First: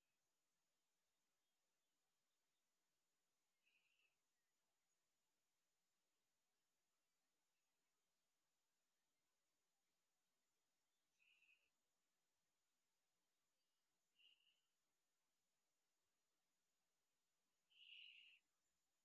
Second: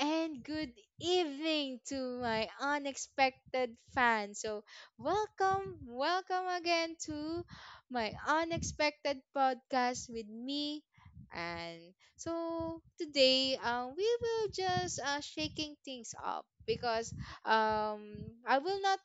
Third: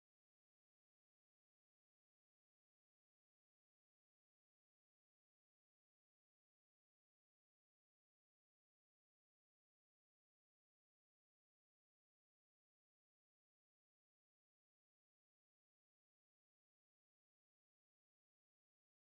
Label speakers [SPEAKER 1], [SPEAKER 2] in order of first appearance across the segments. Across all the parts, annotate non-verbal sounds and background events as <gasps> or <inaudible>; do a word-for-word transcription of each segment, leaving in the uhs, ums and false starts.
[SPEAKER 1] and good evening to my unexpected fans. So, welcome, welcome again to my unexpected podcast with me. And so today, uh, we will just uh, shaking things up because um, I will not,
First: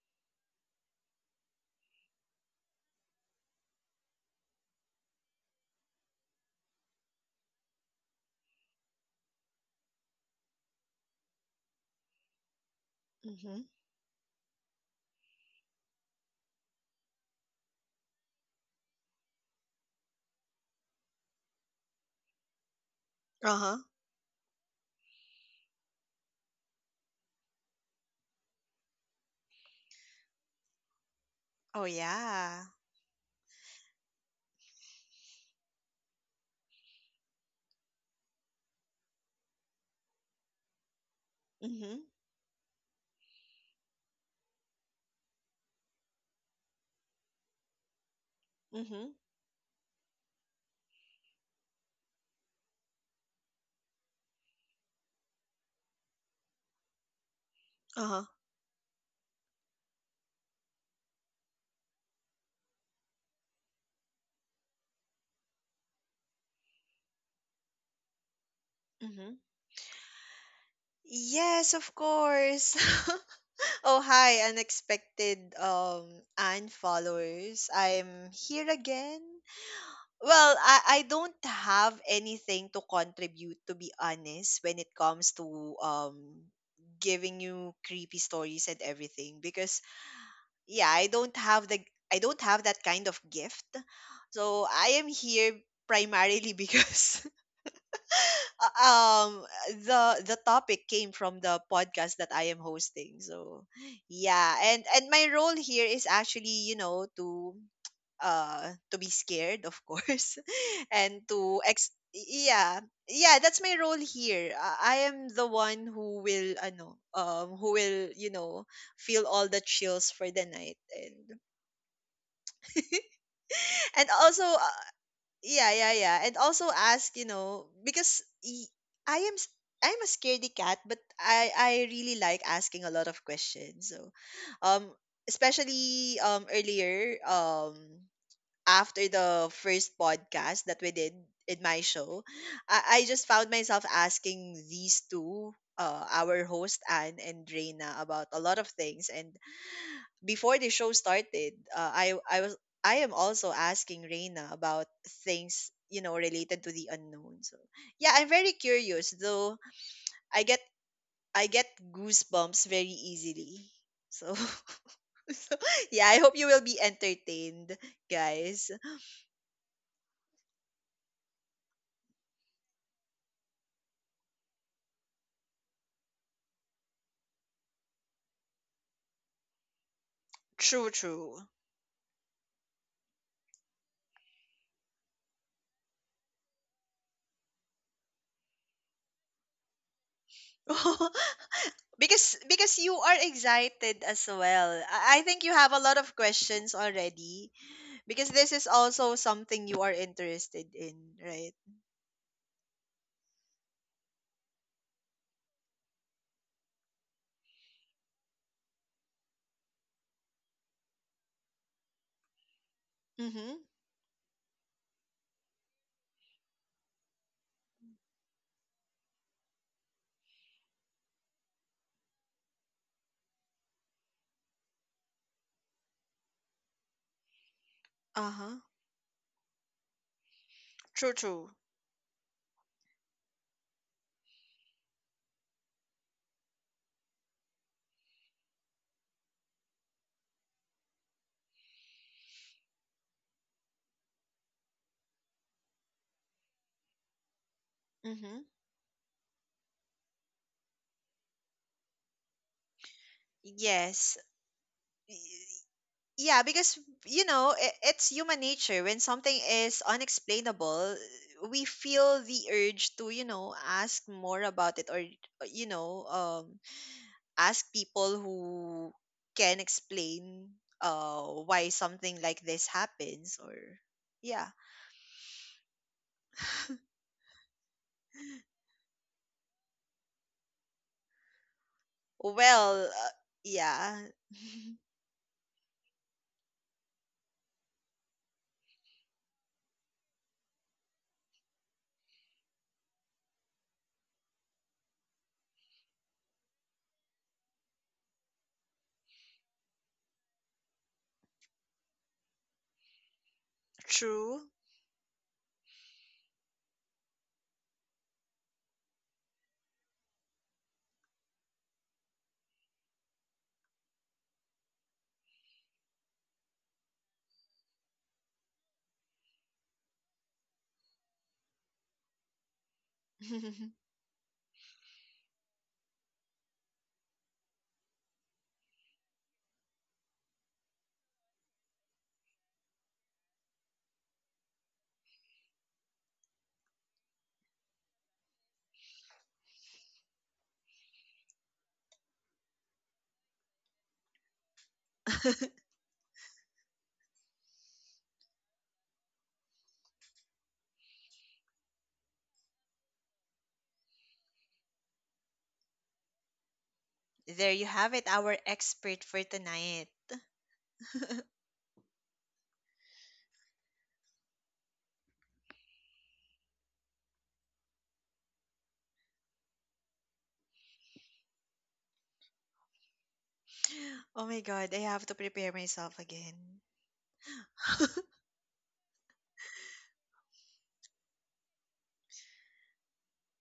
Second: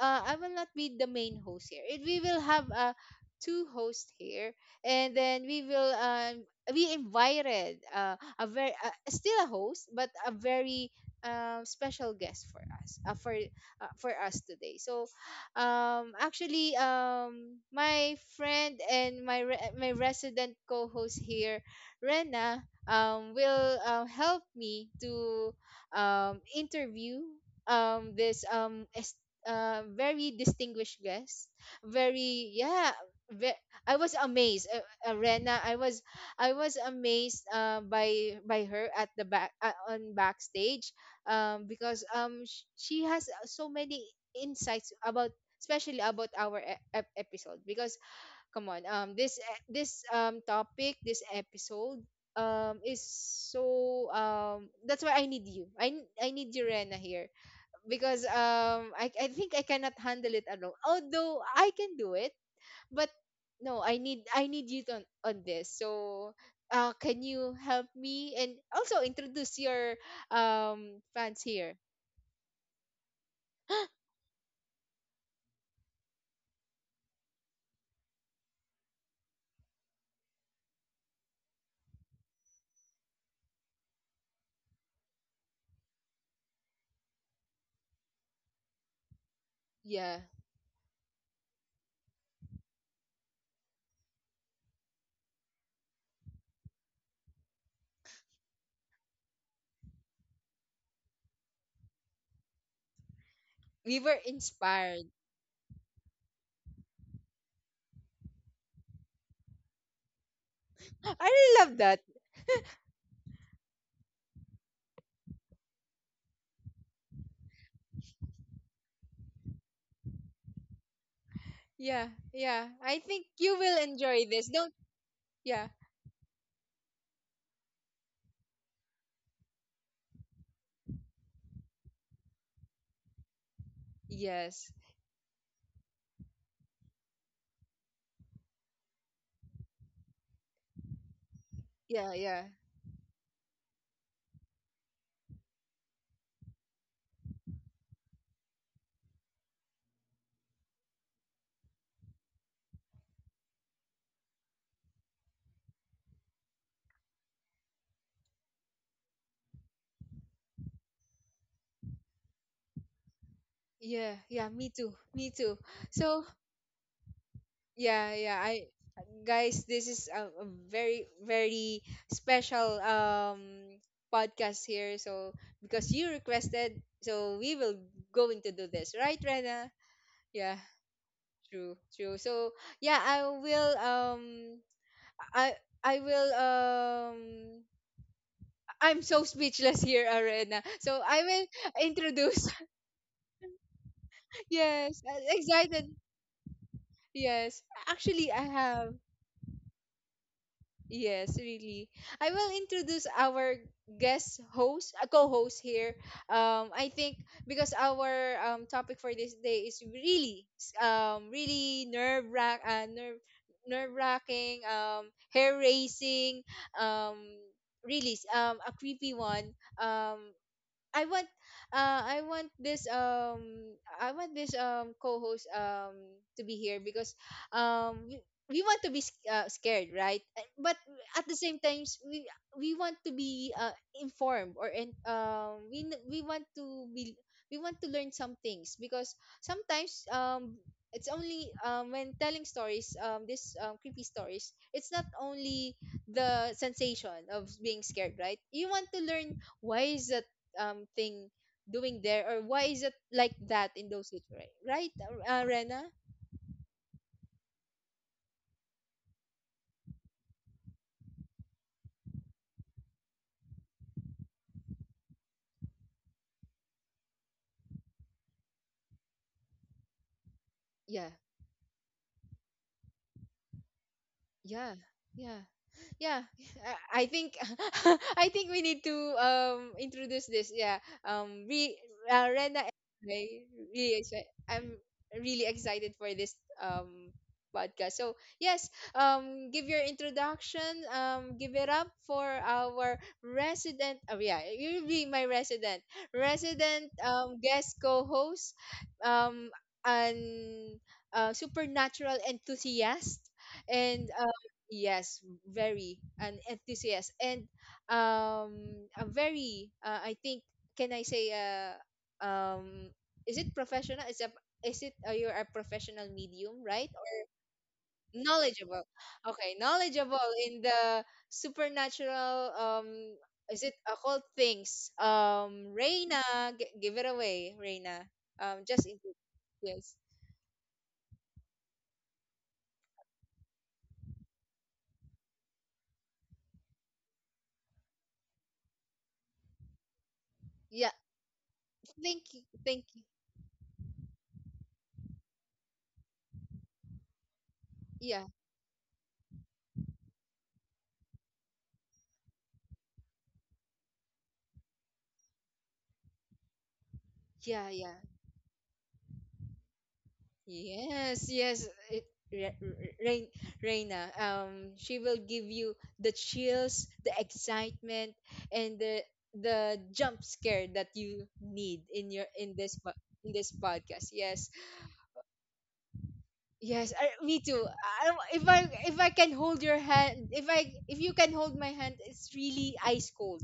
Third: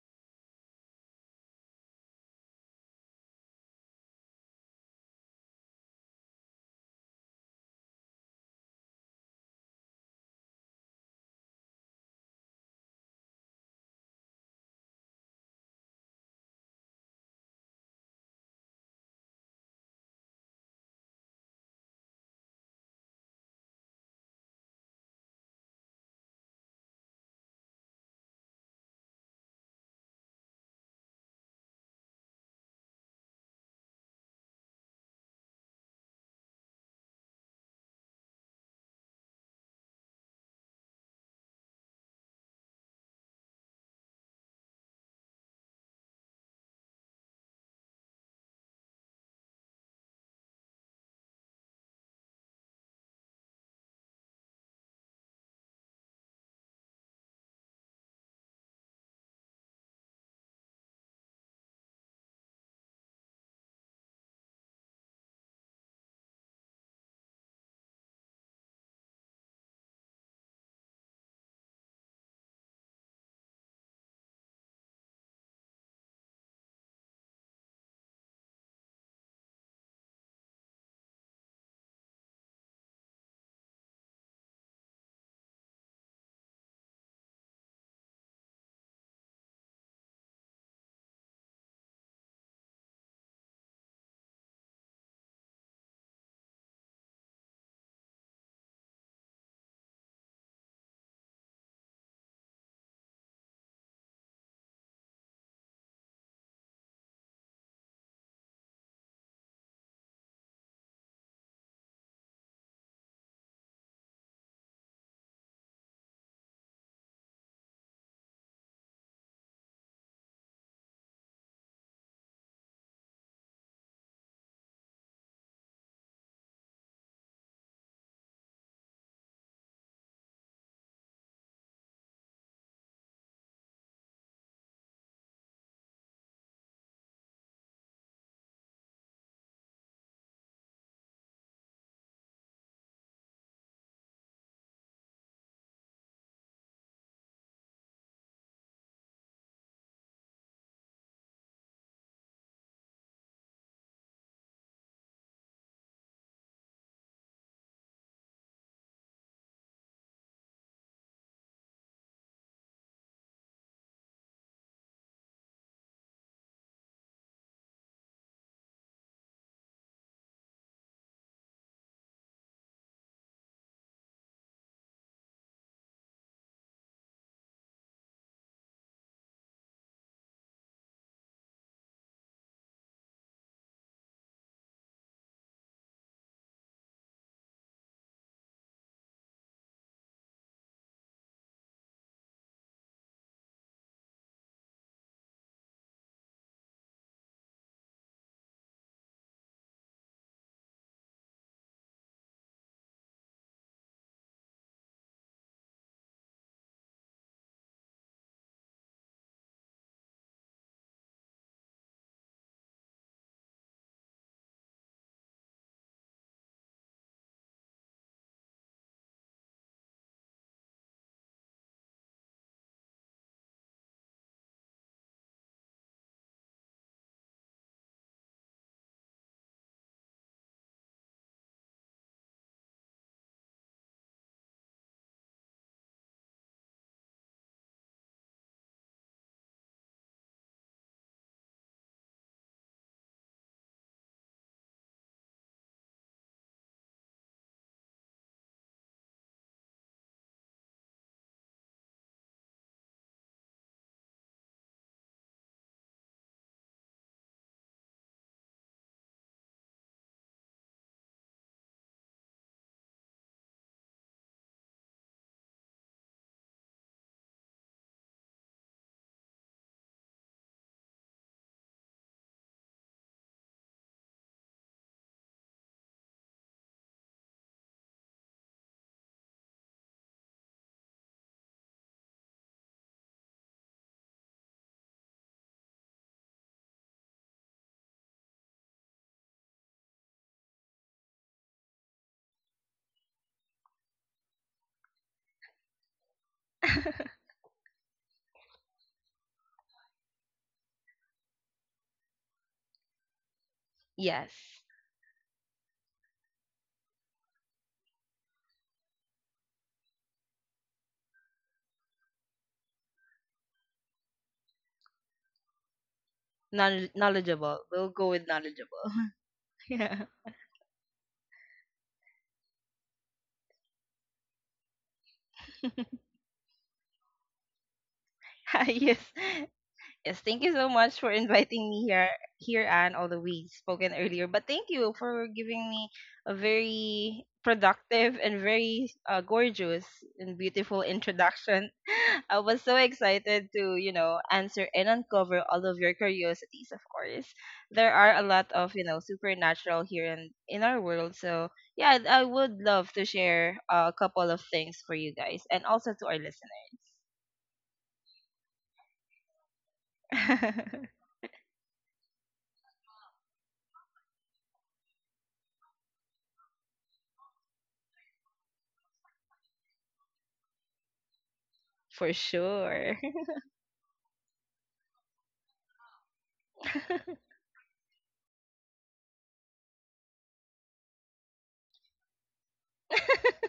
[SPEAKER 1] uh, I will not be the main host here. It, we will have uh, two hosts here, and then we will um we invited uh, a very uh, still a host but a very um, special guest for us uh, for
[SPEAKER 2] Mhm.
[SPEAKER 1] uh, for us today. So um actually um my friend and my re- my resident co-host here, Rena, um
[SPEAKER 2] Uh-huh.
[SPEAKER 1] will um, help me to um interview um this um est- uh, very distinguished guest.
[SPEAKER 2] Oh
[SPEAKER 1] Very,
[SPEAKER 2] yeah.
[SPEAKER 1] yeah. ve- I was amazed, uh, uh, Rena. I was I was amazed uh, by by her at the back, uh, on backstage, um,
[SPEAKER 2] Mhm.
[SPEAKER 1] because um sh- she has uh, so many insights about, especially about our e- ep- episode. Because come on,
[SPEAKER 2] Mhm.
[SPEAKER 1] um this e- this um topic, this episode um is so um that's why I need you, I n- I need you, Rena, here
[SPEAKER 2] Uh-huh.
[SPEAKER 1] because um I I think I cannot handle it alone, although I can do it, but no, i need i need you on on this. So uh can you help me and also
[SPEAKER 2] Mhm.
[SPEAKER 1] introduce your um fans
[SPEAKER 2] Yes,
[SPEAKER 1] here?
[SPEAKER 2] of course. <laughs> oh hi, unexpected um and followers. I'm here again. Well, I I don't have anything to contribute, to be honest, when it comes to um giving you creepy stories and everything because
[SPEAKER 1] Yeah,
[SPEAKER 2] yeah, i don't have the i don't have that kind of gift, so i am here primarily <laughs> because um the the topic came from the podcast that i am hosting. So
[SPEAKER 1] we were
[SPEAKER 2] yeah, and and
[SPEAKER 1] inspired.
[SPEAKER 2] my role here is actually, you know, to uh to be scared, of course, <laughs> and
[SPEAKER 1] <gasps> I
[SPEAKER 2] to
[SPEAKER 1] really love
[SPEAKER 2] ex
[SPEAKER 1] that.
[SPEAKER 2] yeah, yeah that's my role here. Uh, i am the one who will ano um who will, you know, feel all the chills for the night. And
[SPEAKER 1] Yeah, yeah, I
[SPEAKER 2] <laughs>
[SPEAKER 1] think you will
[SPEAKER 2] and
[SPEAKER 1] enjoy
[SPEAKER 2] also
[SPEAKER 1] this, don't.
[SPEAKER 2] uh,
[SPEAKER 1] Yeah.
[SPEAKER 2] yeah yeah yeah and also ask, you know, because y- i am s- i'm a scaredy cat, but i i really like asking a lot of questions. So
[SPEAKER 1] Yes.
[SPEAKER 2] um especially um earlier, um after the first podcast that we did in my
[SPEAKER 1] Yeah,
[SPEAKER 2] show,
[SPEAKER 1] yeah,
[SPEAKER 2] i, I just found myself asking these two, uh, our host Anne and Reina, about a lot of things. And before the show started, uh, I I was I am also asking Reina about things, you know, related to the unknown. So yeah, I'm very curious, though. I get I get goosebumps very easily.
[SPEAKER 1] yeah,
[SPEAKER 2] So,
[SPEAKER 1] yeah, me too,
[SPEAKER 2] <laughs>
[SPEAKER 1] me
[SPEAKER 2] so
[SPEAKER 1] too.
[SPEAKER 2] yeah, I
[SPEAKER 1] So
[SPEAKER 2] hope you will be entertained,
[SPEAKER 1] yeah, yeah. I
[SPEAKER 2] guys.
[SPEAKER 1] guys, this is a, a very very special um podcast here. So because you requested, so we will going to do this, right, Rena? Yeah,
[SPEAKER 2] True, true.
[SPEAKER 1] true, true. So yeah, I will um I I will um I'm so speechless here, Arena. So
[SPEAKER 2] <laughs>
[SPEAKER 1] I will
[SPEAKER 2] because
[SPEAKER 1] introduce. <laughs>
[SPEAKER 2] because you are excited as well.
[SPEAKER 1] Yes,
[SPEAKER 2] I I
[SPEAKER 1] I'm
[SPEAKER 2] think you have a lot
[SPEAKER 1] excited.
[SPEAKER 2] of questions already,
[SPEAKER 1] Yes,
[SPEAKER 2] because
[SPEAKER 1] actually, I
[SPEAKER 2] this is
[SPEAKER 1] have.
[SPEAKER 2] also something you are interested in,
[SPEAKER 1] Yes,
[SPEAKER 2] right?
[SPEAKER 1] really. I will introduce our guest host, uh, co-host here. Um, I think because our um topic for this day is really um really nerve wrack uh, nerve
[SPEAKER 2] Mm-hmm.
[SPEAKER 1] nerve wracking, um hair raising, um really um a creepy one. um I want uh I want this um I want this um co-host um to be here because um we,
[SPEAKER 2] Uh-huh.
[SPEAKER 1] we want to be sc- uh, scared, right? Uh, but
[SPEAKER 2] True,
[SPEAKER 1] at the
[SPEAKER 2] true.
[SPEAKER 1] same times we we want to be uh, informed or in, um we n- we want to be, we want to learn some things because sometimes um it's only um, when telling stories, um this um, creepy stories, it's not only the sensation of being scared,
[SPEAKER 2] Mm-hmm.
[SPEAKER 1] right? You want to learn, why is that um thing doing there, or why is it like that in those
[SPEAKER 2] Yes.
[SPEAKER 1] situations, right?
[SPEAKER 2] Y-
[SPEAKER 1] Right, uh, Rena?
[SPEAKER 2] Yeah, because, you know, I it's human nature. When something is unexplainable, we feel the urge to, you know, ask more about it, or, you know, um ask people who can explain
[SPEAKER 1] Yeah,
[SPEAKER 2] uh why something like this happens. Or yeah. <laughs>
[SPEAKER 1] yeah, yeah, yeah. <laughs> I think, <laughs> I think we need to um introduce this, yeah, um re uh, Rena.
[SPEAKER 2] Well, uh,
[SPEAKER 1] Anyway, really
[SPEAKER 2] yeah.
[SPEAKER 1] exci- I'm really excited for this um podcast, so yes, um give your introduction. Um give it up for our resident, oh yeah, you'll be my resident resident
[SPEAKER 3] <laughs>
[SPEAKER 1] um guest co-host, um an uh, supernatural enthusiast
[SPEAKER 2] <laughs>
[SPEAKER 1] and
[SPEAKER 3] Yes.
[SPEAKER 2] True.
[SPEAKER 1] yes, very an enthusiast, and um a very uh, I think, can I say uh um is it professional? Is a is it uh, you're a professional medium,
[SPEAKER 3] Knowl
[SPEAKER 1] right? Or
[SPEAKER 3] knowledgeable. We'll go with knowledgeable.
[SPEAKER 1] knowledgeable.
[SPEAKER 3] <laughs>
[SPEAKER 1] Okay,
[SPEAKER 3] Yeah.
[SPEAKER 1] knowledgeable in the supernatural um is it occult things? Um Reina, g- give it away, Reina.
[SPEAKER 3] <laughs>
[SPEAKER 1] Um just
[SPEAKER 3] Yes.
[SPEAKER 1] in case. Yes.
[SPEAKER 3] Yes, thank you so much for inviting me here, here and although we spoken earlier. But thank you for giving me a very productive and very uh, gorgeous and beautiful
[SPEAKER 1] Yeah,
[SPEAKER 3] introduction. <laughs>
[SPEAKER 1] thank
[SPEAKER 3] I
[SPEAKER 1] you.
[SPEAKER 3] was so
[SPEAKER 1] Thank you.
[SPEAKER 3] excited to, you know, answer and uncover
[SPEAKER 2] <laughs>
[SPEAKER 3] all of your curiosities. Of course, there are a
[SPEAKER 1] Yeah.
[SPEAKER 3] lot of you know supernatural here in in our world. So yeah, I I would love to share uh, a couple of things for you guys and also to our listeners.
[SPEAKER 2] There you
[SPEAKER 1] Yeah, yeah.
[SPEAKER 2] have it, our expert for tonight.
[SPEAKER 1] Yes, yes, it, Re- Re- Rein, Reina. Um, she will give you the chills, the excitement, and the the jump scare that you need
[SPEAKER 3] <laughs> For
[SPEAKER 1] in your in this
[SPEAKER 3] sure.
[SPEAKER 1] po-
[SPEAKER 3] <laughs>
[SPEAKER 1] in this
[SPEAKER 2] <gasps>
[SPEAKER 1] podcast.
[SPEAKER 2] Oh my
[SPEAKER 1] Yes,
[SPEAKER 2] god, I have to prepare myself again.
[SPEAKER 1] yes. I, me too. I, if I, if I can hold your hand, if I if you can hold my hand, it's really ice cold.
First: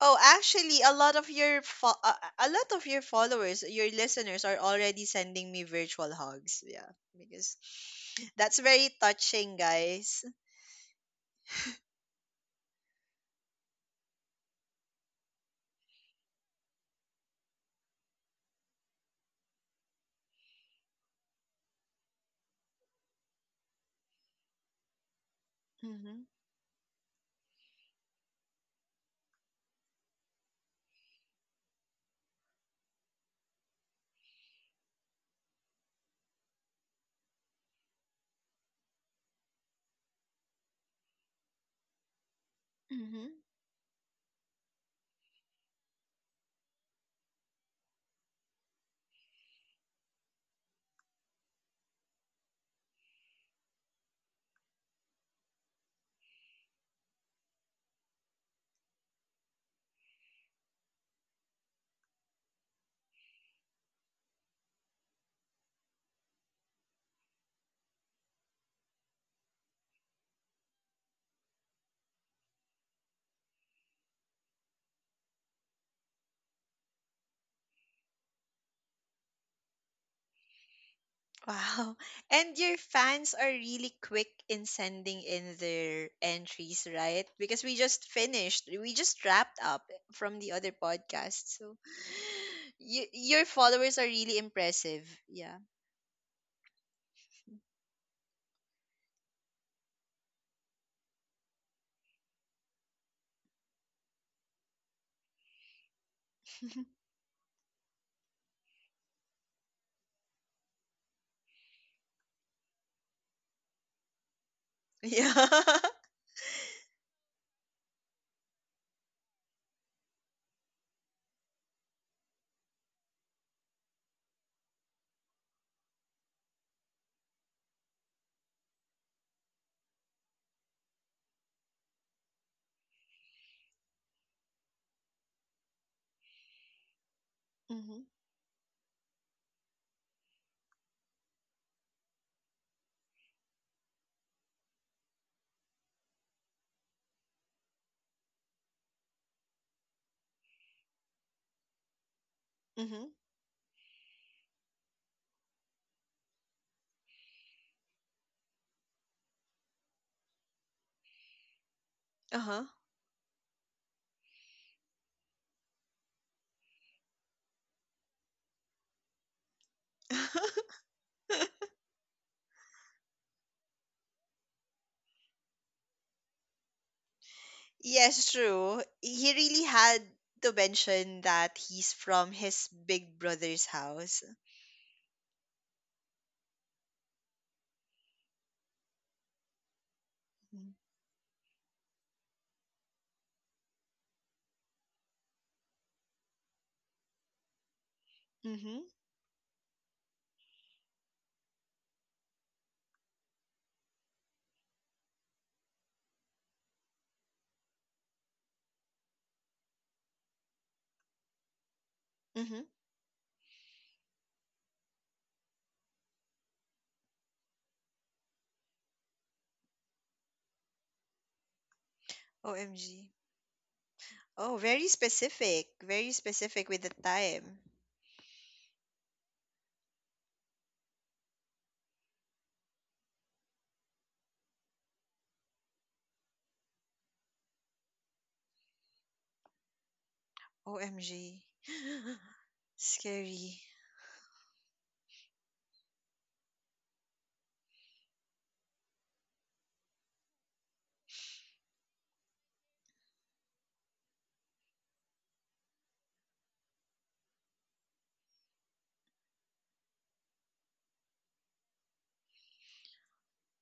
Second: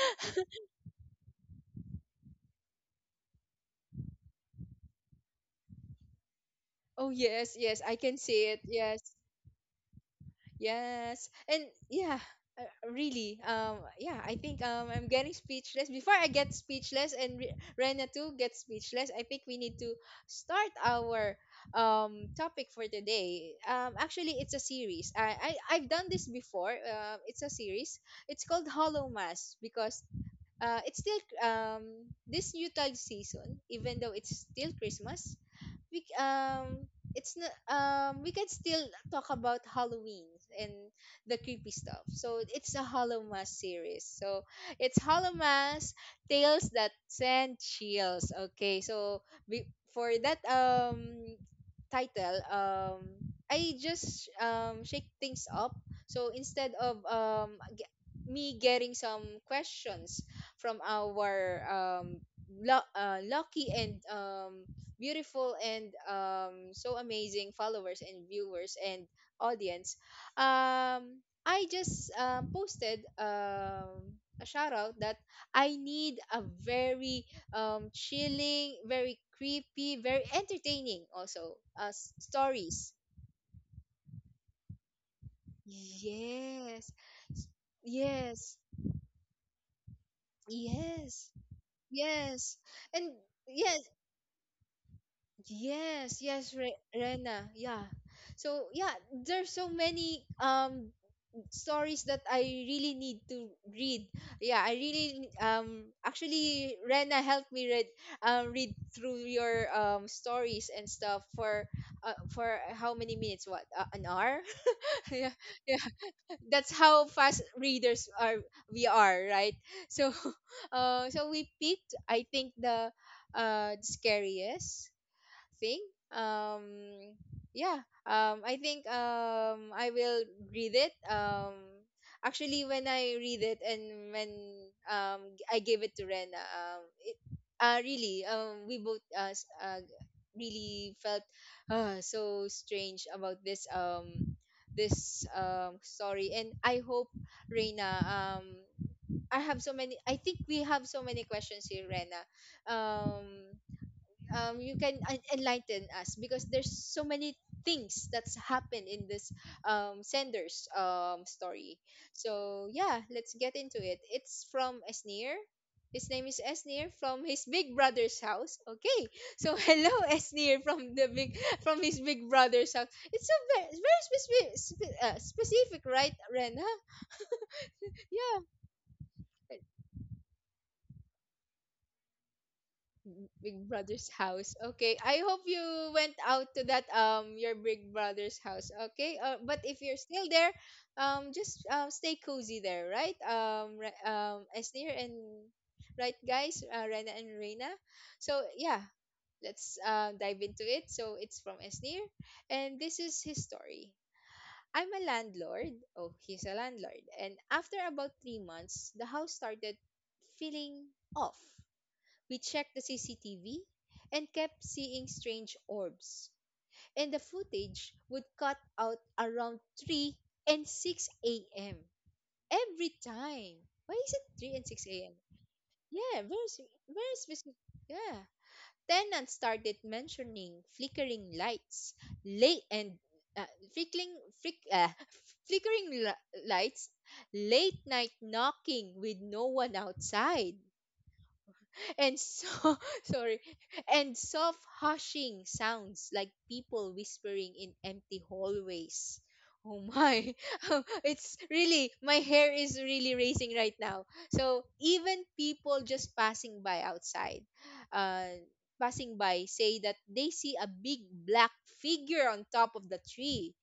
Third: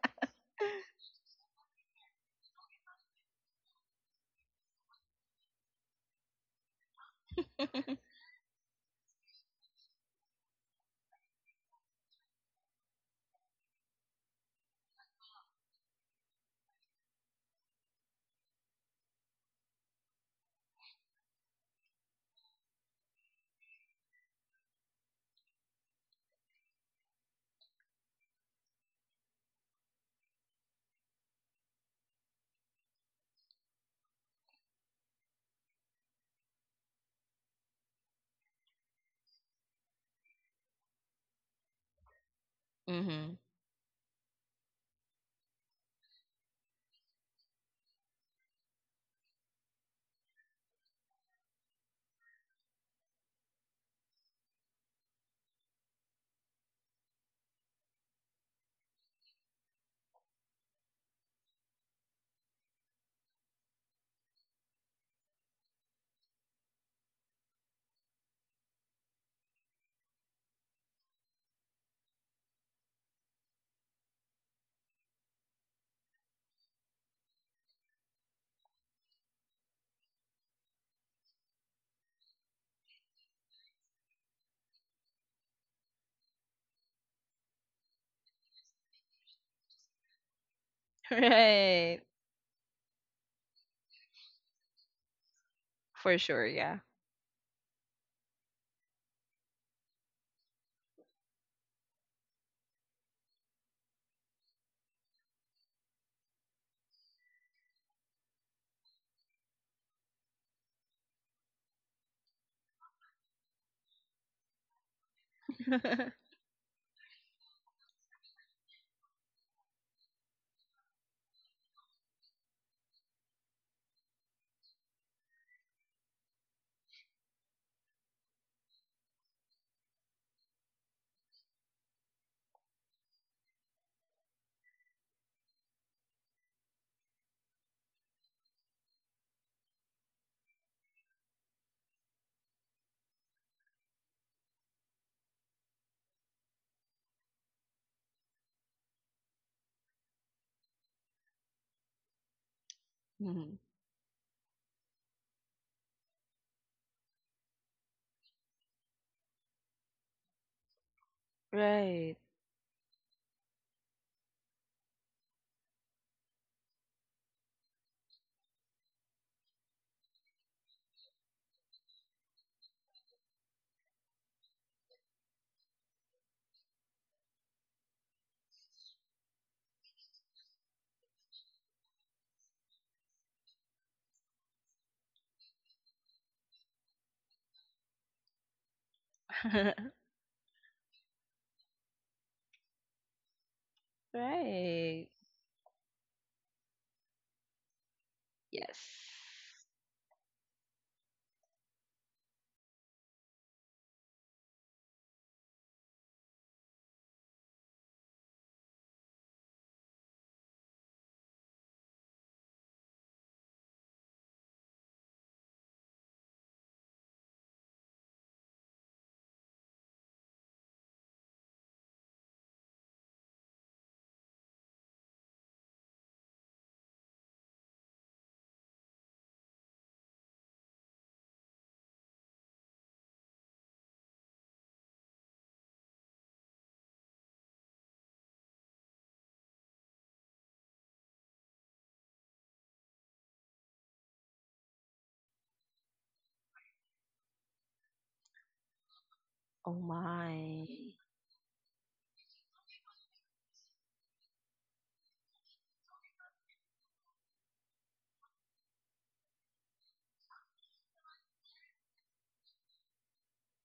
[SPEAKER 2] Oh, actually, a lot of your fo- uh, a lot of your followers, your listeners, are already sending me virtual hugs. Yeah,
[SPEAKER 1] Oh
[SPEAKER 2] because
[SPEAKER 1] yes, yes. I can see
[SPEAKER 2] that's
[SPEAKER 1] it.
[SPEAKER 2] very
[SPEAKER 1] Yes.
[SPEAKER 2] touching, guys.
[SPEAKER 1] Yes, and yeah, uh, really. Um, yeah, I think um, I'm getting speechless. Before I get speechless and Re- Rena too gets speechless, I think we need to start our um topic for today. Um, actually, it's a series. I, I I've done
[SPEAKER 2] Mhm.
[SPEAKER 1] this before. Um, it's a series. It's called Hollow Mass because uh, it's still um this Yutal season, even though it's still Christmas, we c- um it's not um we can still talk about Halloween and the creepy stuff. So it's a Hollow
[SPEAKER 3] hmm
[SPEAKER 2] Mhm.
[SPEAKER 1] Mass series. So it's Hollow Mass Tales That Send Chills. Okay, so be, for that um title, um I just um shake things up. So instead of um ge- me getting some questions from our um lu- uh, lucky and um beautiful and um, so amazing followers and viewers and audience, um, I just um, posted um, a shout out that I need a very um, chilling, very creepy, very entertaining also uh,
[SPEAKER 2] Wow. <laughs>
[SPEAKER 1] s-
[SPEAKER 2] And your
[SPEAKER 1] stories.
[SPEAKER 2] fans are really quick in sending in their entries,
[SPEAKER 1] Yes,
[SPEAKER 2] right? Because we just
[SPEAKER 1] yes,
[SPEAKER 2] finished, we just wrapped up from the other
[SPEAKER 1] yes,
[SPEAKER 2] podcast. So
[SPEAKER 3] Right.
[SPEAKER 1] yes,
[SPEAKER 2] <gasps> <sighs> you,
[SPEAKER 1] and
[SPEAKER 2] your
[SPEAKER 1] yes.
[SPEAKER 2] followers are really impressive. Yeah. <laughs>
[SPEAKER 3] For
[SPEAKER 1] Yes,
[SPEAKER 3] sure,
[SPEAKER 1] yes, Re-
[SPEAKER 3] yeah.
[SPEAKER 1] Rena. Yeah. So yeah, there's so many um stories that I really need to read. Yeah, I really um actually Rena helped me read um read through your um stories and stuff for uh, for how many minutes? What, uh, an hour? <laughs> Yeah,
[SPEAKER 2] Yeah.
[SPEAKER 1] yeah.
[SPEAKER 3] <laughs>
[SPEAKER 1] That's how fast readers are we are, right? So, <laughs> uh, so we picked, I think, the uh the scariest thing. Um, yeah. Um, I think um I will read it. Um, actually, when I read it and when um I gave it to Rena, um, it uh
[SPEAKER 2] Mm-hmm.
[SPEAKER 1] really um we both uh, s- uh really felt uh so strange about this um this um story, and I hope Reina um I have so many, I think we have so many questions here, Rena,
[SPEAKER 2] Mm-hmm.
[SPEAKER 1] um
[SPEAKER 3] Mhm.
[SPEAKER 1] um, you can en- enlighten us because there's so many things that's happened in this um, sender's um, story.
[SPEAKER 3] Right.
[SPEAKER 2] Uh-huh.
[SPEAKER 1] So yeah, let's get into it. It's from Esnir. His name is Esnir, from his big brother's house. Okay, so <laughs> hello Esnir, from the big
[SPEAKER 2] <laughs>
[SPEAKER 1] from his big brother's house. It's a very, very specific, spe- uh, specific, right, Rena?
[SPEAKER 2] Yes,
[SPEAKER 1] Yeah,
[SPEAKER 2] true. He really had to mention that he's from his big
[SPEAKER 1] Big
[SPEAKER 2] brother's
[SPEAKER 1] Brother's
[SPEAKER 2] house.
[SPEAKER 1] house. Okay. I hope you went out to that um your Big Brother's house. Okay. Uh, but if you're
[SPEAKER 3] <laughs>
[SPEAKER 1] still there, um just um stay cozy there, right? Um Re- um Esnir,
[SPEAKER 3] Right.
[SPEAKER 1] and right guys, uh, Rena and Reina. So
[SPEAKER 3] Yes.
[SPEAKER 2] Mm-hmm.
[SPEAKER 1] yeah, let's uh, dive into it. So it's from Esnir, and this is his story. I'm a landlord. Oh, he's a landlord. And after about three months, the house started feeling off. We
[SPEAKER 2] Mm-hmm.
[SPEAKER 1] checked the C C T V and kept seeing strange orbs, and the footage would cut out around three and six a m every
[SPEAKER 2] O M G.
[SPEAKER 1] time. Why is it three
[SPEAKER 2] Oh,
[SPEAKER 1] and
[SPEAKER 2] very
[SPEAKER 1] six a m?
[SPEAKER 2] specific. Very
[SPEAKER 1] Yeah, where's
[SPEAKER 2] specific with the
[SPEAKER 1] where's visit?
[SPEAKER 2] time.
[SPEAKER 1] Yeah. Tenants started mentioning flickering lights, late and uh, flickering flick, uh, <laughs> flickering li- lights, late night knocking with no one outside,
[SPEAKER 2] O M G.
[SPEAKER 1] and
[SPEAKER 2] <laughs>
[SPEAKER 1] so
[SPEAKER 2] <gasps>
[SPEAKER 1] <laughs> sorry,
[SPEAKER 2] Scary.
[SPEAKER 1] and soft hushing sounds like people whispering in empty hallways.
[SPEAKER 3] Oh
[SPEAKER 1] Oh my. <laughs>
[SPEAKER 3] my.
[SPEAKER 1] It's really, my hair is really raising right now. So even people just passing by outside, uh passing by, say that they see a big black figure on top of the tree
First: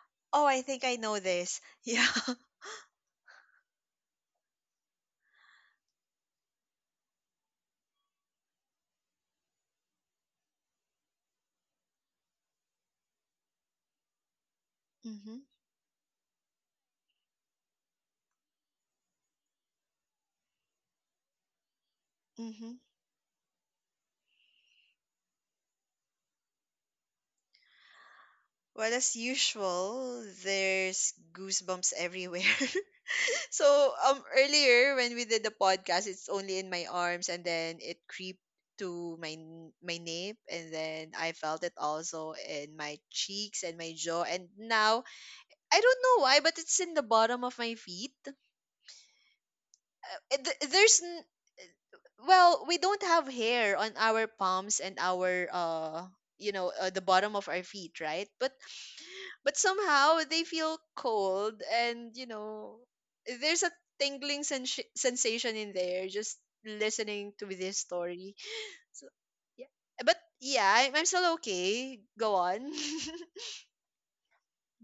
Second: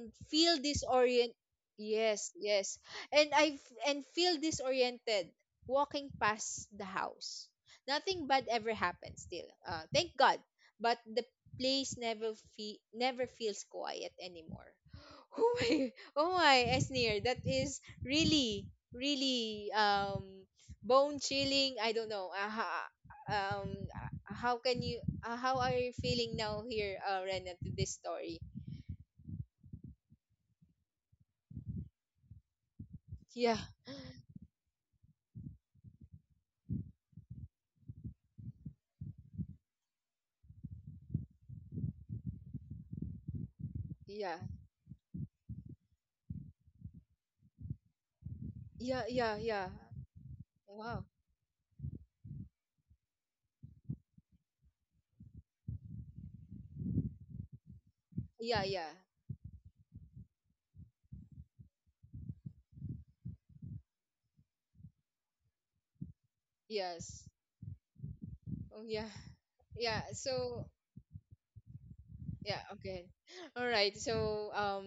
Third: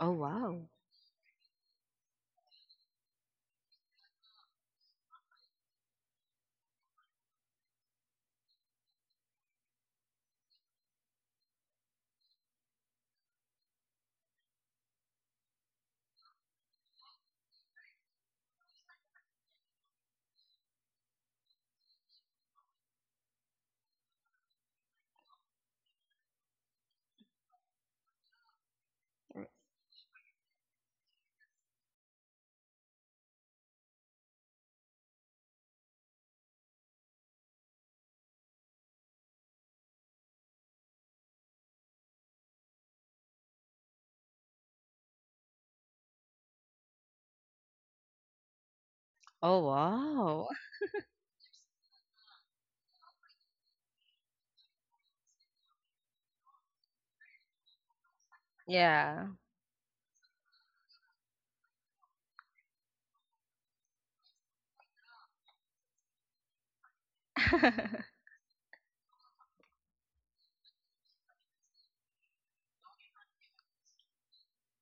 [SPEAKER 3] Oh
[SPEAKER 2] Oh,
[SPEAKER 1] feel
[SPEAKER 2] I
[SPEAKER 3] wow.
[SPEAKER 2] think I know
[SPEAKER 1] disorient.
[SPEAKER 2] this. <laughs> Yeah.
[SPEAKER 1] Yes, yes, and i f- and feel disoriented walking past the house. Nothing bad ever happens still, uh, thank god, but the place never fe- never feels quiet anymore.
[SPEAKER 2] Mm-hmm.
[SPEAKER 1] <laughs> Oh my, oh my, Esnir, that is really really um bone chilling. I don't know, uh,
[SPEAKER 2] Mm-hmm.
[SPEAKER 1] ha- um uh, how can you uh, how are you feeling now here, uh, Rena, to this story?
[SPEAKER 2] Well, as usual, there's goosebumps everywhere. <laughs>
[SPEAKER 1] Yeah.
[SPEAKER 2] So, um, earlier when we did the podcast, it's only in my arms, and then it creeped to my n- my nape, and then I felt it also in my cheeks and my jaw,
[SPEAKER 1] Yeah,
[SPEAKER 2] and now I don't know why, but it's in the bottom of my feet.
[SPEAKER 1] yeah, yeah,
[SPEAKER 3] Oh
[SPEAKER 1] yeah.
[SPEAKER 2] Uh,
[SPEAKER 3] wow.
[SPEAKER 2] th- there's
[SPEAKER 1] Wow.
[SPEAKER 2] n- well, we don't have hair on our palms and our uh you know, uh, the bottom of our feet, right?
[SPEAKER 3] <laughs>
[SPEAKER 2] but
[SPEAKER 1] Yeah, yeah,
[SPEAKER 3] Yeah.
[SPEAKER 2] but somehow they feel cold, and you know, there's a tingling sens- sensation in there, just
[SPEAKER 1] yes.
[SPEAKER 2] listening to this
[SPEAKER 3] <laughs>
[SPEAKER 2] story.
[SPEAKER 1] Oh, yeah,
[SPEAKER 2] So yeah,
[SPEAKER 1] yeah.
[SPEAKER 2] but yeah,
[SPEAKER 1] So,
[SPEAKER 2] I- I'm still okay. Go
[SPEAKER 1] yeah,
[SPEAKER 2] on.
[SPEAKER 1] okay.
[SPEAKER 2] <laughs>
[SPEAKER 1] <laughs> All right. So, um,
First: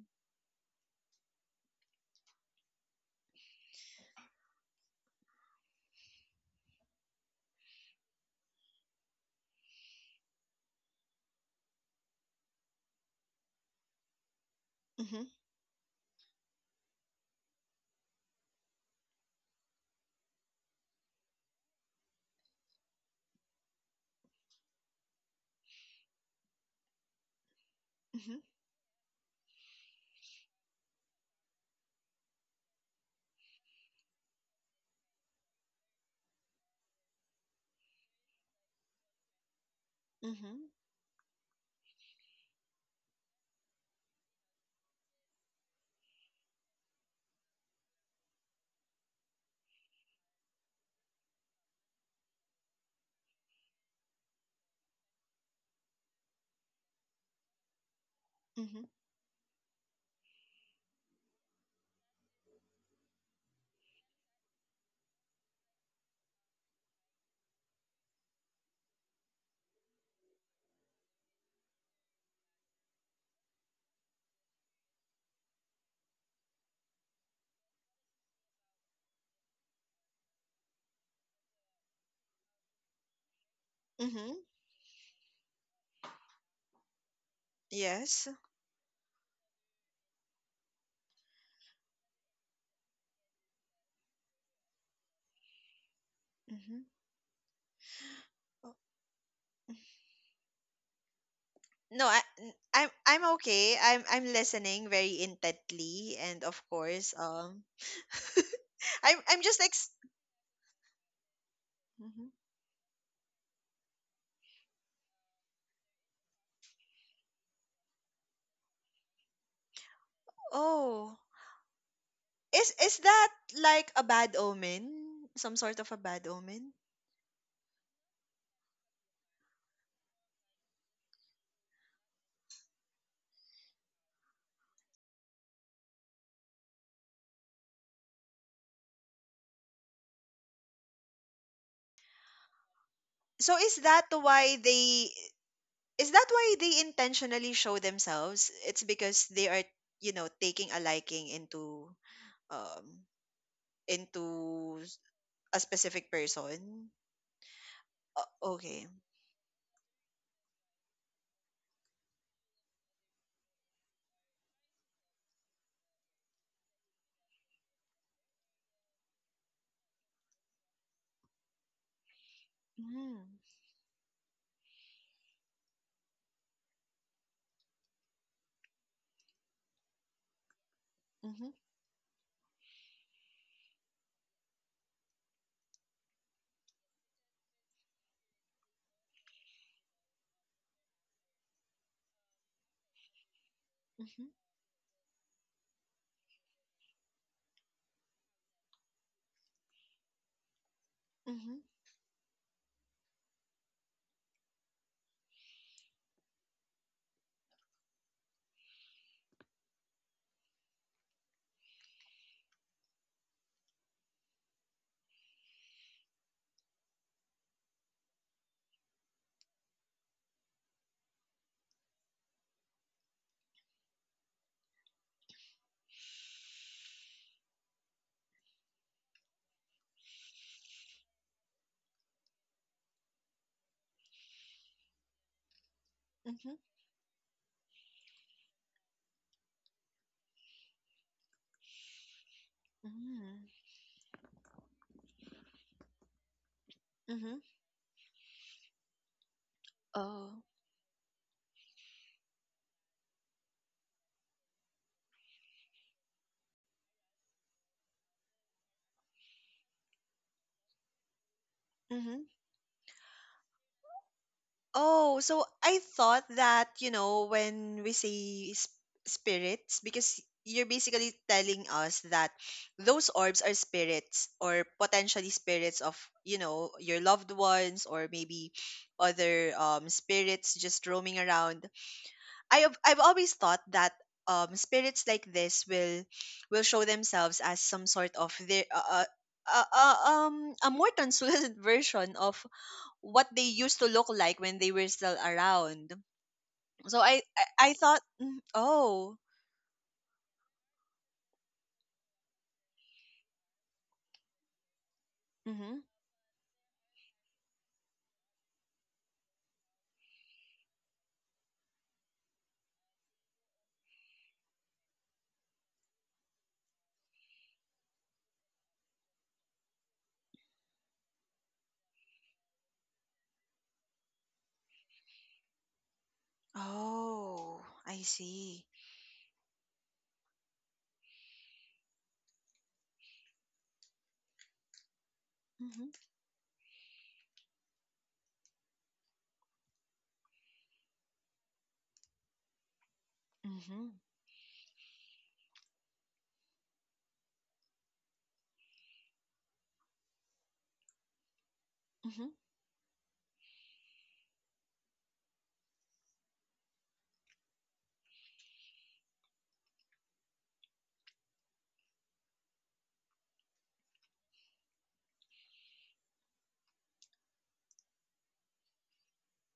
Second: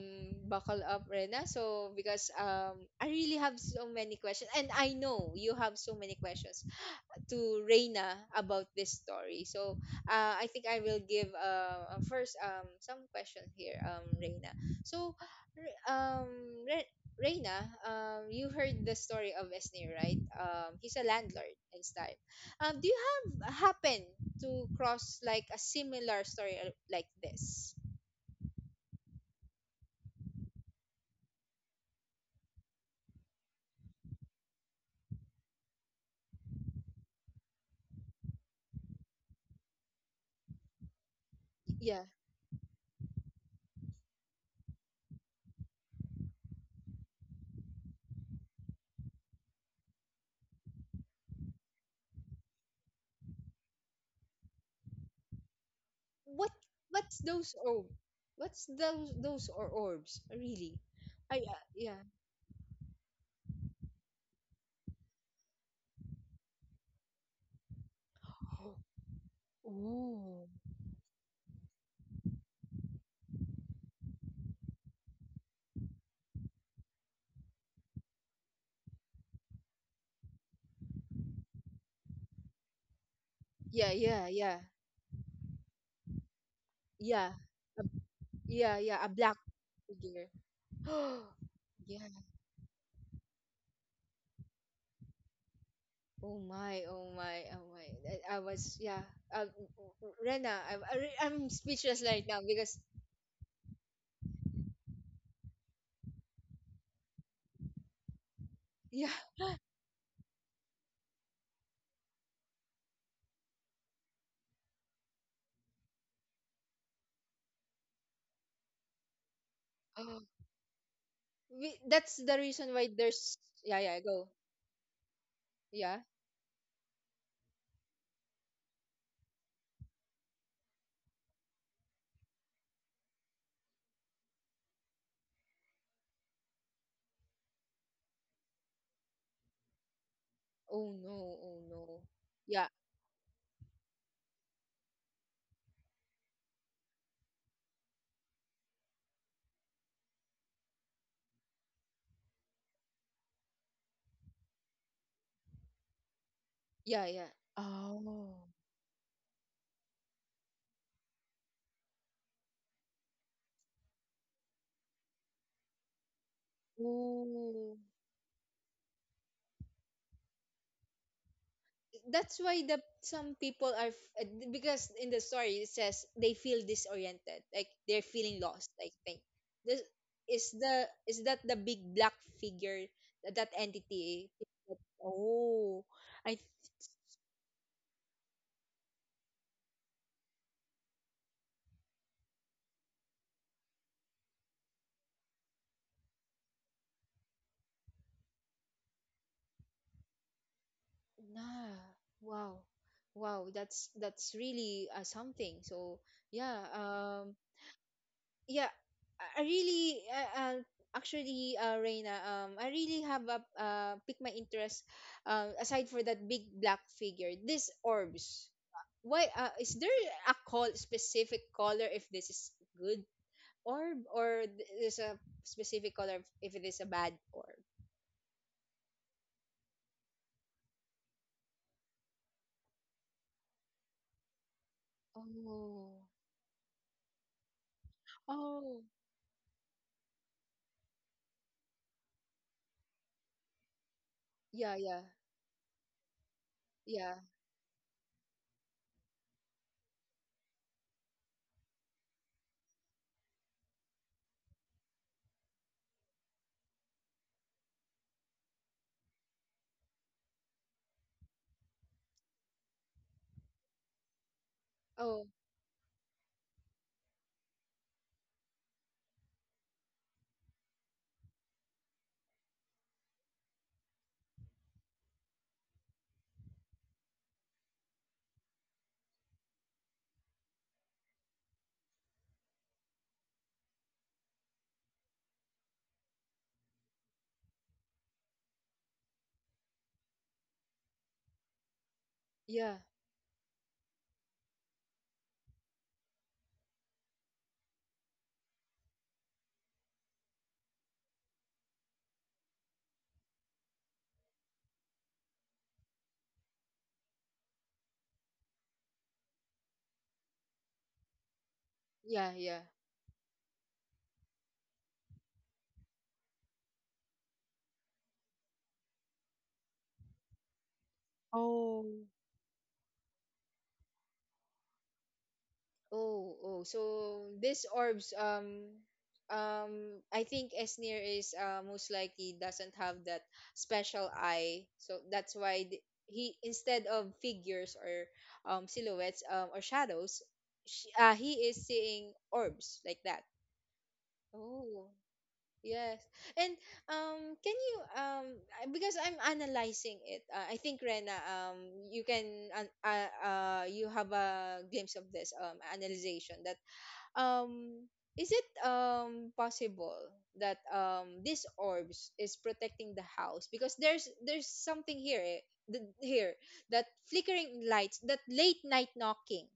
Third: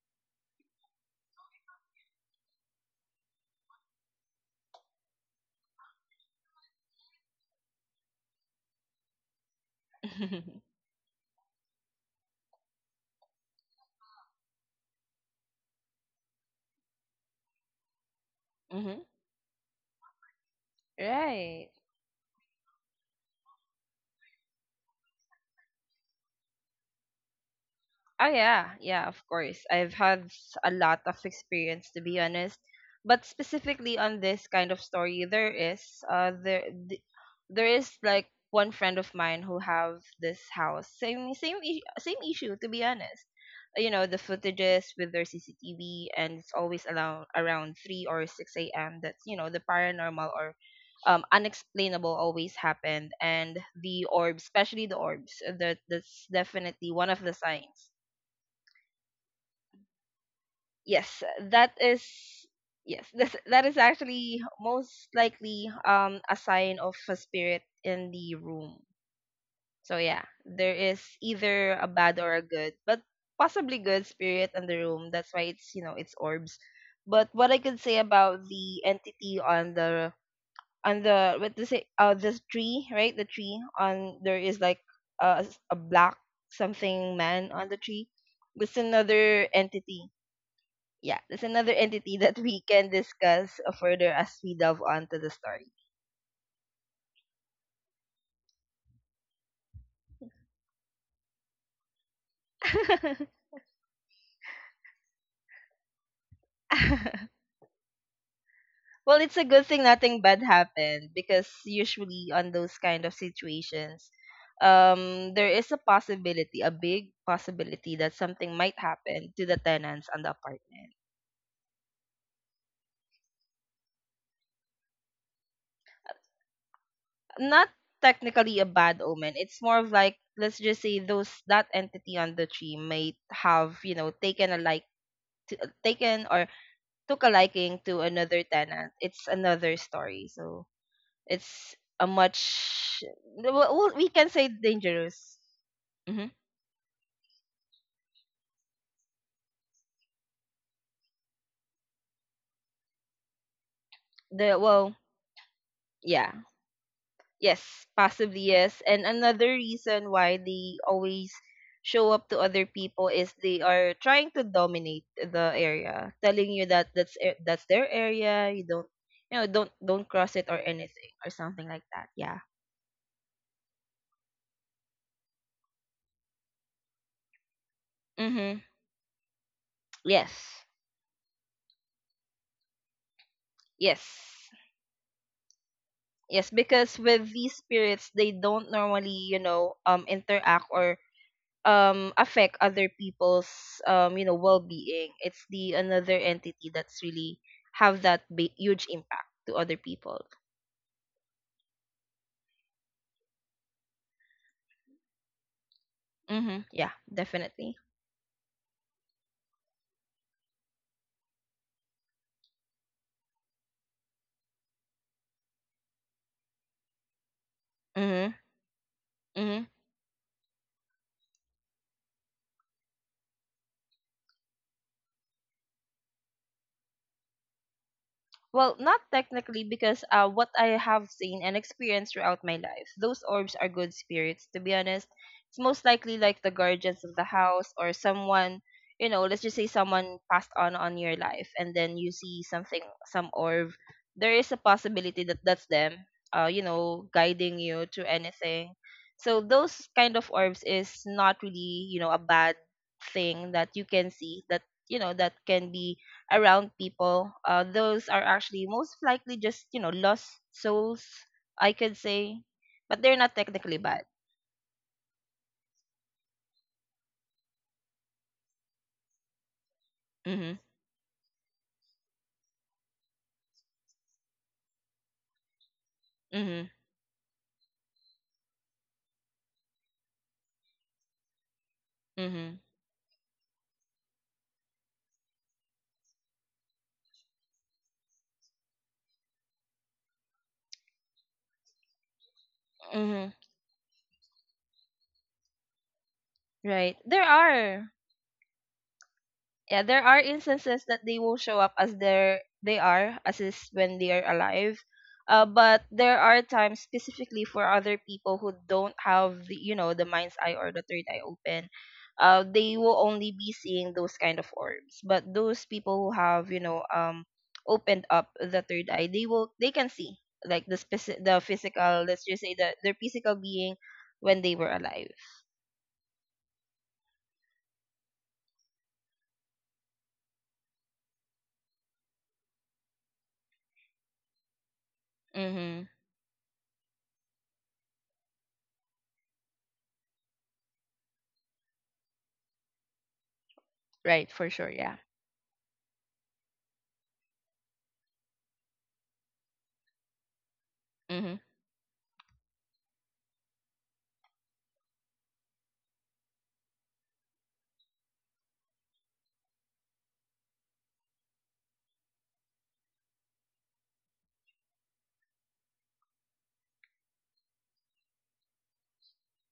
[SPEAKER 1] buckle up, Rena. So, because um, I really have so many questions, and I know you have so many questions to Reina about this story. So uh, I think I will give uh, uh, first um, some question here, um, Reina. So
[SPEAKER 2] Mhm.
[SPEAKER 1] Re- um, Re- Reina, um, you heard the
[SPEAKER 3] hmm
[SPEAKER 1] story of Esnir, right? Um, he's a landlord
[SPEAKER 3] Right.
[SPEAKER 1] and stuff. Um, do you have happen to cross like a similar story, uh, like this?
[SPEAKER 3] Oh
[SPEAKER 2] Mhm.
[SPEAKER 3] yeah, yeah, of course. I've had s- a lot of experience, to be honest, but specifically on this kind of story, there is uh there th- there is like one friend of mine who have this
[SPEAKER 2] Mhm.
[SPEAKER 3] house, same same i-
[SPEAKER 1] Yeah.
[SPEAKER 3] same issue, to be honest. You know, the footages with their C C T V, and it's always around around three or six a m. That's, you know, the paranormal or um unexplainable always happened. And the orbs, especially the orbs, that that's
[SPEAKER 1] What
[SPEAKER 3] definitely one
[SPEAKER 1] what's
[SPEAKER 3] of the
[SPEAKER 1] those
[SPEAKER 3] signs.
[SPEAKER 1] orb? What's
[SPEAKER 2] Mhm.
[SPEAKER 1] those those or orbs really?
[SPEAKER 3] yes
[SPEAKER 1] I uh,
[SPEAKER 3] that
[SPEAKER 1] yeah.
[SPEAKER 3] is yes this, that is actually most likely um a sign of a spirit in the room.
[SPEAKER 1] <gasps>
[SPEAKER 3] So yeah,
[SPEAKER 1] Oh.
[SPEAKER 3] there is either a bad or a good, but possibly good, spirit in the room. That's why it's you know it's orbs. But what I could say about the entity on the on the what to say uh this tree, right? The tree
[SPEAKER 1] Yeah,
[SPEAKER 3] on
[SPEAKER 1] yeah,
[SPEAKER 3] there
[SPEAKER 2] Mhm.
[SPEAKER 3] is
[SPEAKER 1] yeah,
[SPEAKER 3] like a, a black something
[SPEAKER 1] yeah,
[SPEAKER 3] man on the
[SPEAKER 1] a,
[SPEAKER 3] tree,
[SPEAKER 2] Yes.
[SPEAKER 3] with
[SPEAKER 1] yeah, yeah. A black
[SPEAKER 3] another entity.
[SPEAKER 1] figure. <gasps>
[SPEAKER 3] Yeah, that's another
[SPEAKER 1] Yeah.
[SPEAKER 3] entity that we can discuss uh, further as we delve onto the story.
[SPEAKER 1] Oh my,
[SPEAKER 2] Mhm.
[SPEAKER 1] oh my, oh my. I, I was, yeah. Uh, Rena, I'm I re- I'm speechless
[SPEAKER 2] No, I,
[SPEAKER 1] right now
[SPEAKER 2] i am I, n-
[SPEAKER 1] because
[SPEAKER 2] I'm I'm
[SPEAKER 3] <laughs>
[SPEAKER 2] okay. I'm I'm listening very intently, and of course,
[SPEAKER 3] <laughs>
[SPEAKER 2] um, <laughs>
[SPEAKER 1] yeah.
[SPEAKER 3] Well,
[SPEAKER 2] I'm
[SPEAKER 3] it's a
[SPEAKER 2] I'm just
[SPEAKER 3] good thing
[SPEAKER 2] ex.
[SPEAKER 3] nothing bad happened, because usually
[SPEAKER 2] Mhm.
[SPEAKER 3] on those kind of situations, um, there is a possibility, a big possibility, that something might happen to the tenants on
[SPEAKER 1] Oh,
[SPEAKER 3] the apartment.
[SPEAKER 2] Oh,
[SPEAKER 1] we, that's the
[SPEAKER 2] is
[SPEAKER 1] reason why
[SPEAKER 2] is that
[SPEAKER 1] there's yeah,
[SPEAKER 2] like
[SPEAKER 1] yeah.
[SPEAKER 2] a
[SPEAKER 1] Go
[SPEAKER 2] bad omen? Some sort of
[SPEAKER 1] yeah.
[SPEAKER 2] a bad omen?
[SPEAKER 3] Not technically a bad omen. It's more of like, let's just say, those, that entity on the tree might have, you know, taken a like to, taken or took a liking to another tenant. It's another story. So
[SPEAKER 1] Oh no, oh
[SPEAKER 3] it's
[SPEAKER 1] no.
[SPEAKER 3] a
[SPEAKER 1] Yeah,
[SPEAKER 3] much—
[SPEAKER 2] So
[SPEAKER 3] well,
[SPEAKER 2] is
[SPEAKER 3] well, we
[SPEAKER 2] that
[SPEAKER 3] can say
[SPEAKER 2] why they
[SPEAKER 3] dangerous.
[SPEAKER 2] is that
[SPEAKER 3] hmm
[SPEAKER 2] why they intentionally show themselves? It's because they are, you know, taking a liking into um
[SPEAKER 3] The—
[SPEAKER 2] into
[SPEAKER 3] well,
[SPEAKER 2] s- a specific
[SPEAKER 3] yeah,
[SPEAKER 2] person.
[SPEAKER 1] yeah, yeah.
[SPEAKER 3] yes,
[SPEAKER 2] Uh,
[SPEAKER 1] Oh,
[SPEAKER 3] possibly yes.
[SPEAKER 2] okay.
[SPEAKER 3] And another reason why they always show up to other people is they are trying to dominate the area, telling you that that's a- that's
[SPEAKER 1] oh.
[SPEAKER 3] their area. You don't, you know, don't don't cross it or anything or something like that. Yeah.
[SPEAKER 1] That's why the
[SPEAKER 2] Mm-hmm.
[SPEAKER 1] some people are f- because in the story it says they feel disoriented, like they're feeling
[SPEAKER 3] Mm-hmm.
[SPEAKER 1] lost. Like, think this is
[SPEAKER 3] Yes.
[SPEAKER 1] the is that
[SPEAKER 2] Mm-hmm.
[SPEAKER 1] the big black figure, that, that
[SPEAKER 3] Yes.
[SPEAKER 1] entity? oh i
[SPEAKER 3] Yes,
[SPEAKER 1] th-
[SPEAKER 3] because with these spirits, they don't normally, you know, um, interact or um affect other people's, um, you know, well-being. It's the another entity that's really have that big, huge impact to other people.
[SPEAKER 2] Mm-hmm.
[SPEAKER 1] nah Wow. Wow, that's that's really uh, something. So yeah.
[SPEAKER 3] Mhm. Yeah,
[SPEAKER 1] Um
[SPEAKER 3] definitely.
[SPEAKER 1] yeah, i I really uh, uh, actually, uh, Reina, um I really have a uh, picked my interest, uh, aside for that big black figure, this
[SPEAKER 3] Mhm.
[SPEAKER 1] orbs. Why uh, is there a call specific color if this is good orb, or th- there's a specific color if it is a bad orb?
[SPEAKER 3] Well, not technically, because uh, what I have seen and experienced throughout my life, those orbs are good spirits, to be honest. It's most
[SPEAKER 1] Oh.
[SPEAKER 3] likely like
[SPEAKER 2] Mhm,
[SPEAKER 3] the guardians of the house or someone,
[SPEAKER 1] oh
[SPEAKER 3] you know, let's just say someone passed on on your life and then you see something, some
[SPEAKER 2] mm,
[SPEAKER 3] orb. There is a
[SPEAKER 1] yeah yeah
[SPEAKER 3] possibility that that's them, uh, you know,
[SPEAKER 1] yeah
[SPEAKER 2] mhm.
[SPEAKER 3] guiding you to anything. So those kind of
[SPEAKER 2] Oh.
[SPEAKER 3] orbs is not really, you know, a bad thing that you can see, that, you know, that can be around people. Uh, those are actually most likely just, you know, lost souls, I could
[SPEAKER 2] Mhm.
[SPEAKER 3] say, but they're not technically bad.
[SPEAKER 2] Oh,
[SPEAKER 1] oh
[SPEAKER 2] so I thought that, you know, when we say sp spirits, because
[SPEAKER 3] Mhm.
[SPEAKER 2] you're basically telling us that those orbs are spirits, or potentially spirits of, you know,
[SPEAKER 3] Mhm.
[SPEAKER 2] your loved ones, or maybe other um spirits just roaming around. I
[SPEAKER 3] Mhm.
[SPEAKER 2] have I've always thought that um spirits like this will will show themselves as some sort of their uh, uh, uh, uh, um a more translucent <laughs> version of
[SPEAKER 1] yeah
[SPEAKER 2] what
[SPEAKER 3] Mhm.
[SPEAKER 2] they used to look like when they were still around.
[SPEAKER 3] Right.
[SPEAKER 2] So I
[SPEAKER 3] There
[SPEAKER 2] I, I
[SPEAKER 3] are.
[SPEAKER 2] thought mm, oh.
[SPEAKER 3] Yeah, there are instances that they will show up as their— they are as is when they are alive, uh,
[SPEAKER 2] Mm-hmm.
[SPEAKER 3] but there are times, specifically for other people who don't have the, you know, the mind's eye or the third eye open,
[SPEAKER 1] yeah
[SPEAKER 3] uh,
[SPEAKER 1] yeah
[SPEAKER 3] they will only be seeing those kind of orbs. But those people who have, you know, um opened up the third eye, they will they can see like the speci- the
[SPEAKER 1] Oh.
[SPEAKER 3] physical, let's just say that their physical being when they were alive.
[SPEAKER 1] Oh, oh. So
[SPEAKER 2] Oh,
[SPEAKER 1] this
[SPEAKER 2] I
[SPEAKER 1] orbs,
[SPEAKER 2] see.
[SPEAKER 1] um, um, I think Esnir is uh, most likely doesn't have that special eye. So that's why th-
[SPEAKER 2] Mm-hmm.
[SPEAKER 3] Mhm.
[SPEAKER 1] he, instead of figures or um silhouettes um or shadows, sh uh, he is seeing orbs like that.
[SPEAKER 2] Mm-hmm.
[SPEAKER 3] Right, for sure.
[SPEAKER 1] Oh.
[SPEAKER 3] Yeah.
[SPEAKER 1] Yes. And um can you um I- because I'm analyzing it. Uh, I think Rena,
[SPEAKER 3] Mhm.
[SPEAKER 1] um you
[SPEAKER 2] Mm-hmm.
[SPEAKER 1] can uh, uh, uh you have a glimpse of this um analyzation. That um is it um possible that um this orbs is protecting the house because there's there's something here, eh, th- here, that flickering lights, that late night knocking?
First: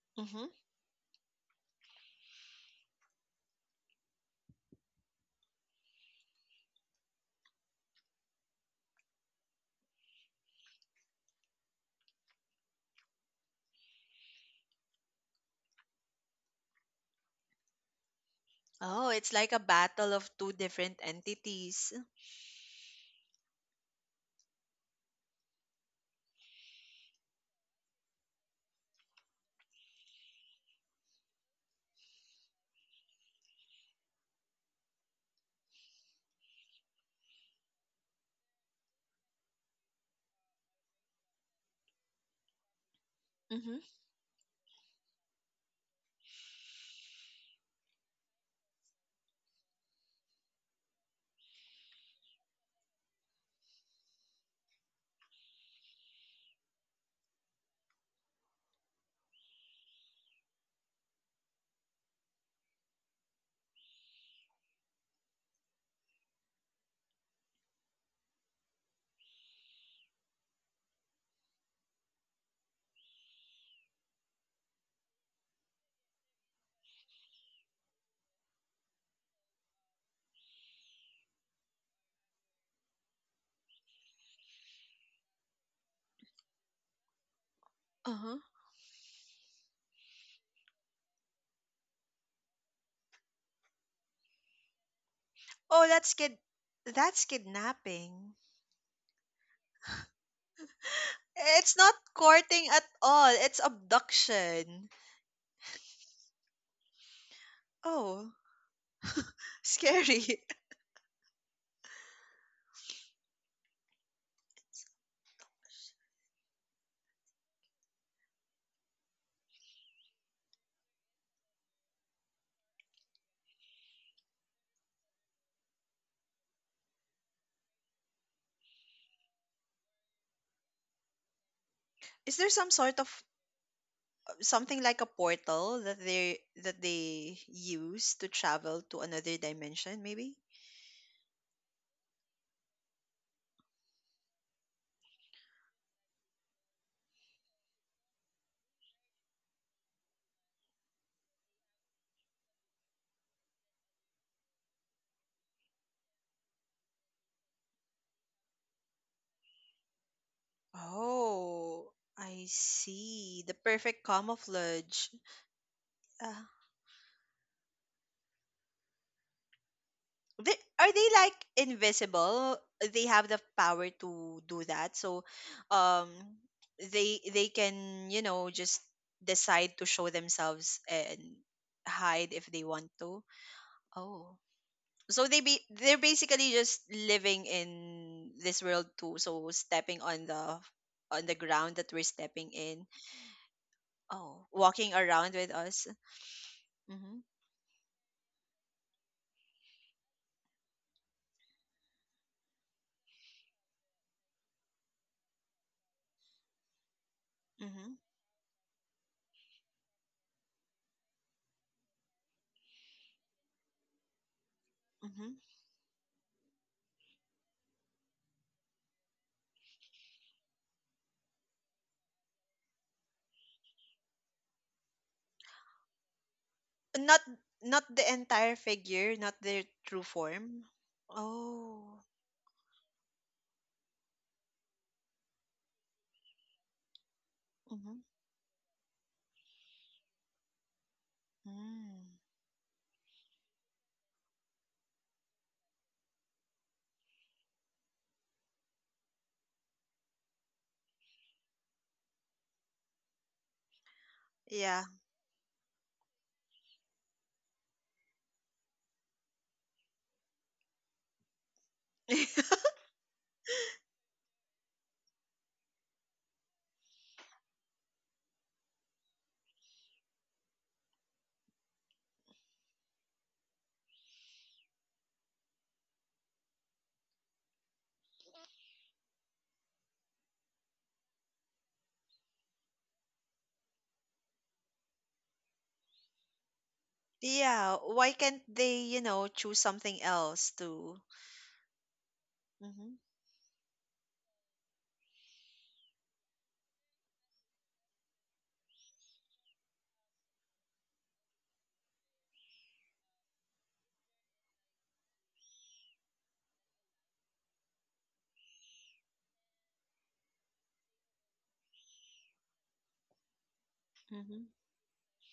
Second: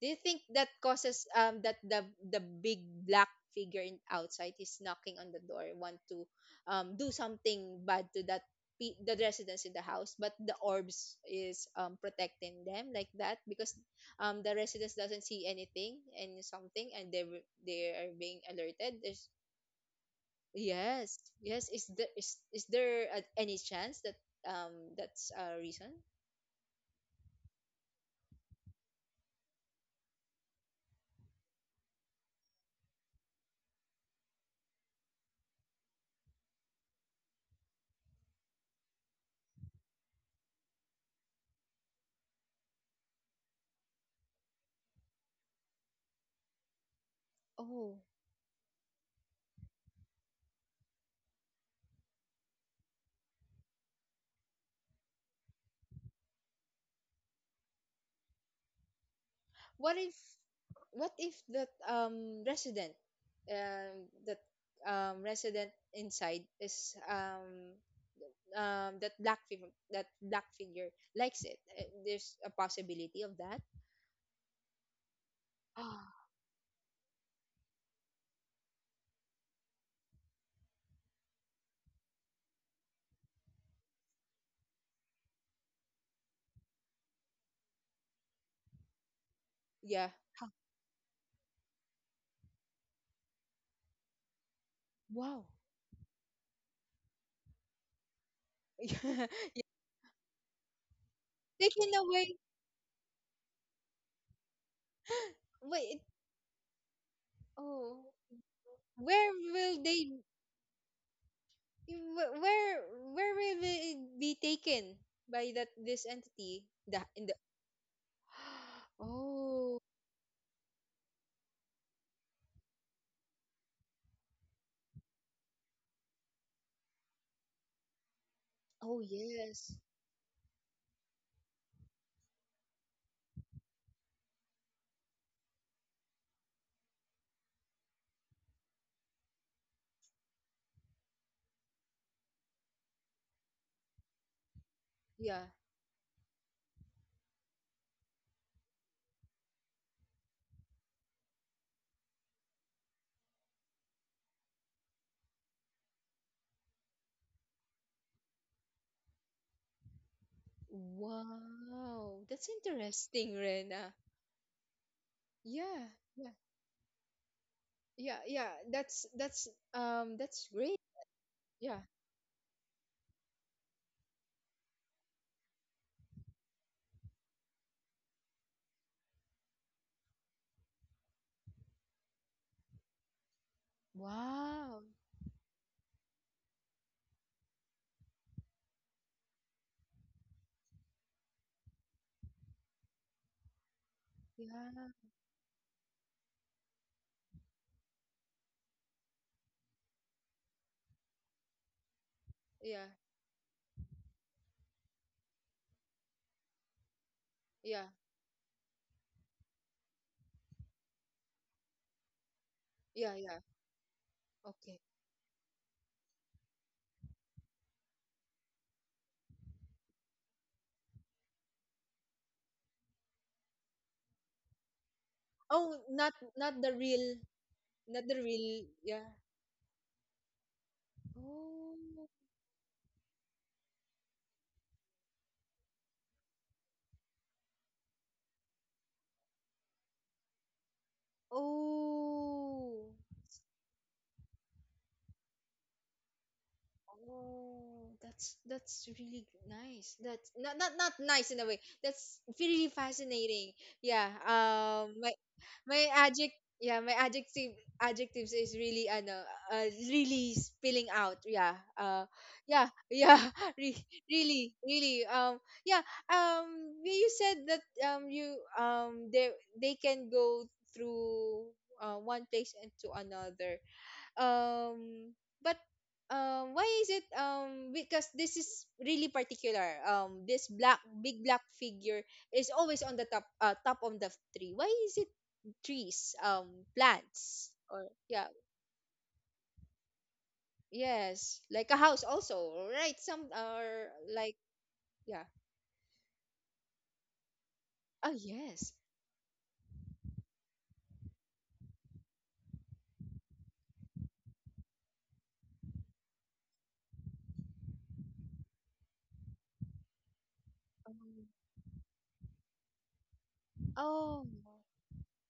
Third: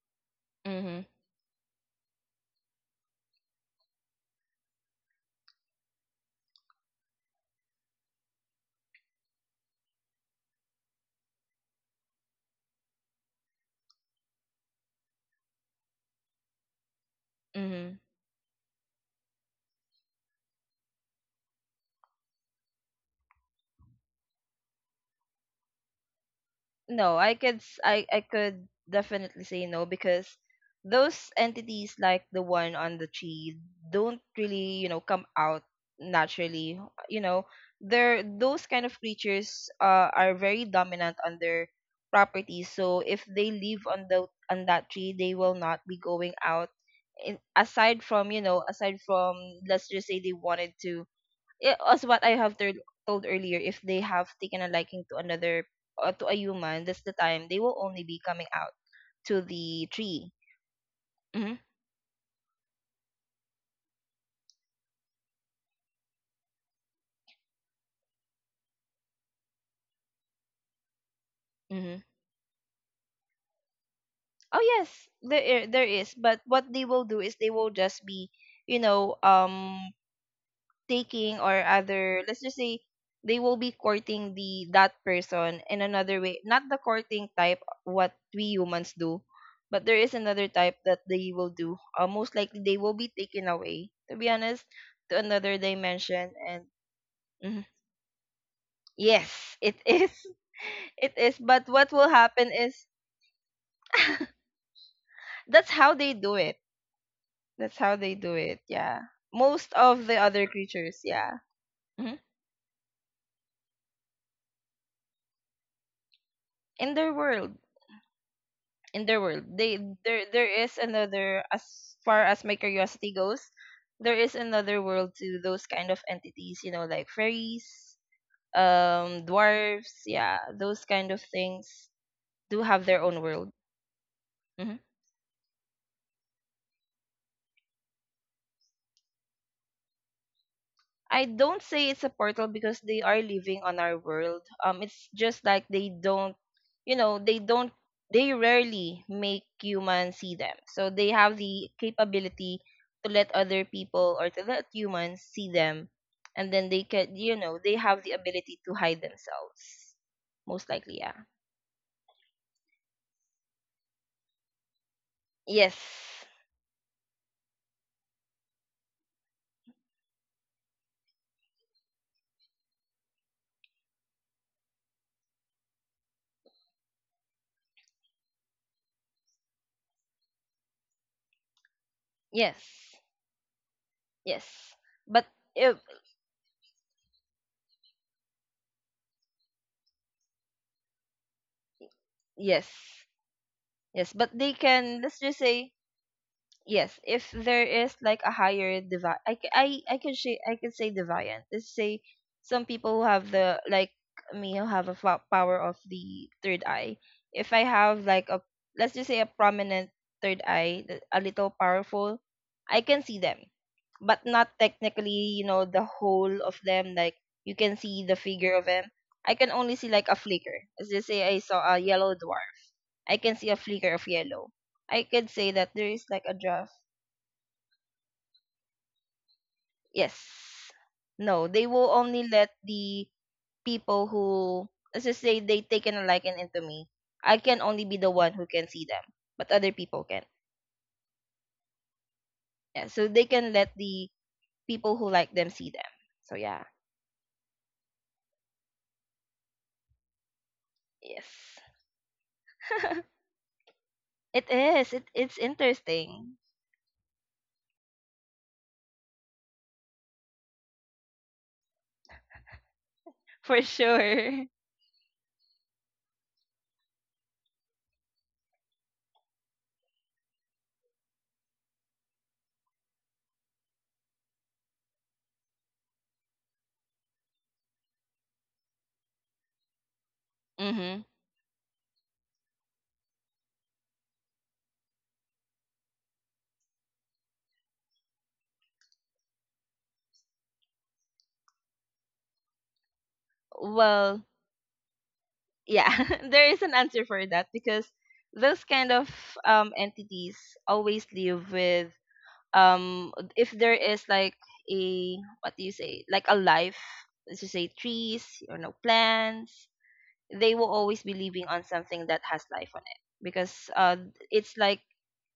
[SPEAKER 1] Do you think
[SPEAKER 2] Mm-hmm.
[SPEAKER 1] that
[SPEAKER 3] Mhm.
[SPEAKER 1] causes um that the the big black figure in outside is knocking on the door, want to um do something bad to that pe- the residents in the house? But the orbs is um protecting them like that because um the residents doesn't see anything and something, and they were- they
[SPEAKER 3] Mhm.
[SPEAKER 1] are being alerted.
[SPEAKER 2] Oh,
[SPEAKER 1] There's…
[SPEAKER 2] it's like a battle of two different
[SPEAKER 1] Yes, yes, is
[SPEAKER 2] entities.
[SPEAKER 1] there is is there uh, any chance that um that's a reason?
[SPEAKER 3] No i could s- i i could definitely say no, because those entities like the one on the tree don't really, you know, come out naturally. You know, they're— those kind of creatures uh, are very dominant on their property. So if they
[SPEAKER 2] Mm-hmm.
[SPEAKER 3] live on the— on that tree, they will not be going out, in,
[SPEAKER 1] Oh.
[SPEAKER 3] aside from, you know, aside from let's just say they wanted to— i- as what I have told told earlier, if they have taken a liking to another, uh, to a human, that's the time they will only be coming out to the
[SPEAKER 1] What if,
[SPEAKER 3] tree.
[SPEAKER 1] what if
[SPEAKER 3] Hmm
[SPEAKER 1] that um resident, um that um resident inside is um um that black figure, that black figure likes it? Uh,
[SPEAKER 3] hmm
[SPEAKER 1] there's a possibility of that. <gasps>
[SPEAKER 3] Oh yes, there i- there is.
[SPEAKER 1] Ah,
[SPEAKER 3] But what they will do is they will just be, you know, um, taking or other, let's just say they will be courting the— that person in another way, not the courting type what
[SPEAKER 2] Uh-huh.
[SPEAKER 3] we humans do, but there is
[SPEAKER 1] yeah.
[SPEAKER 3] another type that they will do. uh, most likely they will be taken away, to be honest, to
[SPEAKER 1] Wow.
[SPEAKER 3] another
[SPEAKER 2] oh that's
[SPEAKER 3] dimension.
[SPEAKER 2] kid
[SPEAKER 3] And
[SPEAKER 2] that's
[SPEAKER 3] mhm.
[SPEAKER 2] kidnapping.
[SPEAKER 3] Yes,
[SPEAKER 1] <laughs> Yeah.
[SPEAKER 3] it is. <laughs> It is, but
[SPEAKER 2] It's
[SPEAKER 3] what
[SPEAKER 2] not
[SPEAKER 1] Taken
[SPEAKER 3] will
[SPEAKER 1] away.
[SPEAKER 3] happen
[SPEAKER 2] courting
[SPEAKER 3] is—
[SPEAKER 2] at all. It's
[SPEAKER 3] <laughs>
[SPEAKER 2] abduction.
[SPEAKER 3] that's
[SPEAKER 1] <gasps>
[SPEAKER 3] how
[SPEAKER 1] Wait.
[SPEAKER 3] they do it. that's how
[SPEAKER 1] Oh,
[SPEAKER 3] they do
[SPEAKER 2] Oh,
[SPEAKER 3] it Yeah,
[SPEAKER 1] where
[SPEAKER 2] <laughs>
[SPEAKER 3] most
[SPEAKER 1] will
[SPEAKER 3] of the
[SPEAKER 1] they,
[SPEAKER 2] scary.
[SPEAKER 3] other creatures, yeah. hmm
[SPEAKER 1] wh- where where will they be taken by that, this entity,
[SPEAKER 3] In
[SPEAKER 1] the
[SPEAKER 3] their
[SPEAKER 1] in the…
[SPEAKER 3] world. In
[SPEAKER 1] <gasps>
[SPEAKER 3] their world. They—
[SPEAKER 1] Oh.
[SPEAKER 3] there there is another— as far as my curiosity goes, there is another world to those kind of entities, you know, like fairies,
[SPEAKER 1] Oh,
[SPEAKER 3] um,
[SPEAKER 1] yes.
[SPEAKER 3] dwarves, yeah, those kind of things
[SPEAKER 2] <laughs> Is there
[SPEAKER 3] do
[SPEAKER 2] some
[SPEAKER 3] have
[SPEAKER 2] sort
[SPEAKER 3] their own
[SPEAKER 2] of
[SPEAKER 3] world. Mm-hmm.
[SPEAKER 2] something like a portal that they that they use to travel to another dimension maybe?
[SPEAKER 3] I don't say it's a portal, because they are living on our world. Um, it's just
[SPEAKER 1] Yeah.
[SPEAKER 3] like they don't, you know, they don't— they rarely make humans see them. So they have the capability to let other people, or to let humans, see them, and then they can, you know, they have the ability to hide themselves. Most likely, yeah.
[SPEAKER 2] Oh,
[SPEAKER 1] Wow.
[SPEAKER 2] I
[SPEAKER 1] That's interesting,
[SPEAKER 2] see. The
[SPEAKER 1] Rena.
[SPEAKER 2] perfect camouflage.
[SPEAKER 3] Yes,
[SPEAKER 1] Yeah.
[SPEAKER 2] Uh,
[SPEAKER 1] Yeah. Yeah. Yeah. That's that's um
[SPEAKER 2] They,
[SPEAKER 1] that's great.
[SPEAKER 2] are they like
[SPEAKER 1] Yeah.
[SPEAKER 2] invisible? They have the power to do that. So, um, they they can, you know, just decide to show themselves and hide if they want
[SPEAKER 3] yes,
[SPEAKER 2] to. Oh,
[SPEAKER 3] yes.
[SPEAKER 1] Wow.
[SPEAKER 3] But
[SPEAKER 2] so they be
[SPEAKER 3] if
[SPEAKER 2] they're basically just living in this world too. So stepping on the on the ground that we're stepping in.
[SPEAKER 3] yes, yes, but
[SPEAKER 2] Oh,
[SPEAKER 3] they
[SPEAKER 2] walking
[SPEAKER 3] can.
[SPEAKER 1] Yeah.
[SPEAKER 3] Let's
[SPEAKER 2] around
[SPEAKER 3] just
[SPEAKER 2] with
[SPEAKER 3] say
[SPEAKER 2] us.
[SPEAKER 3] yes,
[SPEAKER 2] Mm-hmm.
[SPEAKER 3] if there is like a higher devi— i c- i i could say i could say deviant, let's say some
[SPEAKER 1] Yeah.
[SPEAKER 3] people who have the like me, who have a fo- power of the third eye. If I
[SPEAKER 1] Yeah.
[SPEAKER 2] Mm-hmm.
[SPEAKER 3] have like a, let's just say, a prominent third eye, th- a little powerful, I can see
[SPEAKER 1] Yeah.
[SPEAKER 3] them,
[SPEAKER 1] Yeah.
[SPEAKER 3] but not
[SPEAKER 1] Okay.
[SPEAKER 3] technically,
[SPEAKER 2] Mm-hmm.
[SPEAKER 3] you know, the whole of them. Like you can see the figure of them, I can only see like a flicker. Let's just say I saw a yellow dwarf, I can see a flicker of yellow. I could say that
[SPEAKER 1] Oh,
[SPEAKER 3] there is
[SPEAKER 1] not
[SPEAKER 3] like a dwarf.
[SPEAKER 1] not the real.
[SPEAKER 2] Not not the
[SPEAKER 1] Not the
[SPEAKER 2] entire
[SPEAKER 1] real. Yeah.
[SPEAKER 2] figure, not their true
[SPEAKER 3] Yes.
[SPEAKER 2] form.
[SPEAKER 3] No, they will
[SPEAKER 2] Oh.
[SPEAKER 1] Oh.
[SPEAKER 3] only let the people who, let's just say, they taken a liking into me. I can only be
[SPEAKER 2] Mm-hmm.
[SPEAKER 3] the one who can see them, but other people can.
[SPEAKER 2] Mm.
[SPEAKER 3] Yeah,
[SPEAKER 1] Oh.
[SPEAKER 3] so they can let the people who like them see them. So yeah,
[SPEAKER 1] Oh, that's that's really nice. That's not not not nice in a
[SPEAKER 3] yes.
[SPEAKER 1] way. That's really
[SPEAKER 3] <laughs>
[SPEAKER 1] fascinating. Yeah.
[SPEAKER 3] It
[SPEAKER 2] Yeah.
[SPEAKER 3] is. It—
[SPEAKER 1] Um. My
[SPEAKER 3] it's
[SPEAKER 1] my
[SPEAKER 3] interesting,
[SPEAKER 1] adject. Yeah. My adjective adjectives is really ano. Uh, really spilling out. Yeah. Uh.
[SPEAKER 2] <laughs>
[SPEAKER 1] Yeah. Yeah. <laughs>
[SPEAKER 3] for
[SPEAKER 1] Re-
[SPEAKER 3] sure.
[SPEAKER 1] really. Really. Um. Yeah. Um. You you said that um you um they they can go through uh one place and to another, um but um why is it, um because this is really particular, um this black
[SPEAKER 3] Mm-hmm.
[SPEAKER 1] big black figure is always on the top, uh, top of the tree? Why is it trees, um plants,
[SPEAKER 2] Yeah.
[SPEAKER 1] or
[SPEAKER 2] Why
[SPEAKER 1] yeah,
[SPEAKER 2] can't they, you know, choose something else to
[SPEAKER 1] yes, like a house also,
[SPEAKER 2] Mm-hmm.
[SPEAKER 1] right? Some are
[SPEAKER 3] Well,
[SPEAKER 1] like, yeah.
[SPEAKER 3] yeah, <laughs> there is an answer for that, because
[SPEAKER 1] Oh,
[SPEAKER 3] those
[SPEAKER 1] yes.
[SPEAKER 3] kind of um entities always live with um if there is like a, what do you say, like a life, let's just say trees or no plants, they will always be
[SPEAKER 1] um,
[SPEAKER 3] living on something that has life on it, because uh
[SPEAKER 1] oh.
[SPEAKER 2] Mm-hmm.
[SPEAKER 3] it's like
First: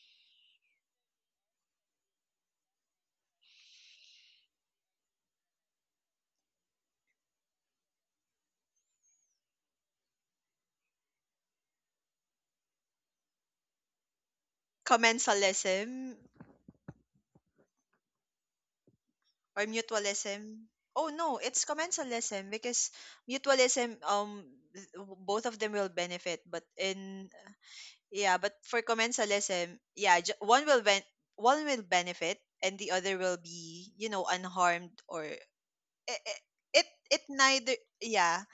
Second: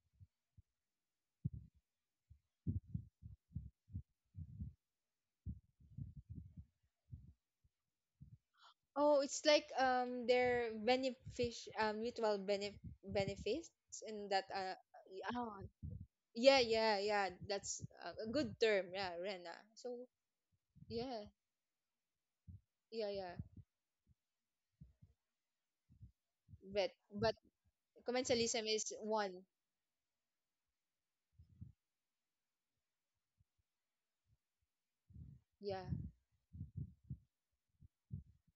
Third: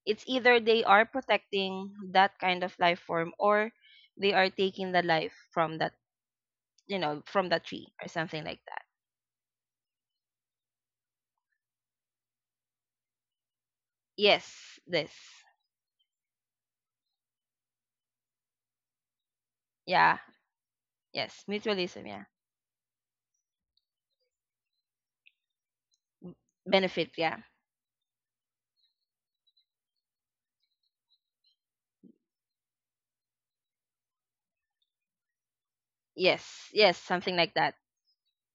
[SPEAKER 3] it's either they are protecting that kind of life form, or they are taking the life from that, you know, from that tree or something like that.
[SPEAKER 1] Oh, it's like um their benefic, um mutual benef- benefits in that uh
[SPEAKER 3] Yes, this.
[SPEAKER 2] Commensalism.
[SPEAKER 1] yeah, yeah, yeah, yeah. That's a a good term. Yeah, Rena.
[SPEAKER 2] Or
[SPEAKER 1] So,
[SPEAKER 3] Yeah,
[SPEAKER 2] mutualism? Oh
[SPEAKER 1] yeah,
[SPEAKER 2] no,
[SPEAKER 3] yes,
[SPEAKER 2] it's
[SPEAKER 3] mutualism, yeah.
[SPEAKER 2] commensalism because
[SPEAKER 1] yeah, yeah.
[SPEAKER 2] mutualism, um, th- both of them will benefit, but
[SPEAKER 1] But
[SPEAKER 3] Benefit,
[SPEAKER 2] in
[SPEAKER 1] but
[SPEAKER 3] yeah.
[SPEAKER 2] Yeah, but
[SPEAKER 1] commensalism
[SPEAKER 2] for
[SPEAKER 1] is one.
[SPEAKER 2] commensalism, yeah, ju- one will ben- one will benefit and the other will be, you know, unharmed. Or it
[SPEAKER 1] Yeah,
[SPEAKER 3] Yes,
[SPEAKER 2] it,
[SPEAKER 3] yes,
[SPEAKER 2] it
[SPEAKER 3] something like
[SPEAKER 2] neither,
[SPEAKER 3] that.
[SPEAKER 2] yeah.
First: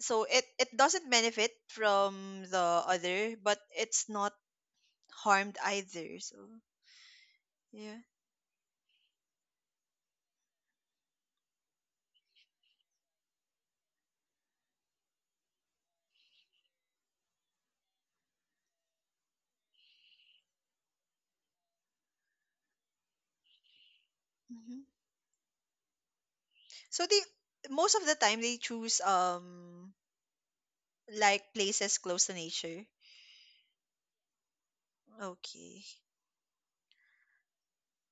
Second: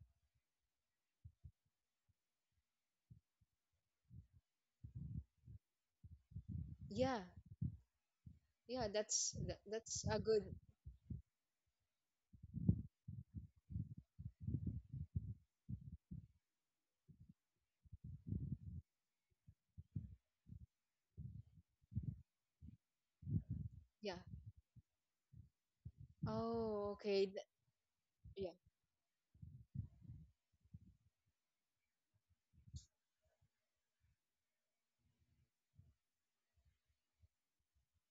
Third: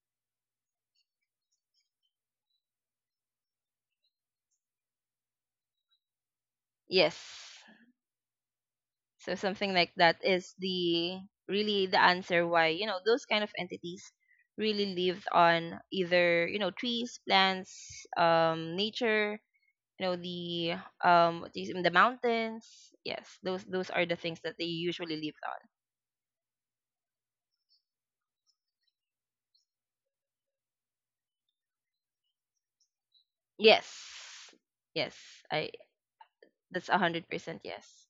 [SPEAKER 2] So it it doesn't benefit from the other, but it's not harmed either. So,
[SPEAKER 1] yeah,
[SPEAKER 3] Yes.
[SPEAKER 2] yeah.
[SPEAKER 1] yeah.
[SPEAKER 3] So
[SPEAKER 1] That's that,
[SPEAKER 3] something like
[SPEAKER 1] that's a
[SPEAKER 3] that
[SPEAKER 1] good.
[SPEAKER 3] is the— really the answer why, you know, those kind of entities really lived on either, you know, trees, plants, um, nature, you know, the um what do you— the mountains. Yes, those those are the
[SPEAKER 1] Yeah.
[SPEAKER 3] things that they
[SPEAKER 2] Hmm.
[SPEAKER 3] usually live on.
[SPEAKER 1] Oh,
[SPEAKER 2] So they
[SPEAKER 1] okay. Th-
[SPEAKER 2] most of the time
[SPEAKER 1] yeah.
[SPEAKER 2] they choose um like places close to nature.
[SPEAKER 3] Yes. Yes. I—
[SPEAKER 2] Okay.
[SPEAKER 3] that's a hundred percent yes.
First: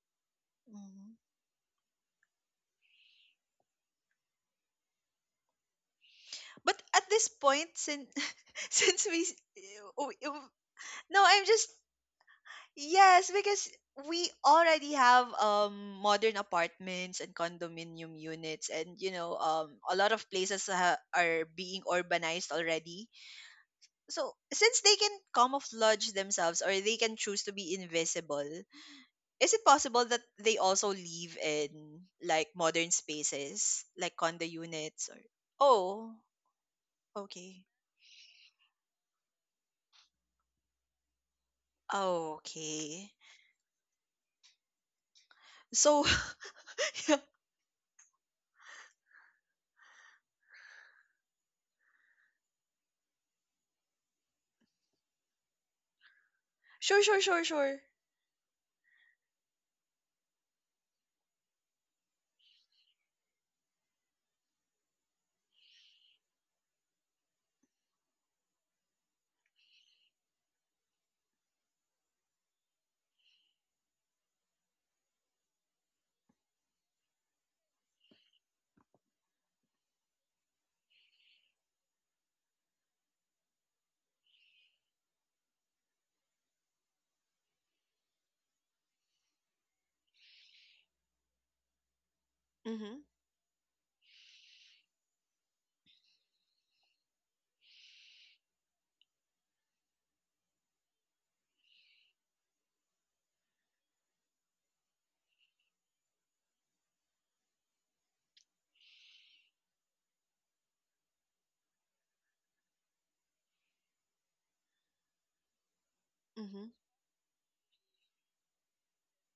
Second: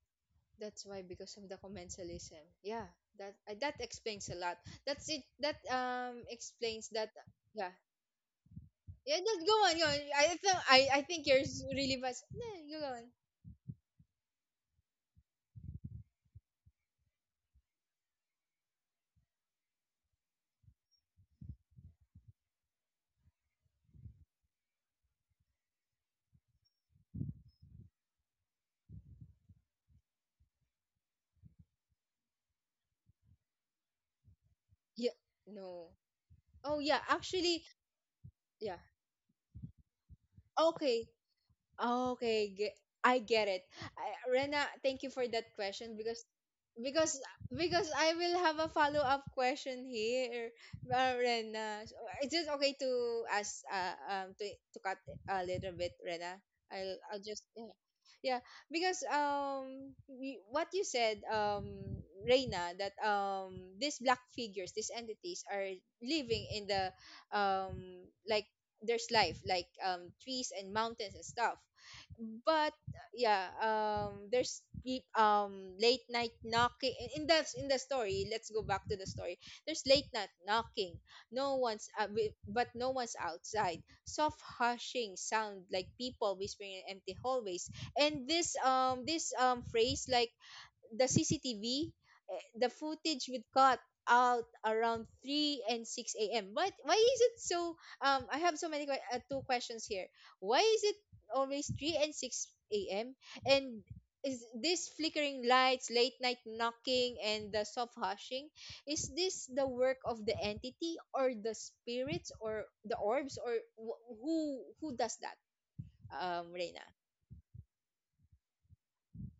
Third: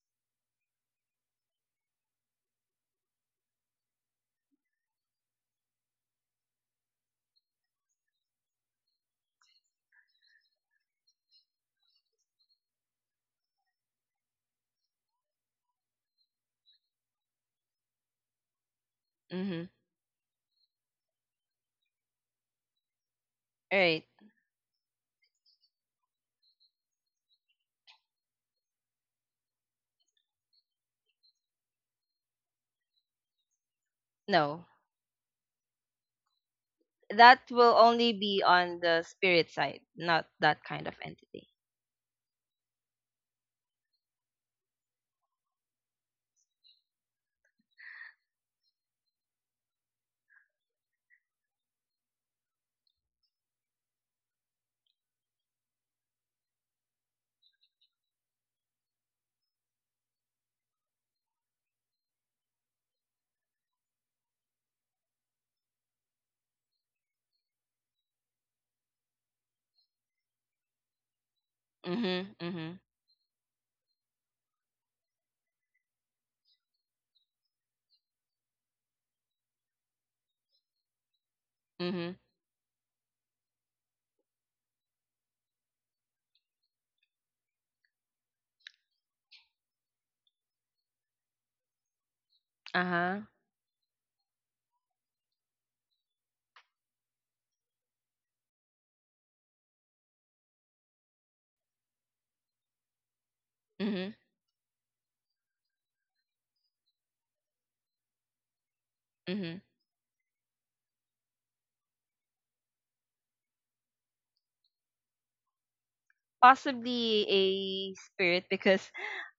[SPEAKER 1] That's why,
[SPEAKER 2] Hmm.
[SPEAKER 1] because of the commensalism. Yeah. That uh, that explains a lot. That's it. That um
[SPEAKER 2] But
[SPEAKER 1] explains
[SPEAKER 2] at
[SPEAKER 1] that.
[SPEAKER 2] this point,
[SPEAKER 1] Yeah.
[SPEAKER 2] since <laughs> since
[SPEAKER 1] Yeah.
[SPEAKER 2] we s-
[SPEAKER 1] Just go
[SPEAKER 2] uh,
[SPEAKER 1] on. Go on.
[SPEAKER 2] w-
[SPEAKER 1] I
[SPEAKER 2] w-
[SPEAKER 1] th- I I
[SPEAKER 2] no,
[SPEAKER 1] think you're
[SPEAKER 2] I'm
[SPEAKER 1] s-
[SPEAKER 2] just
[SPEAKER 1] really fast. No, you go on.
[SPEAKER 2] Yes, because we already have um modern apartments and condominium units, and you know,
[SPEAKER 3] Mm-hmm.
[SPEAKER 2] um a lot of places ha- are being urbanized already.
[SPEAKER 3] Right.
[SPEAKER 2] So since they can camouflage themselves, or they can choose to be invisible, is it possible that they also live in like modern spaces like condo
[SPEAKER 3] No.
[SPEAKER 2] units,
[SPEAKER 1] Yeah.
[SPEAKER 2] or
[SPEAKER 1] No.
[SPEAKER 2] Oh,
[SPEAKER 1] Oh yeah.
[SPEAKER 3] That
[SPEAKER 1] Actually.
[SPEAKER 2] okay.
[SPEAKER 3] will only be
[SPEAKER 1] Yeah.
[SPEAKER 3] on the spirit side, not that kind of
[SPEAKER 1] Okay.
[SPEAKER 3] entity.
[SPEAKER 2] Oh,
[SPEAKER 1] Okay, ge-
[SPEAKER 2] okay.
[SPEAKER 1] I get it. I, Rena, thank you for that question,
[SPEAKER 2] So <laughs>
[SPEAKER 1] because because
[SPEAKER 2] sure
[SPEAKER 1] because I will have a follow up question here, uh, Rena. So, uh, is it okay to ask, uh, um to, to cut a little bit, Rena? I'll
[SPEAKER 2] sure
[SPEAKER 1] I'll just
[SPEAKER 2] sure
[SPEAKER 1] yeah.
[SPEAKER 2] sure.
[SPEAKER 1] Yeah, because um y- what you said, um Reina, that um these black figures, these entities are living in the um like there's life, like um trees and mountains and stuff,
[SPEAKER 3] Mm-hmm. Mm-hmm.
[SPEAKER 1] but uh, yeah, um there's peop- um late night knocking in in the in the story. Let's go back to the story. There's late night knocking, no one's uh,
[SPEAKER 3] Mm-hmm.
[SPEAKER 1] wi- but no one's outside, soft hushing sound like people whispering in empty hallways, and this um this um phrase like the C C T V, eh, the
[SPEAKER 3] Uh-huh.
[SPEAKER 1] footage would cut out around three and six a m. But why is it so? Um, I have so many que- uh, two questions here. Why is it always three and six a m? And
[SPEAKER 3] Mm-hmm.
[SPEAKER 1] is this flickering lights, late night knocking, and the soft hushing, is this
[SPEAKER 3] Mhm.
[SPEAKER 1] the work of the entity or the spirits or the orbs or wh- who who does that? Um,
[SPEAKER 2] Mhm.
[SPEAKER 1] Reina,
[SPEAKER 3] Possibly a spirit, because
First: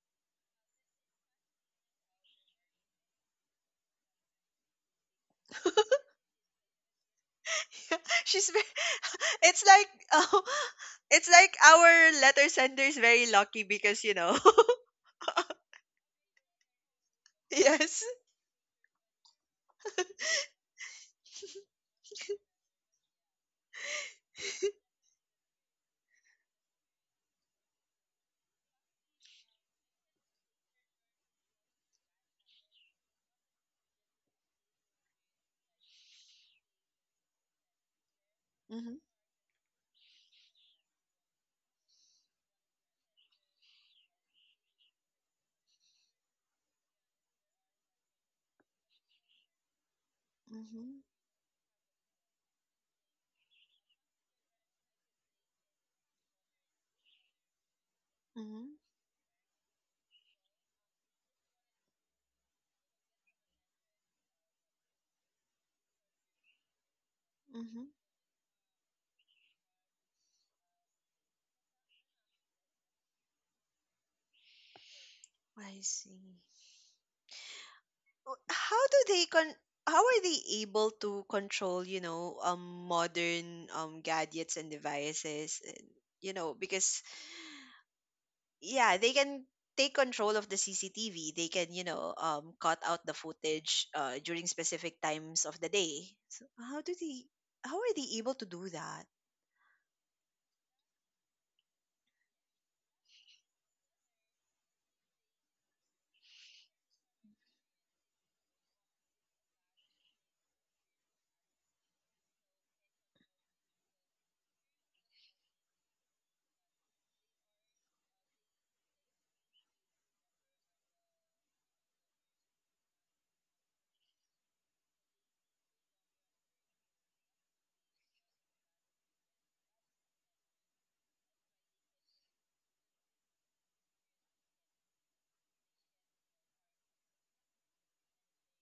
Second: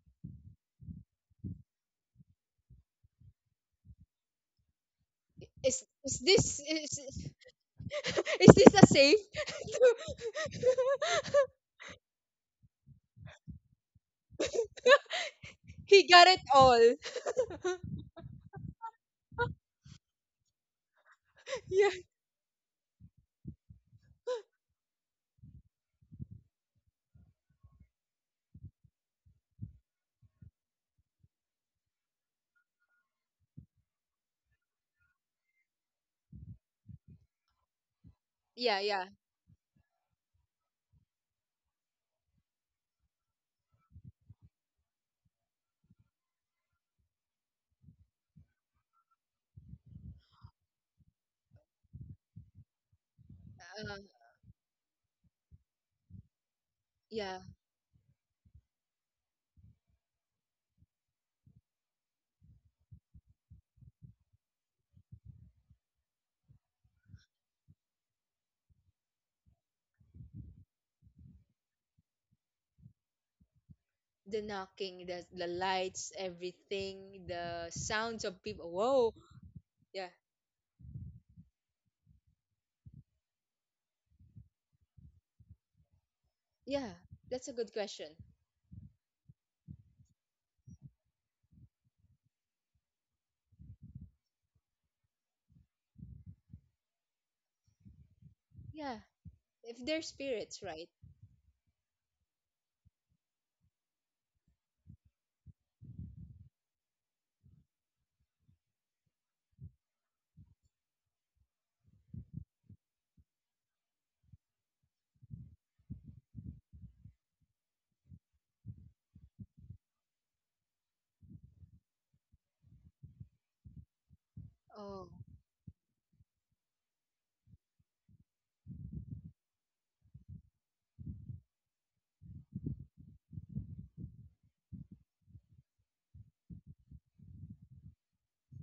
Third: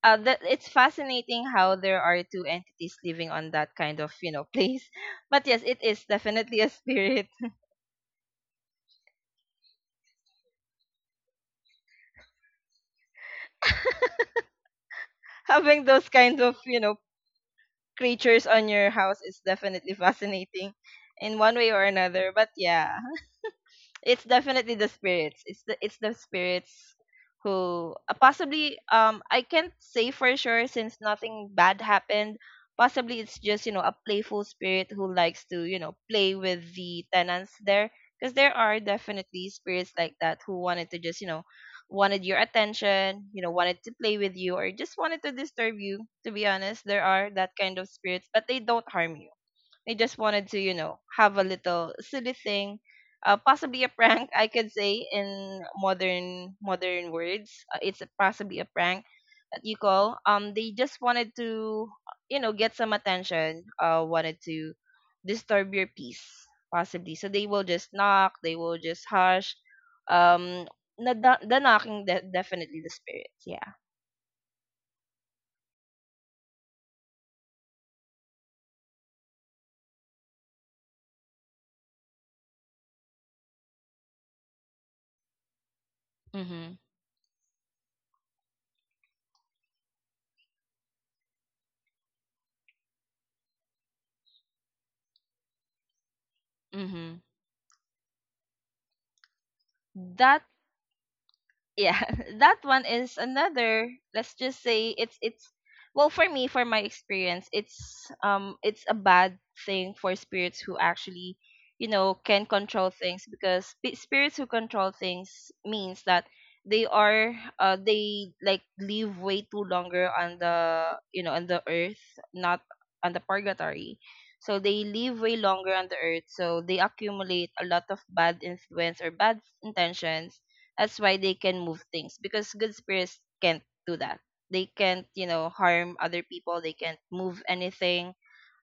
[SPEAKER 3] uh, that— it's fascinating how there are two entities living on that kind of, you know, <laughs> place. But yes,
[SPEAKER 1] is
[SPEAKER 3] it is
[SPEAKER 1] is this
[SPEAKER 3] definitely a
[SPEAKER 1] is,
[SPEAKER 3] spirit. <laughs>
[SPEAKER 2] <laughs>
[SPEAKER 1] <laughs>
[SPEAKER 2] She's
[SPEAKER 1] is
[SPEAKER 2] very,
[SPEAKER 1] this a safe…
[SPEAKER 2] <laughs> it's
[SPEAKER 1] <laughs>
[SPEAKER 2] like oh, <laughs> it's like our letter sender is very lucky because you know. <laughs>
[SPEAKER 3] Having
[SPEAKER 1] He
[SPEAKER 3] those
[SPEAKER 1] got it
[SPEAKER 3] kind of,
[SPEAKER 1] all.
[SPEAKER 3] you know,
[SPEAKER 1] <laughs>
[SPEAKER 2] Yes.
[SPEAKER 3] creatures on your house is definitely fascinating in one way or
[SPEAKER 1] Yeah.
[SPEAKER 3] another, but yeah. It's definitely the spirits. It's the it's the spirits who, uh, possibly, um I can't say for sure since nothing bad happened. Possibly it's just, you know, a playful spirit who likes to, you know, play with the tenants there, because there are
[SPEAKER 1] Yeah,
[SPEAKER 2] Mhm.
[SPEAKER 1] yeah.
[SPEAKER 3] definitely spirits like that who wanted to just, you know, wanted your attention, you know, wanted to play with you, or just wanted to disturb you. To be honest, there are that kind of spirits, but they don't harm you. They just wanted to, you know,
[SPEAKER 2] Mhm.
[SPEAKER 3] have a little silly thing, uh, possibly a
[SPEAKER 1] Uh,
[SPEAKER 3] prank, I could say, in modern modern
[SPEAKER 1] yeah.
[SPEAKER 3] words. Uh, it's a, possibly a
[SPEAKER 2] Mhm.
[SPEAKER 3] prank that you call. Um, they just wanted to, you know, get some attention. Uh, wanted to disturb your peace, possibly. So they will
[SPEAKER 2] Mhm.
[SPEAKER 3] just knock. They will just hush. Um, na the the knocking, de- definitely the spirits. Yeah.
[SPEAKER 1] The knocking, the the
[SPEAKER 2] I
[SPEAKER 1] lights,
[SPEAKER 2] see.
[SPEAKER 1] everything, the sounds
[SPEAKER 2] W-
[SPEAKER 1] of people.
[SPEAKER 2] How do
[SPEAKER 1] Whoa.
[SPEAKER 2] they con how
[SPEAKER 1] Yeah.
[SPEAKER 2] are they able to control, you know, um modern um gadgets and devices, and you know,
[SPEAKER 3] Mm-hmm.
[SPEAKER 1] Yeah.
[SPEAKER 2] because
[SPEAKER 1] That's a good question.
[SPEAKER 2] yeah, they can take control of the C C T V. They can, you know, um, cut out the footage uh, during specific times of the day. So how do
[SPEAKER 3] Mm-hmm.
[SPEAKER 2] they? How are they able to do
[SPEAKER 1] Yeah.
[SPEAKER 2] that?
[SPEAKER 1] If they're
[SPEAKER 3] That
[SPEAKER 1] spirits, right?
[SPEAKER 3] Yeah, <laughs> that one is another, let's just say it's it's, well, for me, for my experience, it's um it's a bad thing for spirits who actually you know can control things, because spi- spirits who control things means that they are uh they like live way too longer on the, you know on the earth, not on the purgatory. So they
[SPEAKER 1] Oh.
[SPEAKER 3] live way longer on the earth, so they accumulate a lot of bad influence or bad intentions. That's why they can move things, because good spirits can't do that. They can't, you know, harm other people. They can't move anything,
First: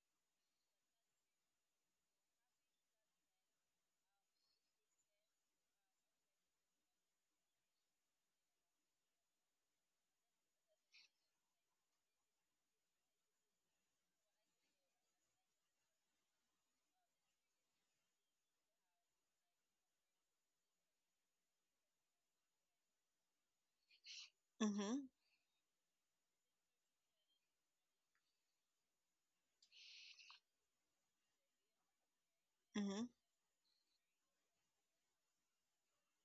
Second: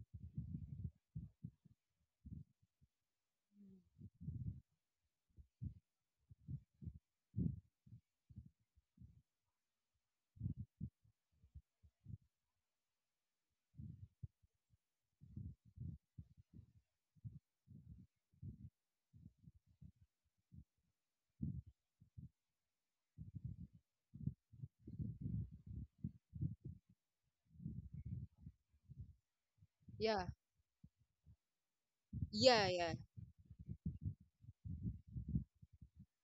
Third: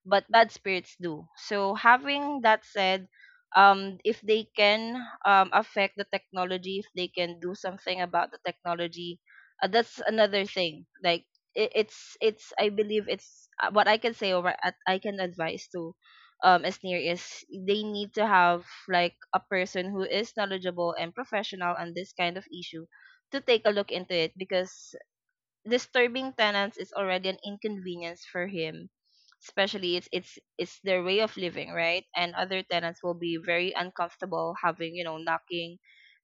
[SPEAKER 3] but bad spirits do. So, having that said, um, if they can um, affect the technology, if they can do something about the technology, uh, that's another thing. Like, it, it's it's I believe it's, uh, what I can say, or what I I can advise to, um near, is they need to have like a person who is knowledgeable and professional on this kind of issue to take a look into it, because
[SPEAKER 2] Mm-hmm.
[SPEAKER 3] disturbing tenants is already an inconvenience for him, especially it's
[SPEAKER 1] Yeah.
[SPEAKER 3] it's it's their way of living, right? And other
[SPEAKER 1] Yeah, yeah.
[SPEAKER 3] tenants
[SPEAKER 2] Mm-hmm.
[SPEAKER 3] will be very uncomfortable having, you know knocking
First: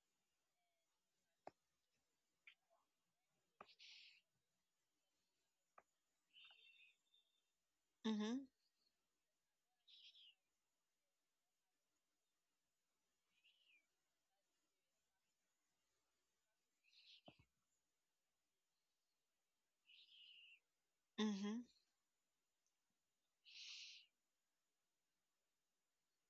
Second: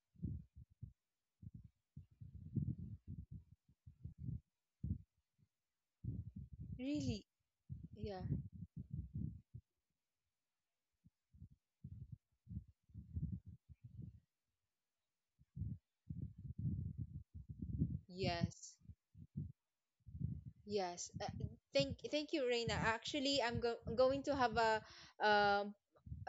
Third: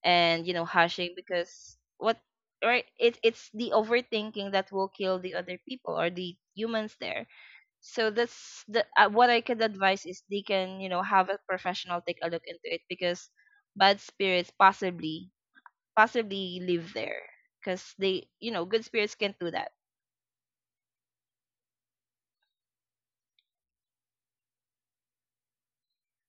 [SPEAKER 3] and, you know hashing, because what, right? It, it's the overthinking that will kill the other people or the humans
[SPEAKER 1] Really.
[SPEAKER 3] there. So
[SPEAKER 1] Yeah.
[SPEAKER 2] Mm-hmm.
[SPEAKER 3] that's the, uh, what I could advise is they can, you know have a professional take a look into it, because bad spirits possibly, possibly live there, because they you know,
[SPEAKER 1] Yes.
[SPEAKER 3] good spirits can do that.
[SPEAKER 1] Yes. Uh,
[SPEAKER 2] Mm-hmm.
[SPEAKER 1] thank thank you, Reina. Actually, I'm go- going to have a um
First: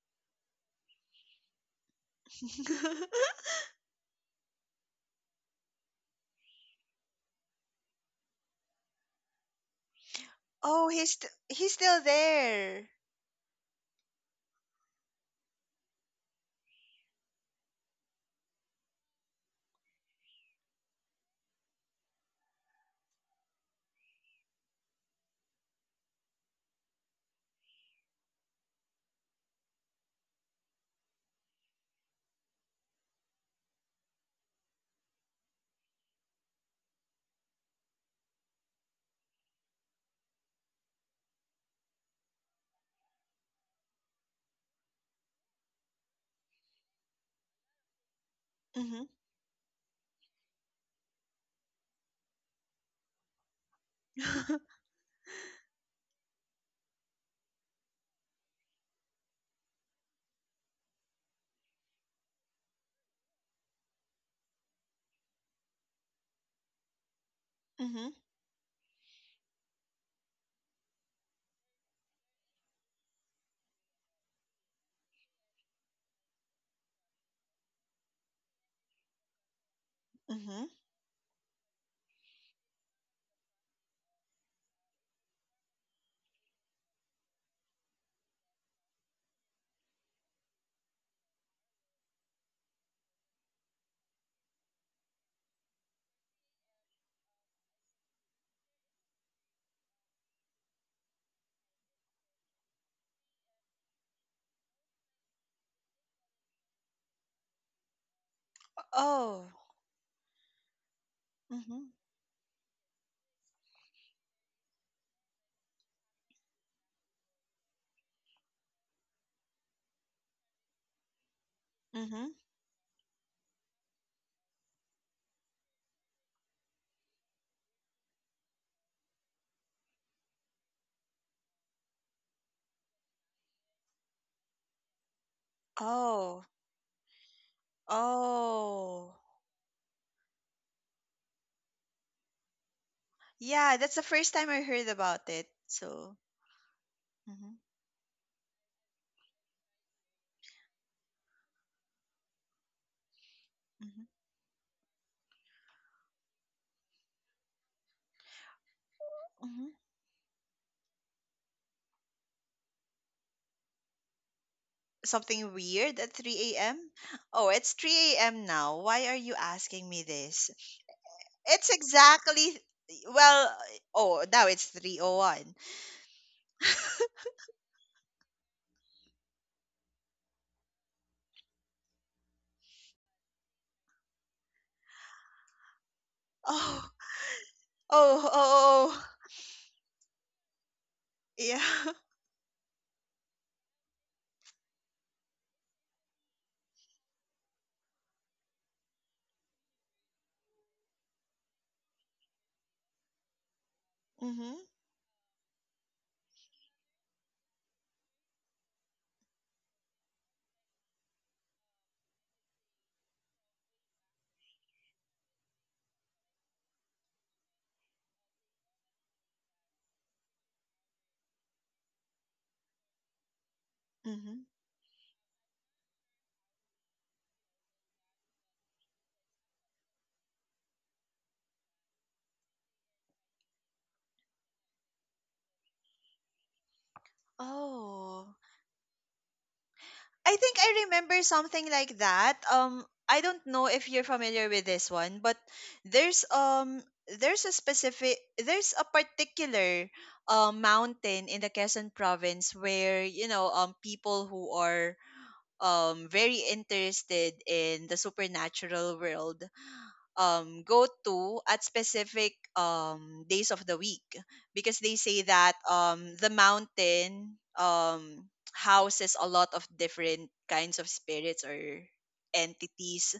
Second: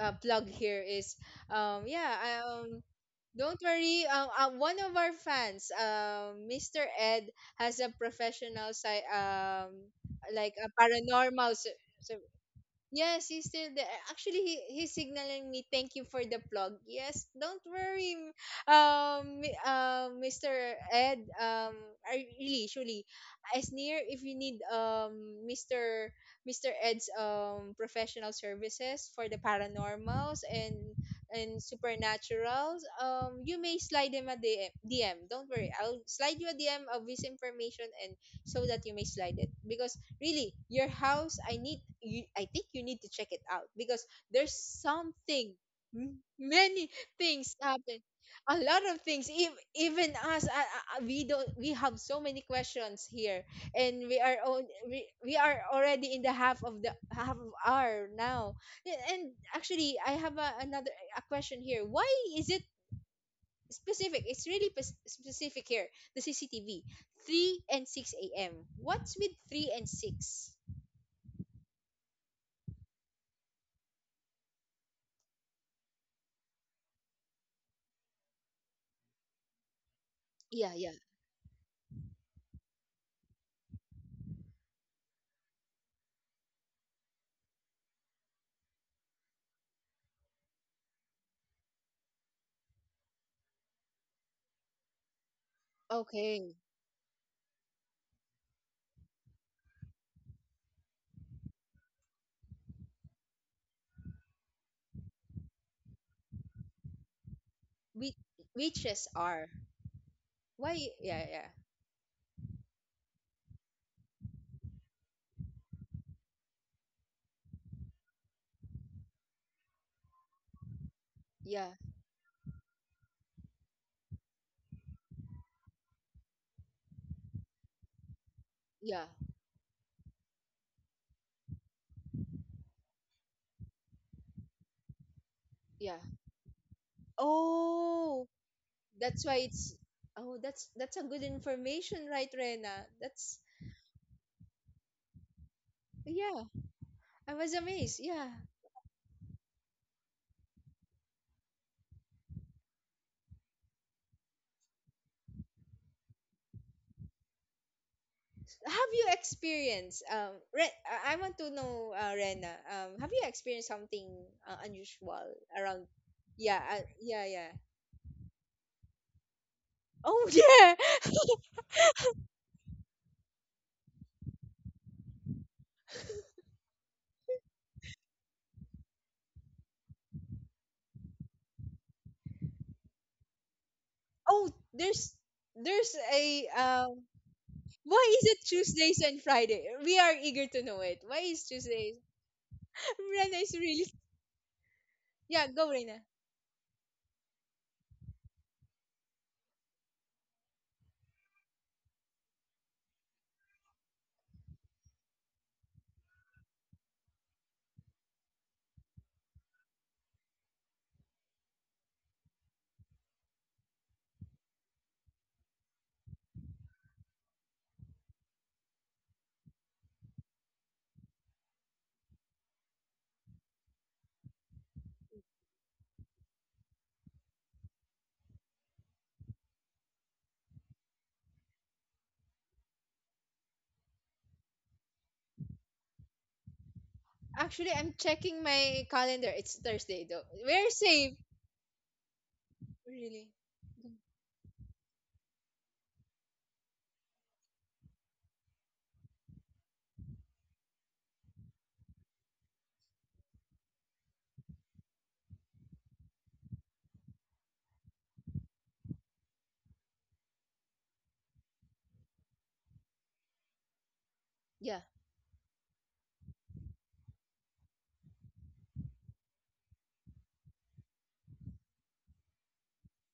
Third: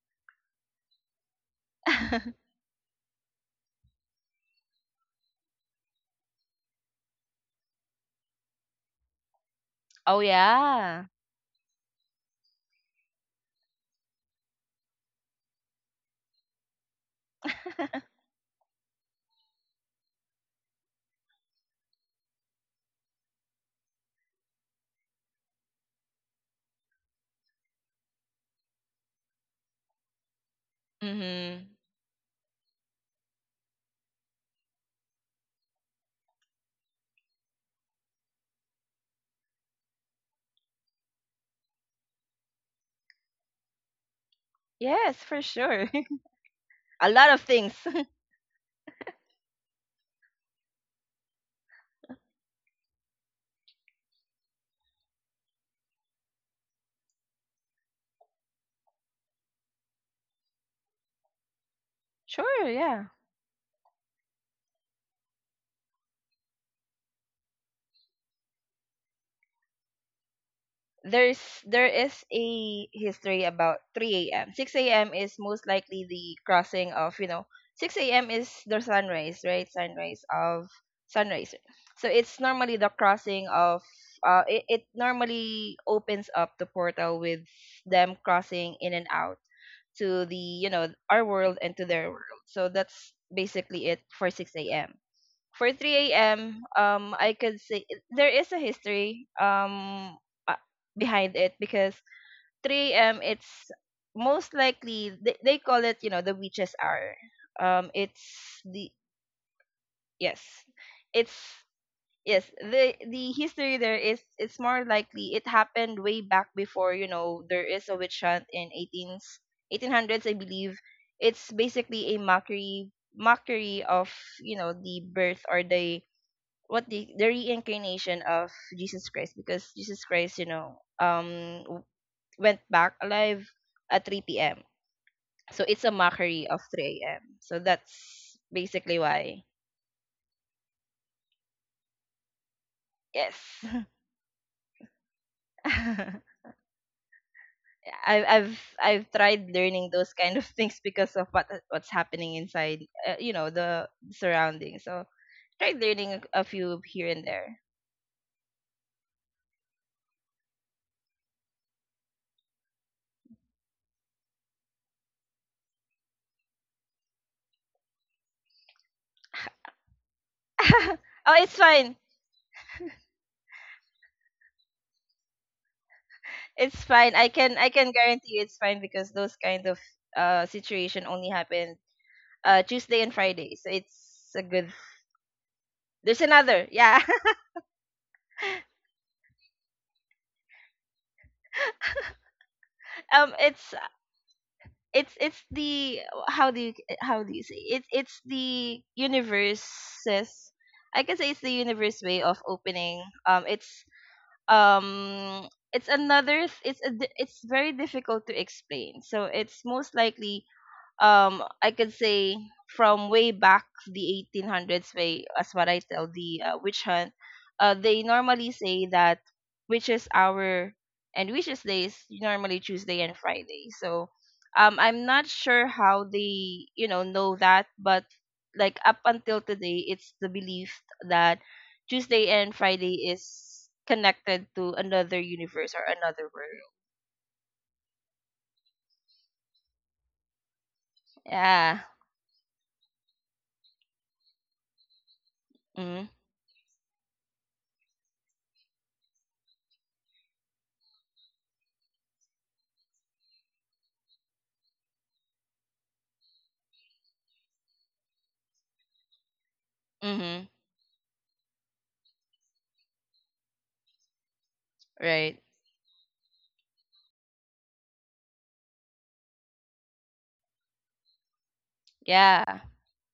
[SPEAKER 1] a plug here is um yeah,
[SPEAKER 3] <laughs>
[SPEAKER 1] um,
[SPEAKER 2] <laughs>
[SPEAKER 1] don't worry. Um, uh, one of our fans, um, mister Ed, has a professional, sci- um,
[SPEAKER 3] Oh,
[SPEAKER 1] like a
[SPEAKER 2] Oh,
[SPEAKER 3] yeah.
[SPEAKER 2] he's st-
[SPEAKER 1] paranormal.
[SPEAKER 2] he's still
[SPEAKER 1] So,
[SPEAKER 2] there.
[SPEAKER 1] yes, he's still there. Actually, he, he's signaling me, thank you for the plug. Yes, don't
[SPEAKER 3] <laughs>
[SPEAKER 1] worry, m- um, mi- uh, mister Ed. Um, I really, surely, as near, if you need um, mister mister Ed's um professional services for the paranormals and and
[SPEAKER 3] Mm-hmm.
[SPEAKER 1] supernaturals, um, you may slide him a D M. D M. Don't worry, I'll slide you a D M of his information, and so that you may slide it, because really your house, i need you, I think you need to check it out because there's
[SPEAKER 3] Yes, for
[SPEAKER 1] something,
[SPEAKER 3] sure.
[SPEAKER 1] m- many
[SPEAKER 3] <laughs> A lot of
[SPEAKER 1] things
[SPEAKER 3] things.
[SPEAKER 1] happen, a lot of
[SPEAKER 2] Mm-hmm.
[SPEAKER 1] things, ev- even us, uh, uh, uh, we don't, we have so many questions here, and we are on,
[SPEAKER 2] <laughs>
[SPEAKER 1] we, we are already in the half of the half of hour now. Yeah, and actually I have a, another a question here. Why
[SPEAKER 3] <laughs>
[SPEAKER 1] is it
[SPEAKER 3] Sure, yeah.
[SPEAKER 1] specific? It's really pes- specific here, the cctv, 3 and
[SPEAKER 2] Mm-hmm.
[SPEAKER 1] 6 a.m. What's with three and six?
[SPEAKER 3] There's there is a history about three a m six a m is most likely the crossing of, you know, six a m is the sunrise, right? Sunrise
[SPEAKER 2] Mm-hmm.
[SPEAKER 3] of
[SPEAKER 1] Yeah, yeah.
[SPEAKER 3] sunrise. So it's normally the crossing of, uh it, it normally opens up the portal with them crossing in and out to the, you know our world and to their world. So that's basically it for six a m. For 3
[SPEAKER 1] Okay.
[SPEAKER 3] a.m um I could say there is a history, um uh, behind it, because three a m., it's most likely they, they call it, you know the witches hour. Um
[SPEAKER 1] Whi-
[SPEAKER 3] it's the,
[SPEAKER 1] Witches
[SPEAKER 2] Oh.
[SPEAKER 1] are.
[SPEAKER 3] yes,
[SPEAKER 1] Why? Yeah,
[SPEAKER 3] it's
[SPEAKER 1] yeah,
[SPEAKER 2] Mm-hmm.
[SPEAKER 3] yes, the the history there is, it's more likely it happened way back before. You know there is a witch hunt in eighteen s eighteen hundreds, I believe. It's
[SPEAKER 1] yeah,
[SPEAKER 3] basically a
[SPEAKER 2] Mm-hmm.
[SPEAKER 3] mockery mockery of, you know the birth, or the what the the reincarnation of
[SPEAKER 1] yeah,
[SPEAKER 3] Jesus Christ, because Jesus Christ, you know um w- went back alive at three p m. So it's a
[SPEAKER 1] yeah.
[SPEAKER 3] mockery
[SPEAKER 2] Oh.
[SPEAKER 3] of three a m. So
[SPEAKER 1] Oh,
[SPEAKER 3] that's basically
[SPEAKER 2] Oh.
[SPEAKER 1] that's
[SPEAKER 3] why.
[SPEAKER 1] why it's. Oh, that's that's a good information, right, Rena? That's
[SPEAKER 2] Yeah,
[SPEAKER 3] Yes.
[SPEAKER 2] that's the first time I heard about it. So.
[SPEAKER 3] <laughs>
[SPEAKER 1] yeah. I was
[SPEAKER 2] Mm-hmm.
[SPEAKER 1] amazed.
[SPEAKER 3] I,
[SPEAKER 1] Yeah.
[SPEAKER 3] I've I've tried learning those kind of things because of what what's happening inside, uh, you know, the surroundings. So tried learning a, a few here and there.
[SPEAKER 1] Have you
[SPEAKER 2] Mm-hmm.
[SPEAKER 1] experienced um? Re- I I want to know, uh, Rena. Um, have you experienced something uh, unusual
[SPEAKER 2] Something
[SPEAKER 1] around?
[SPEAKER 2] weird at 3
[SPEAKER 1] Yeah, uh,
[SPEAKER 2] a.m.?
[SPEAKER 1] yeah, yeah.
[SPEAKER 2] Oh, it's three a m now. Why are you asking me
[SPEAKER 1] Oh
[SPEAKER 2] this?
[SPEAKER 3] <laughs> Oh,
[SPEAKER 1] <laughs> yeah.
[SPEAKER 3] it's
[SPEAKER 2] It's
[SPEAKER 3] fine.
[SPEAKER 2] exactly well, oh, now it's three oh one. Oh, one.
[SPEAKER 3] It's fine. I can I can guarantee you it's fine, because those kind of uh situation only happen uh Tuesday and Friday. So
[SPEAKER 1] <laughs>
[SPEAKER 3] it's a
[SPEAKER 1] Oh,
[SPEAKER 3] good.
[SPEAKER 1] there's there's
[SPEAKER 3] There's
[SPEAKER 1] a
[SPEAKER 3] another.
[SPEAKER 2] Oh,
[SPEAKER 3] Yeah.
[SPEAKER 1] um… Why
[SPEAKER 2] oh,
[SPEAKER 1] is
[SPEAKER 2] oh.
[SPEAKER 1] it
[SPEAKER 2] Oh.
[SPEAKER 1] Tuesdays
[SPEAKER 2] Oh.
[SPEAKER 1] and Friday? We are eager to know it. Why is
[SPEAKER 2] Yeah. <laughs>
[SPEAKER 1] Tuesdays? <laughs>
[SPEAKER 3] <laughs> um,
[SPEAKER 1] Rena is
[SPEAKER 3] it's
[SPEAKER 1] really
[SPEAKER 3] it's it's
[SPEAKER 1] yeah. Go
[SPEAKER 3] the,
[SPEAKER 1] Rena.
[SPEAKER 3] how do you how do you say, it's it's the universe's, I can say it's the universe way of opening. Um it's,
[SPEAKER 2] Mhm.
[SPEAKER 3] um it's another, th- it's a, di- it's very difficult to explain. So it's most likely, um I could say, from way back the eighteen hundreds, way as what I tell, the uh, witch hunt, uh they normally say that witches hour and witches days normally Tuesday and Friday. So,
[SPEAKER 2] Mhm.
[SPEAKER 3] um I'm not sure how they, you know know that, but like up until today it's the belief that Tuesday and Friday is connected to another universe or another world.
[SPEAKER 1] Actually, I'm
[SPEAKER 2] Oh.
[SPEAKER 1] checking my calendar. It's Thursday though.
[SPEAKER 2] I think
[SPEAKER 1] We're
[SPEAKER 2] I
[SPEAKER 1] safe.
[SPEAKER 2] remember something
[SPEAKER 3] Yeah.
[SPEAKER 2] like that. Um, I
[SPEAKER 1] Really?
[SPEAKER 2] don't know if you're familiar with this one, but
[SPEAKER 3] Mm-hmm.
[SPEAKER 2] there's um there's a specific there's a particular uh, mountain in the Quezon province, where you know, um people who are um very interested in the supernatural world,
[SPEAKER 3] Mm-hmm.
[SPEAKER 2] um, go to at specific um, days of the week, because
[SPEAKER 1] Yeah.
[SPEAKER 2] they say
[SPEAKER 3] Right.
[SPEAKER 2] that um, the mountain um, houses a lot of different kinds of spirits or
[SPEAKER 3] Yeah.
[SPEAKER 2] entities.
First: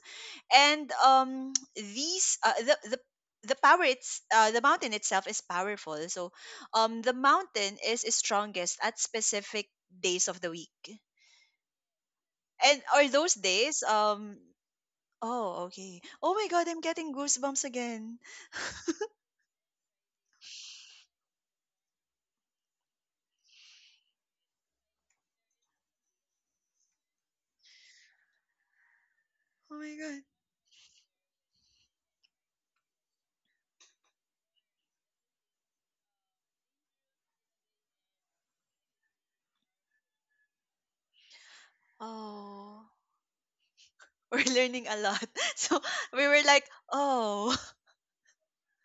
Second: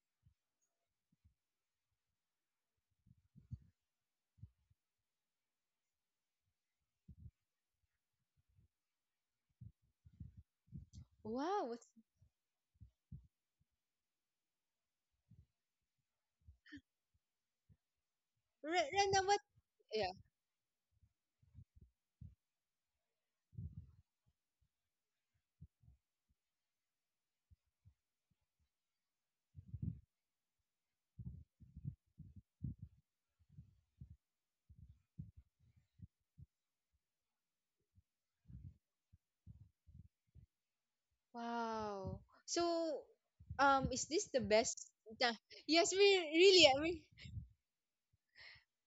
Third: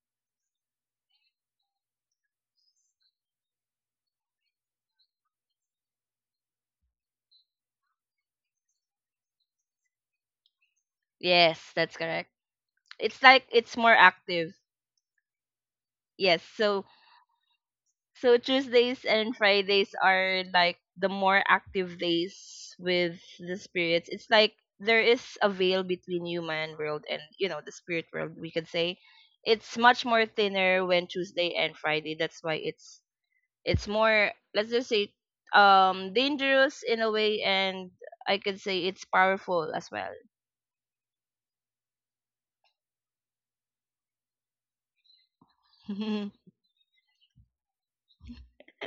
[SPEAKER 2] And um, <tsk> these uh, the, the the power, it's uh, the mountain itself is powerful. So um the mountain is strongest at specific days of the week,
[SPEAKER 1] Wow.
[SPEAKER 3] Yes,
[SPEAKER 1] What's
[SPEAKER 3] that's correct.
[SPEAKER 2] and are
[SPEAKER 3] It's
[SPEAKER 2] those
[SPEAKER 3] like it's
[SPEAKER 2] days
[SPEAKER 3] more
[SPEAKER 2] um
[SPEAKER 3] active.
[SPEAKER 2] Oh okay, oh
[SPEAKER 3] Yes.
[SPEAKER 2] my god, I'm
[SPEAKER 3] So,
[SPEAKER 2] getting goosebumps again.
[SPEAKER 3] so
[SPEAKER 1] Re-
[SPEAKER 3] Tuesdays
[SPEAKER 1] Rena?
[SPEAKER 3] and
[SPEAKER 1] What?
[SPEAKER 3] Fridays
[SPEAKER 1] Yeah.
[SPEAKER 3] are like the more active days with the spirits. It's like there is a veil between human world and, you know the spirit world, we could say.
[SPEAKER 2] Oh
[SPEAKER 3] It's
[SPEAKER 2] my
[SPEAKER 3] much
[SPEAKER 2] god.
[SPEAKER 3] more thinner when Tuesday and Friday. That's why it's it's more, let's just say, um dangerous in a way, and I could say it's powerful as well.
[SPEAKER 1] Wow. So,
[SPEAKER 2] Oh,
[SPEAKER 1] um, is this
[SPEAKER 2] <laughs>
[SPEAKER 1] the
[SPEAKER 2] we're
[SPEAKER 1] best?
[SPEAKER 2] learning a lot.
[SPEAKER 1] ta-
[SPEAKER 2] <laughs> So
[SPEAKER 1] Yes, we
[SPEAKER 2] we were
[SPEAKER 3] <laughs>
[SPEAKER 1] really.
[SPEAKER 2] like,
[SPEAKER 1] I mean,
[SPEAKER 2] oh,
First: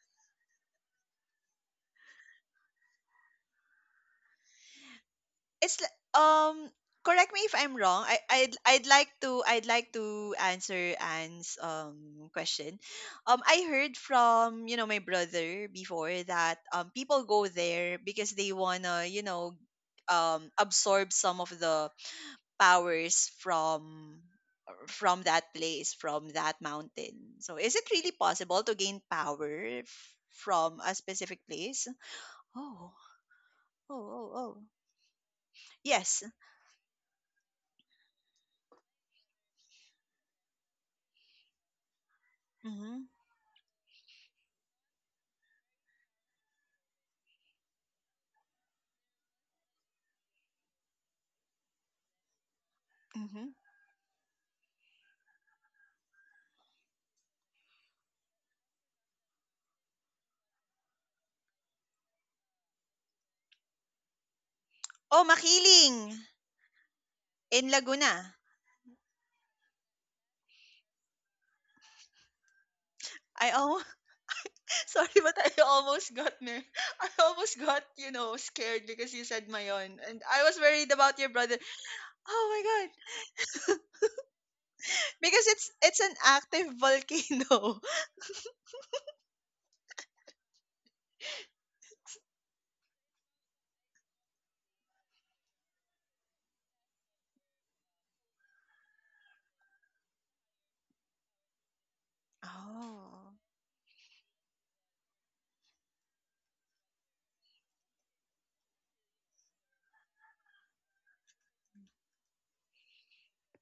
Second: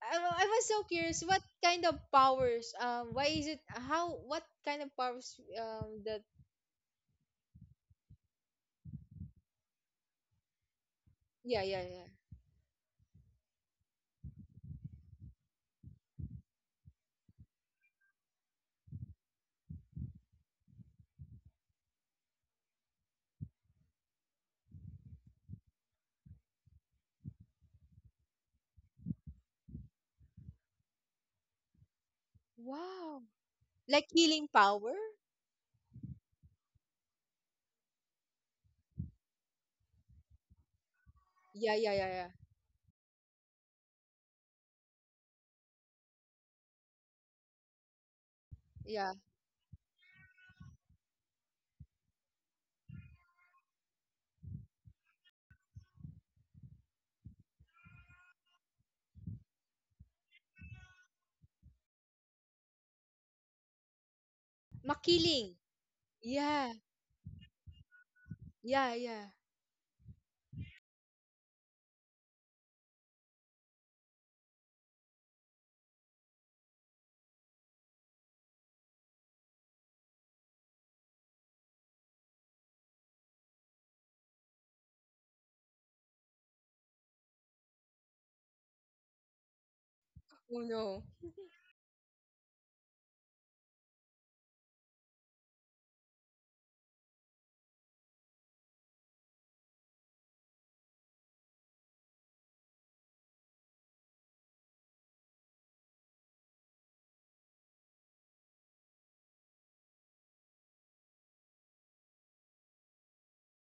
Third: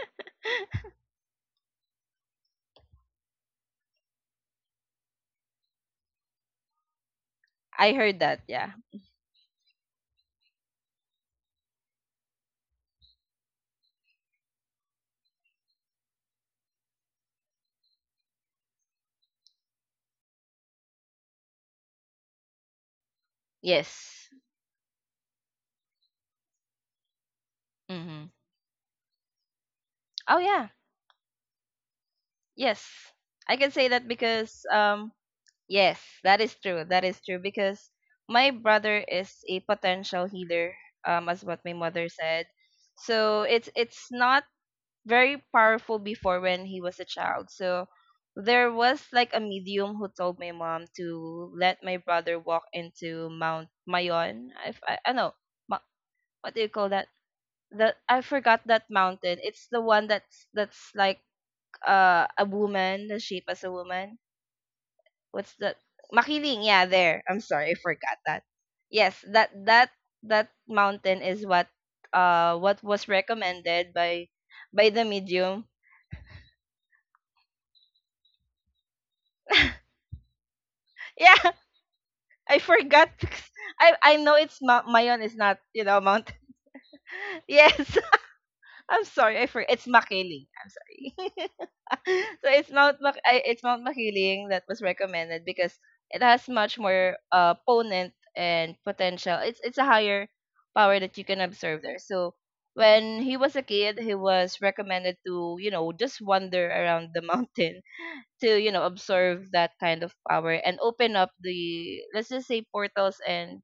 [SPEAKER 1] I, wa- I was so curious. What kind of powers? Um, why is it? How? What kind of powers?
[SPEAKER 2] <laughs> it's li-
[SPEAKER 1] Um, that.
[SPEAKER 2] um. Correct me if I'm
[SPEAKER 3] I
[SPEAKER 2] wrong. I
[SPEAKER 3] heard that,
[SPEAKER 2] I'd,
[SPEAKER 3] yeah.
[SPEAKER 2] I'd like to I'd like to answer Anne's
[SPEAKER 1] Yeah, yeah, yeah.
[SPEAKER 2] um question. Um, I heard from, you know, my brother before that um people go there because they wanna, you know, um absorb some of the powers from
[SPEAKER 3] Yes.
[SPEAKER 2] from that place, from that mountain. So is it really
[SPEAKER 3] Mhm.
[SPEAKER 2] possible to gain power f-
[SPEAKER 3] Oh, yeah.
[SPEAKER 2] from a specific place?
[SPEAKER 3] Yes,
[SPEAKER 2] Oh,
[SPEAKER 1] Wow.
[SPEAKER 3] I can say
[SPEAKER 2] oh,
[SPEAKER 1] Like
[SPEAKER 3] that
[SPEAKER 2] oh,
[SPEAKER 1] healing
[SPEAKER 2] oh.
[SPEAKER 3] because,
[SPEAKER 1] power?
[SPEAKER 3] um yes,
[SPEAKER 2] Yes.
[SPEAKER 3] that is true. That is true because my brother is a potential healer, um, as what my
[SPEAKER 1] Yeah, yeah, yeah,
[SPEAKER 3] mother
[SPEAKER 1] yeah.
[SPEAKER 3] said.
[SPEAKER 2] Mm-hmm.
[SPEAKER 3] So it's it's not very powerful before when he was a child. So there was
[SPEAKER 1] Yeah.
[SPEAKER 3] like a medium who told my mom to let my brother walk into
[SPEAKER 2] Mm-hmm.
[SPEAKER 3] Mount Mayon. If I I know, ma, what do you call that? That, I forgot that mountain. It's the one that's that's like, uh, a woman, the shape as a woman.
[SPEAKER 2] Oh,
[SPEAKER 1] Makiling.
[SPEAKER 3] What's that?
[SPEAKER 2] Makiling
[SPEAKER 3] Makiling.
[SPEAKER 1] Yeah.
[SPEAKER 3] Yeah, there. I'm
[SPEAKER 2] in
[SPEAKER 3] sorry, I forgot
[SPEAKER 2] Laguna.
[SPEAKER 3] that.
[SPEAKER 1] Yeah,
[SPEAKER 3] Yes,
[SPEAKER 1] yeah.
[SPEAKER 3] that that that mountain is what, uh what was
[SPEAKER 2] I almost
[SPEAKER 3] recommended by,
[SPEAKER 2] <laughs>
[SPEAKER 3] by the
[SPEAKER 2] sorry, but I
[SPEAKER 3] medium. <laughs>
[SPEAKER 2] almost got ner- I almost got, you know, scared because you said Mayon, and I was worried about your
[SPEAKER 3] Yeah,
[SPEAKER 2] brother. Oh
[SPEAKER 3] I
[SPEAKER 2] my god,
[SPEAKER 3] forgot. <laughs> I I know it's, Ma- Mayon is
[SPEAKER 2] because
[SPEAKER 3] not,
[SPEAKER 2] it's
[SPEAKER 3] you
[SPEAKER 2] it's
[SPEAKER 3] know
[SPEAKER 2] an
[SPEAKER 3] mountain.
[SPEAKER 2] active
[SPEAKER 3] <laughs> Yes,
[SPEAKER 2] volcano. <laughs>
[SPEAKER 3] <laughs> I'm sorry. I forgot. It's Makiling.
[SPEAKER 1] Oh
[SPEAKER 3] I'm
[SPEAKER 1] no.
[SPEAKER 3] sorry. <laughs> So it's Mount Mac- I- it's Mount Makiling that was recommended because it has much more, uh, ponent and potential. It's it's a higher power that you can observe there. So when
[SPEAKER 2] Oh.
[SPEAKER 3] he was a kid, he was recommended to, you know just wander around the <laughs> mountain to, you know observe that kind of power and open up the, let's just say, portals, and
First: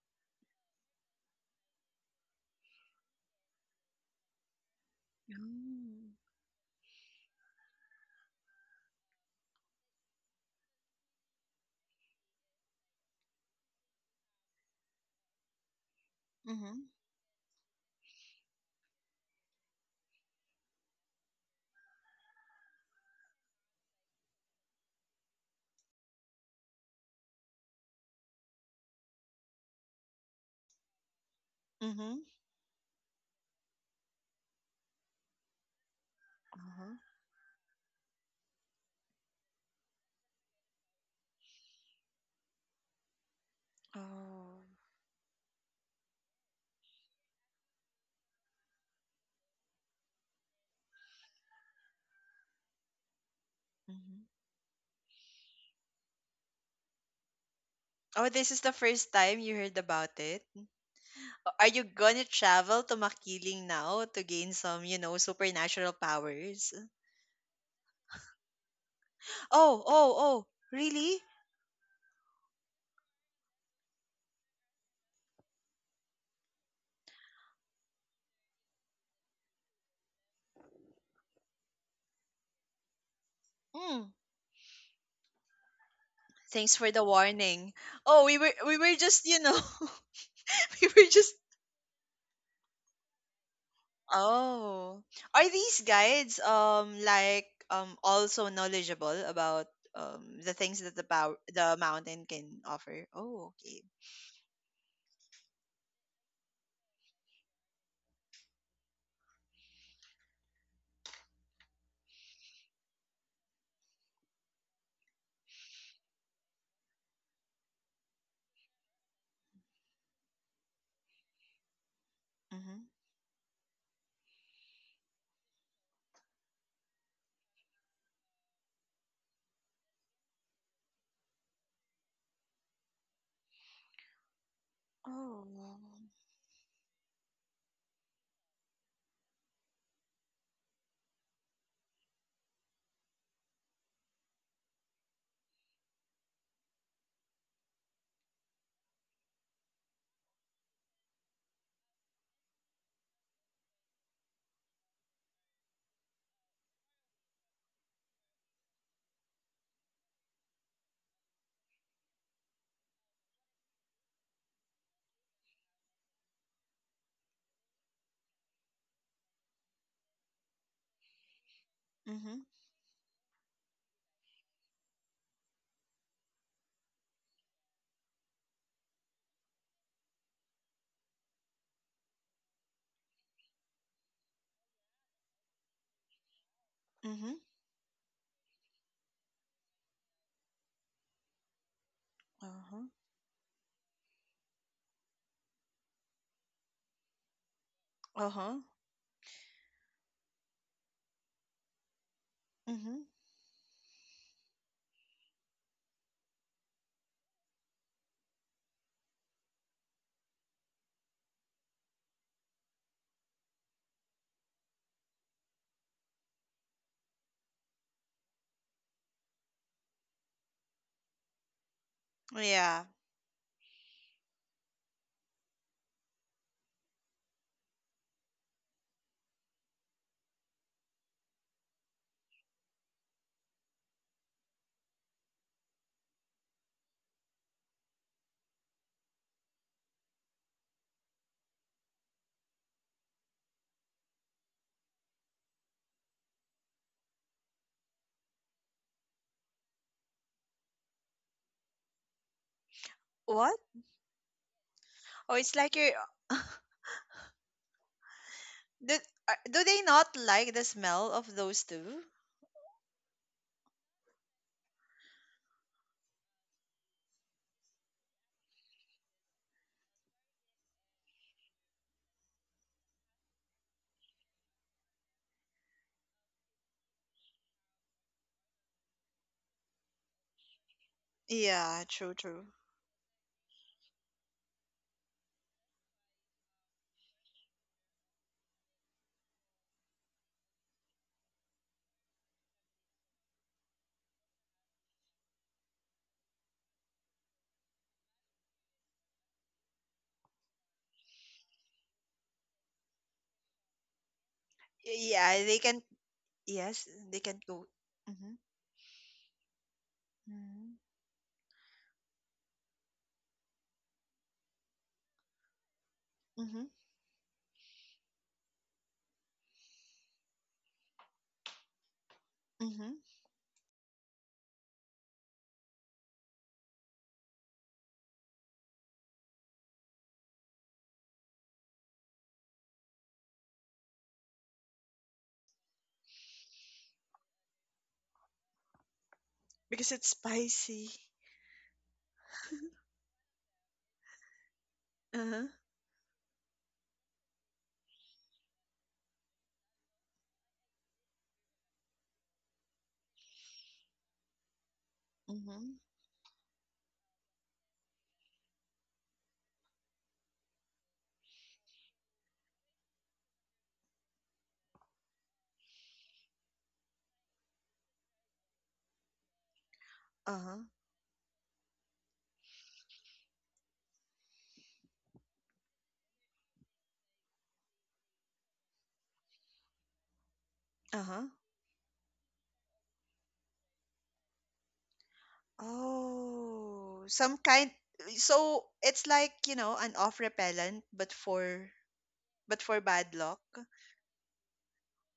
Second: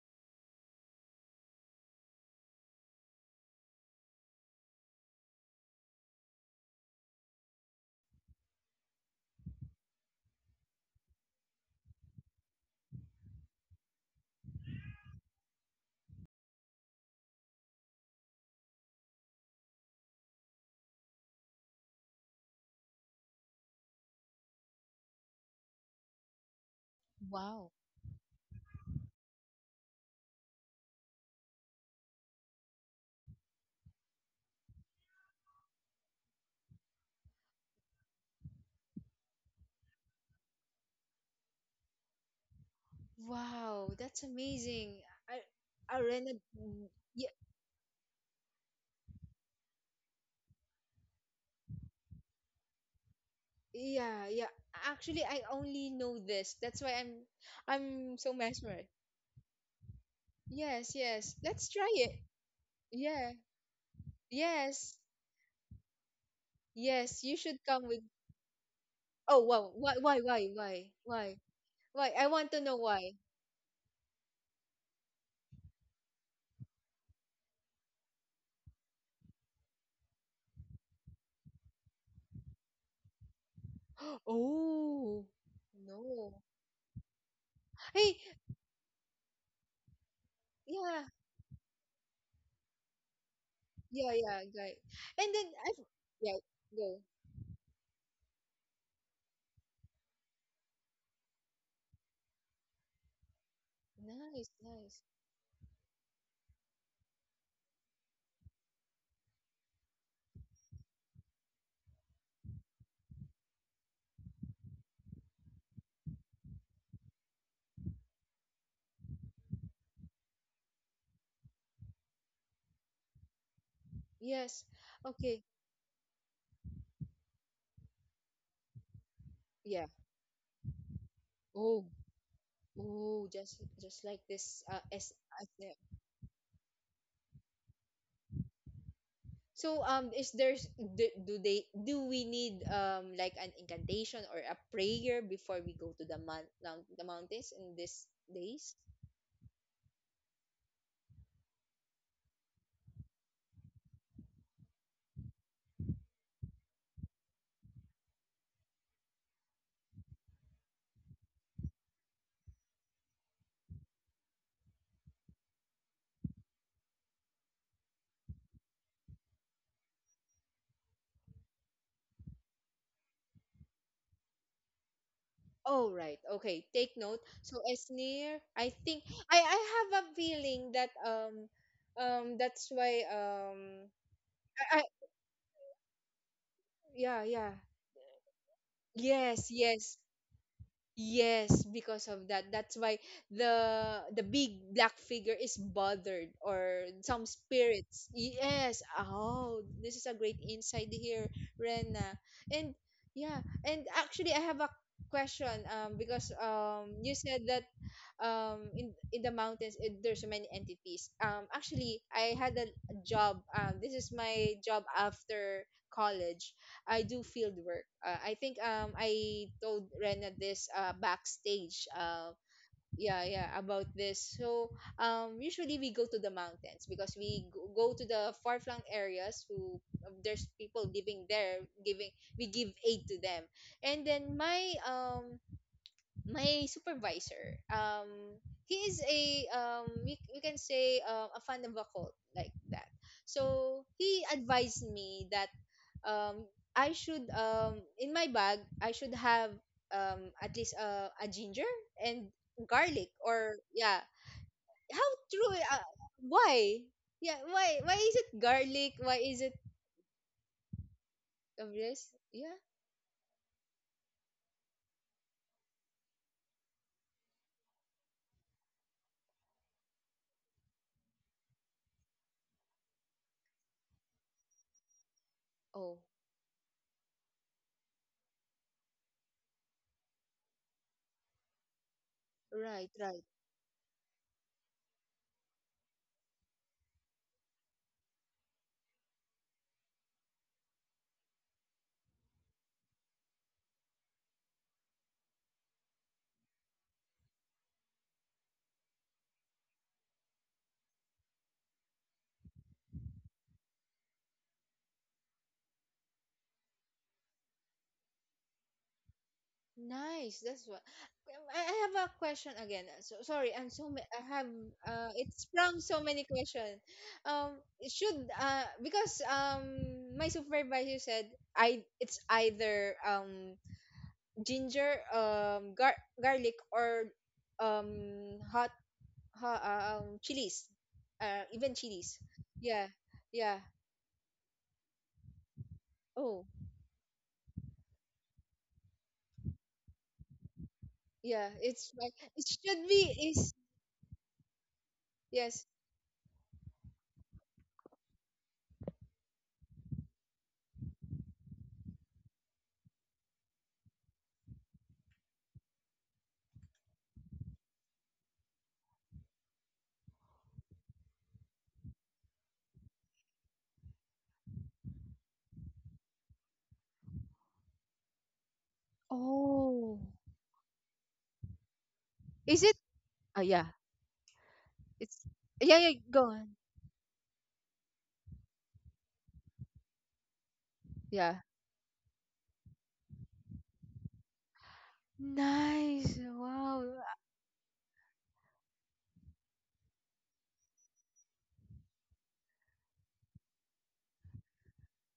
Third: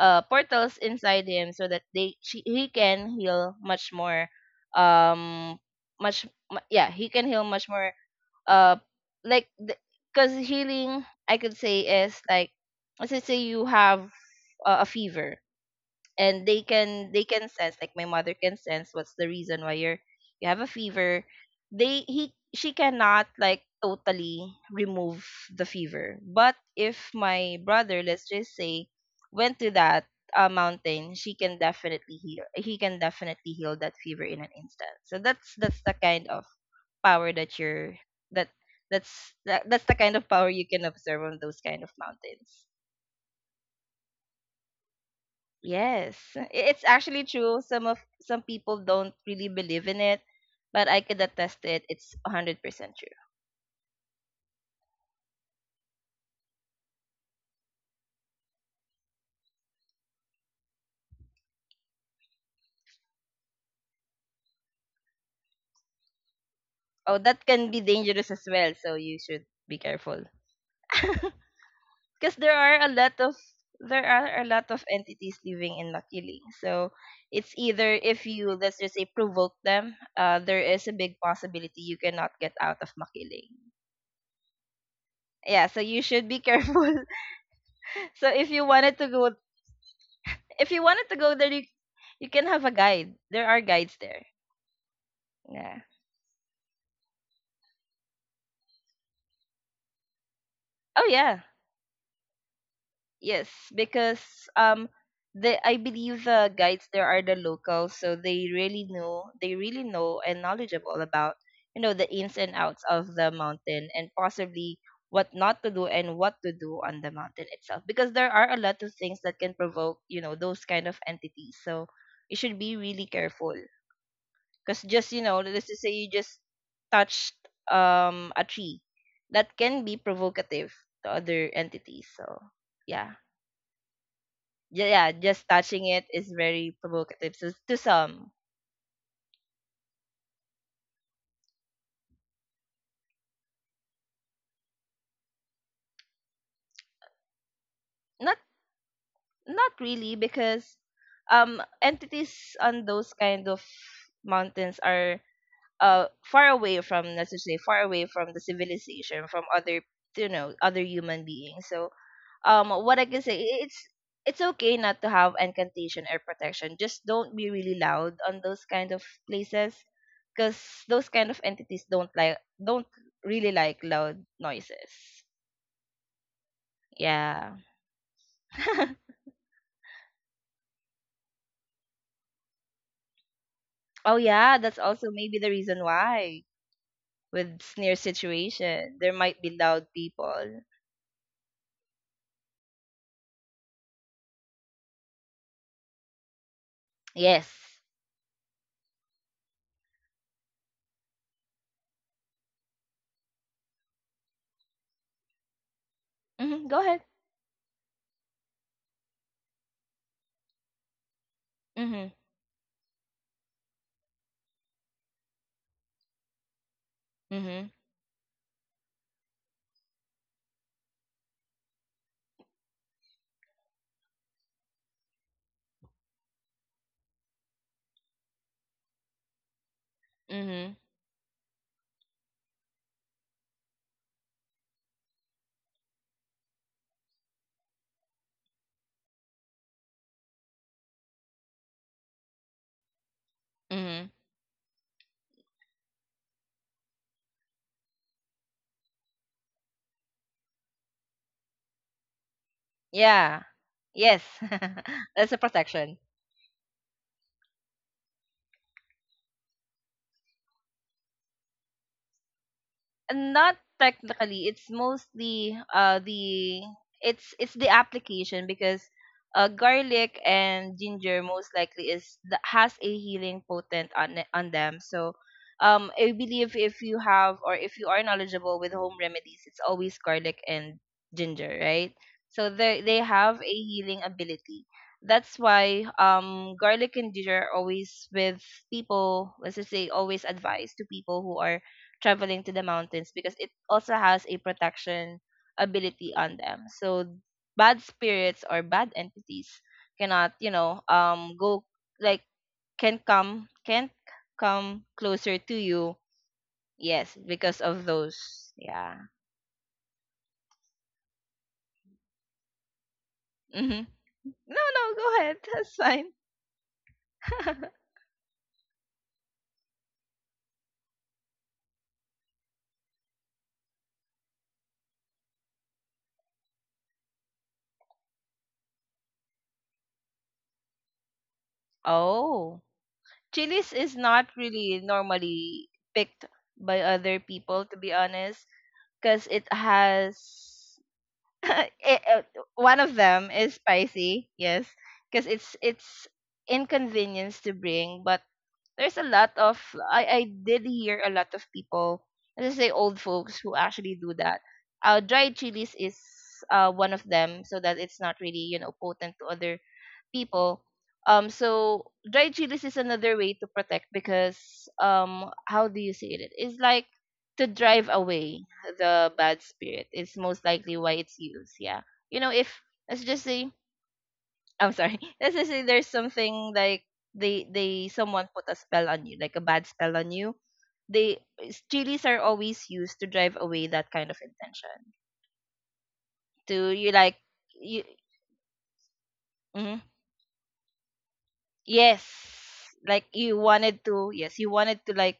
[SPEAKER 3] uh portals inside him, so that they she, he can heal much more, um
[SPEAKER 2] Mm.
[SPEAKER 3] much mu- yeah, he can heal much more, uh like, because healing, I could say, is like, let's just say, you have a, a fever, and they
[SPEAKER 2] Mm-hmm.
[SPEAKER 3] can they can sense, like my mother can sense what's the reason why you're you have a fever. They he She cannot, like, totally remove the fever, but if my
[SPEAKER 1] Wow.
[SPEAKER 3] brother, let's just say, went to that, uh, mountain, she can definitely
[SPEAKER 2] Mm-hmm.
[SPEAKER 3] heal he can definitely heal that fever in an instant. So that's, that's the kind of
[SPEAKER 2] Uh-huh.
[SPEAKER 3] power that you're, that, that's that, that's the kind of power you can observe on those kind of mountains.
[SPEAKER 1] Wow, that's
[SPEAKER 2] Oh.
[SPEAKER 1] amazing. Ar-
[SPEAKER 3] Yes,
[SPEAKER 1] Arena,
[SPEAKER 3] i- it's actually
[SPEAKER 1] yeah,
[SPEAKER 3] true. Some of some people don't really believe in it, but I could attest to it. It's one hundred percent true.
[SPEAKER 2] Mm-hmm.
[SPEAKER 1] yeah, yeah. Actually, I only know this. That's why I'm I'm
[SPEAKER 2] Oh,
[SPEAKER 1] so
[SPEAKER 2] this is the
[SPEAKER 1] mesmerized.
[SPEAKER 2] first time you heard about it.
[SPEAKER 1] Yes, yes.
[SPEAKER 2] Are
[SPEAKER 1] Let's
[SPEAKER 2] you
[SPEAKER 1] try it.
[SPEAKER 2] gonna travel to
[SPEAKER 1] Yeah.
[SPEAKER 2] Makiling now to gain some, you
[SPEAKER 1] Yes.
[SPEAKER 2] know, supernatural powers?
[SPEAKER 3] Oh,
[SPEAKER 1] Yes, you
[SPEAKER 3] that
[SPEAKER 1] should
[SPEAKER 3] can be
[SPEAKER 1] come with.
[SPEAKER 3] dangerous as well, so you
[SPEAKER 1] Oh,
[SPEAKER 3] should
[SPEAKER 1] wow.
[SPEAKER 3] be
[SPEAKER 2] Oh,
[SPEAKER 1] Why
[SPEAKER 2] oh,
[SPEAKER 1] why
[SPEAKER 3] careful.
[SPEAKER 2] oh,
[SPEAKER 1] why why?
[SPEAKER 2] really?
[SPEAKER 3] <laughs>
[SPEAKER 1] Why? Why? I
[SPEAKER 3] Because
[SPEAKER 1] want
[SPEAKER 3] there
[SPEAKER 1] to know
[SPEAKER 3] are a
[SPEAKER 1] why.
[SPEAKER 3] lot of there are a lot of entities living in Makili. So it's either, if you, let's just say, provoke them, uh, there is a big possibility you cannot get out of Makili.
[SPEAKER 2] Mm.
[SPEAKER 1] <gasps> Oh.
[SPEAKER 3] Yeah, so you should
[SPEAKER 1] No.
[SPEAKER 3] be
[SPEAKER 2] Thanks for
[SPEAKER 3] careful.
[SPEAKER 2] the warning.
[SPEAKER 1] Hey,
[SPEAKER 3] <laughs>
[SPEAKER 2] Oh,
[SPEAKER 3] So
[SPEAKER 2] we
[SPEAKER 3] if
[SPEAKER 2] were
[SPEAKER 3] you
[SPEAKER 2] we were
[SPEAKER 3] wanted to
[SPEAKER 2] just,
[SPEAKER 3] go,
[SPEAKER 2] you know,
[SPEAKER 3] if
[SPEAKER 2] <laughs>
[SPEAKER 3] you
[SPEAKER 2] we
[SPEAKER 1] yeah,
[SPEAKER 2] were
[SPEAKER 3] wanted to
[SPEAKER 2] just
[SPEAKER 3] go there, you, you can have a guide. There are guides
[SPEAKER 1] yeah,
[SPEAKER 3] there.
[SPEAKER 1] yeah, right.
[SPEAKER 2] Oh.
[SPEAKER 1] And
[SPEAKER 2] Are
[SPEAKER 1] then
[SPEAKER 2] these
[SPEAKER 3] Yeah.
[SPEAKER 1] I've
[SPEAKER 2] guides
[SPEAKER 1] yeah,
[SPEAKER 2] um
[SPEAKER 1] go.
[SPEAKER 2] like um also knowledgeable about um the things that the
[SPEAKER 3] Oh,
[SPEAKER 2] power
[SPEAKER 3] yeah.
[SPEAKER 2] the mountain can offer?
[SPEAKER 3] Yes,
[SPEAKER 2] Oh, okay.
[SPEAKER 3] because,
[SPEAKER 1] Nice,
[SPEAKER 3] um
[SPEAKER 1] nice.
[SPEAKER 3] the I believe the guides there are the locals, so they really know they really know and knowledgeable about, you know the ins and outs of the mountain, and possibly what not to do and what to do on the mountain itself, because there are a lot of things that can provoke, you know those kind of entities. So you should be
[SPEAKER 2] Mm-hmm.
[SPEAKER 3] really careful.
[SPEAKER 1] Yes.
[SPEAKER 3] Because, just, you know,
[SPEAKER 1] Okay.
[SPEAKER 3] let's just say, you just touched um a tree. That can
[SPEAKER 1] Yeah.
[SPEAKER 3] be provocative to other
[SPEAKER 1] Oh,
[SPEAKER 3] entities. So yeah.
[SPEAKER 1] oh, just just like this.
[SPEAKER 3] Yeah,
[SPEAKER 1] Uh,
[SPEAKER 3] yeah,
[SPEAKER 1] as
[SPEAKER 2] Oh.
[SPEAKER 3] just
[SPEAKER 1] as them.
[SPEAKER 3] touching it is very provocative, so, to some.
[SPEAKER 1] So um, is there's do, do they do we need um like an incantation or a prayer before we go to the mount, mount the mountains in these
[SPEAKER 3] Not
[SPEAKER 1] days?
[SPEAKER 3] Not really, because um entities on those kind of mountains are, uh far away from, let's just say, far away from the civilization, from other you know, other human beings. So, um what I can say, i- it's it's okay not to have incantation or protection. Just don't be really loud on those kind of places, because those kind of entities don't
[SPEAKER 2] Mm-hmm.
[SPEAKER 3] like don't really like loud noises.
[SPEAKER 1] Oh right. Okay. Take note.
[SPEAKER 3] Yeah.
[SPEAKER 1] So as near,
[SPEAKER 3] <laughs>
[SPEAKER 1] I think I I have a feeling that um um that's why um
[SPEAKER 3] Oh, yeah, that's
[SPEAKER 1] I,
[SPEAKER 3] also maybe the reason why
[SPEAKER 1] yeah
[SPEAKER 2] Mm-hmm.
[SPEAKER 1] yeah,
[SPEAKER 3] with sneer situation there might
[SPEAKER 1] yes
[SPEAKER 3] be loud
[SPEAKER 1] yes,
[SPEAKER 3] people.
[SPEAKER 1] yes, because of that, that's
[SPEAKER 2] Uh-huh.
[SPEAKER 1] why the the big black figure is bothered or some
[SPEAKER 3] Yes.
[SPEAKER 1] spirits.
[SPEAKER 2] Uh-huh.
[SPEAKER 1] Yes, oh, this is a great insight here, Rena. And
[SPEAKER 2] Mm-hmm.
[SPEAKER 1] yeah, and actually I have a question, um because
[SPEAKER 3] Mhm. Go
[SPEAKER 1] um
[SPEAKER 3] ahead.
[SPEAKER 1] you said that um in in the mountains it, there's so many entities. Um, actually
[SPEAKER 3] Mhm.
[SPEAKER 1] I had a job. Um, this is my job after college. I do field
[SPEAKER 3] Mhm.
[SPEAKER 1] work. Uh, I think um I told Rena this uh backstage uh
[SPEAKER 2] Yeah.
[SPEAKER 1] yeah yeah about this. So um usually we go to the mountains because we go go to the far flung areas who, uh, there's
[SPEAKER 3] Mhm.
[SPEAKER 1] people living there giving, we give aid to them. And then my um my supervisor, um he is a um we, we can say um, a fan of occult like that. So
[SPEAKER 3] Mhm.
[SPEAKER 1] he advised me that um I should, um in my bag I should have, um at least uh, a ginger and garlic
[SPEAKER 3] Yeah.
[SPEAKER 2] What?
[SPEAKER 1] or yeah.
[SPEAKER 3] Yes. <laughs>
[SPEAKER 1] How
[SPEAKER 3] That's
[SPEAKER 2] Oh,
[SPEAKER 3] a
[SPEAKER 2] it's
[SPEAKER 1] true,
[SPEAKER 2] like
[SPEAKER 1] uh,
[SPEAKER 2] you're.
[SPEAKER 3] protection.
[SPEAKER 2] <laughs>
[SPEAKER 1] why, yeah, why why is it
[SPEAKER 2] do,
[SPEAKER 1] garlic, why
[SPEAKER 2] uh,
[SPEAKER 1] is it
[SPEAKER 2] do they not like the smell of those
[SPEAKER 1] of
[SPEAKER 2] two?
[SPEAKER 1] this? Yeah.
[SPEAKER 3] And not technically, it's mostly uh the it's it's the application, because uh, garlic and ginger most likely is, th- has a healing potent on, it- on them. So, um
[SPEAKER 1] Oh,
[SPEAKER 3] I believe, if you have, or if you are knowledgeable with home remedies, it's always garlic and ginger,
[SPEAKER 2] Yeah.
[SPEAKER 3] right?
[SPEAKER 2] True. True.
[SPEAKER 3] So they
[SPEAKER 1] right,
[SPEAKER 3] they
[SPEAKER 1] right.
[SPEAKER 3] have a healing ability. That's why, um garlic and ginger are always with people, let's just say, always advised to people who are traveling to the mountains, because it also has a protection ability on them. So bad spirits or bad entities cannot, you know, um go like can come can't come
[SPEAKER 2] Y-
[SPEAKER 3] closer
[SPEAKER 2] Yeah.
[SPEAKER 3] to
[SPEAKER 2] They can.
[SPEAKER 3] you.
[SPEAKER 2] Yes.
[SPEAKER 3] Yes,
[SPEAKER 2] They can
[SPEAKER 3] because
[SPEAKER 2] go.
[SPEAKER 3] of those.
[SPEAKER 2] Mm-hmm.
[SPEAKER 3] Yeah.
[SPEAKER 1] Nice.
[SPEAKER 2] Mm-hmm.
[SPEAKER 1] That's what. Um, I I have a question again. Uh, So sorry, I'm
[SPEAKER 3] Mhm.
[SPEAKER 1] so ma- I have
[SPEAKER 3] No, no,
[SPEAKER 1] uh
[SPEAKER 3] go
[SPEAKER 1] it
[SPEAKER 3] ahead. <laughs> That's
[SPEAKER 1] sprung so
[SPEAKER 3] fine.
[SPEAKER 1] many
[SPEAKER 2] Mm-hmm.
[SPEAKER 1] questions. Um,
[SPEAKER 3] <laughs>
[SPEAKER 1] should uh because um my supervisor said I, it's either
[SPEAKER 2] hmm
[SPEAKER 1] um ginger, um gar garlic, or um hot, ha, uh, um chilies, uh, even chilies.
[SPEAKER 3] Oh.
[SPEAKER 1] Yeah, yeah.
[SPEAKER 3] Chilies is not really normally picked
[SPEAKER 1] Oh,
[SPEAKER 3] by other people, to be honest, because it
[SPEAKER 2] Because it's
[SPEAKER 3] has
[SPEAKER 2] spicy.
[SPEAKER 3] <laughs>
[SPEAKER 1] yeah. It's
[SPEAKER 3] it,
[SPEAKER 1] like
[SPEAKER 3] uh,
[SPEAKER 1] it
[SPEAKER 3] one
[SPEAKER 1] should
[SPEAKER 3] of them
[SPEAKER 1] be
[SPEAKER 3] is
[SPEAKER 1] is
[SPEAKER 3] spicy, yes, because
[SPEAKER 2] Uh-huh.
[SPEAKER 3] it's
[SPEAKER 1] yes.
[SPEAKER 3] it's inconvenience to bring. But there's a lot of, I I did hear a lot of people, let's say old folks, who actually do that. Uh, dried chilies
[SPEAKER 2] Mm-hmm.
[SPEAKER 3] is uh one of them, so that it's not really, you know potent to other people. Um, so dried chilies is another way to protect because, um, how do you say it? It's like to drive away the bad spirit.
[SPEAKER 1] Oh,
[SPEAKER 3] It's most
[SPEAKER 2] Uh-huh.
[SPEAKER 3] likely why it's used. Yeah, you know, if,
[SPEAKER 1] is it?
[SPEAKER 3] let's just
[SPEAKER 1] Oh
[SPEAKER 3] say,
[SPEAKER 1] yeah.
[SPEAKER 3] I'm sorry, <laughs>
[SPEAKER 1] It's
[SPEAKER 3] let's just say
[SPEAKER 1] yeah,
[SPEAKER 3] there's
[SPEAKER 1] yeah, go
[SPEAKER 3] something
[SPEAKER 1] on.
[SPEAKER 3] like, they they someone put a spell on you, like a bad spell on you. They,
[SPEAKER 2] Uh-huh.
[SPEAKER 1] Yeah.
[SPEAKER 3] chilies are always used to drive away that kind of intention.
[SPEAKER 1] Nice.
[SPEAKER 3] To
[SPEAKER 1] Wow.
[SPEAKER 3] you,
[SPEAKER 2] Oh,
[SPEAKER 3] like
[SPEAKER 2] some kind.
[SPEAKER 3] you.
[SPEAKER 2] So it's like, you
[SPEAKER 3] Mm-hmm.
[SPEAKER 2] know, an off repellent, but for
[SPEAKER 3] Yes.
[SPEAKER 2] but for
[SPEAKER 3] Like
[SPEAKER 2] bad
[SPEAKER 3] you
[SPEAKER 2] luck.
[SPEAKER 3] wanted to, yes, you wanted to like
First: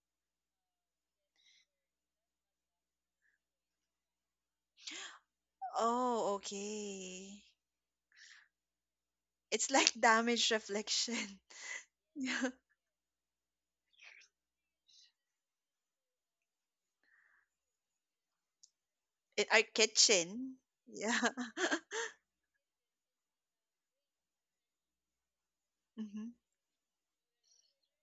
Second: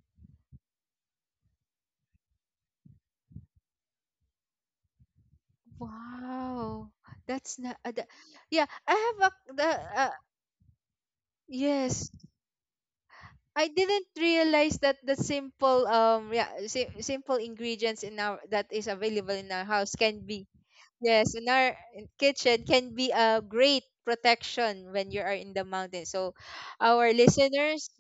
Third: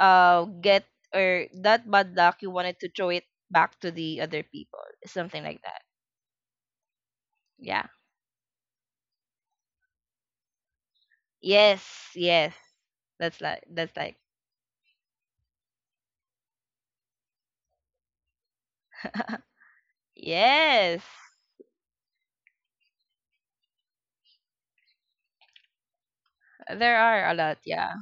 [SPEAKER 3] uh get, or that bad luck you wanted to throw it back to the other people. Something like that.
[SPEAKER 2] Oh,
[SPEAKER 1] Wow.
[SPEAKER 2] okay.
[SPEAKER 1] That's not
[SPEAKER 3] Yeah.
[SPEAKER 1] uh, that, yeah, I have a the
[SPEAKER 2] It's like
[SPEAKER 1] uh,
[SPEAKER 2] damage reflection.
[SPEAKER 3] Yes,
[SPEAKER 1] yes.
[SPEAKER 2] <laughs> Yeah.
[SPEAKER 3] yes. That's like
[SPEAKER 1] I
[SPEAKER 3] that's
[SPEAKER 1] didn't
[SPEAKER 3] like
[SPEAKER 1] realize that the simple um yeah, si- simple ingredients in our that is available
[SPEAKER 2] In
[SPEAKER 1] in
[SPEAKER 2] our
[SPEAKER 1] our house
[SPEAKER 3] <laughs>
[SPEAKER 1] can be.
[SPEAKER 2] kitchen.
[SPEAKER 3] yes.
[SPEAKER 2] Yeah.
[SPEAKER 1] Yes, and our
[SPEAKER 2] <laughs>
[SPEAKER 1] kitchen can be a great protection when you are in the mountains. So,
[SPEAKER 2] Mhm.
[SPEAKER 3] There
[SPEAKER 1] our
[SPEAKER 3] are a lot,
[SPEAKER 1] listeners,
[SPEAKER 3] yeah.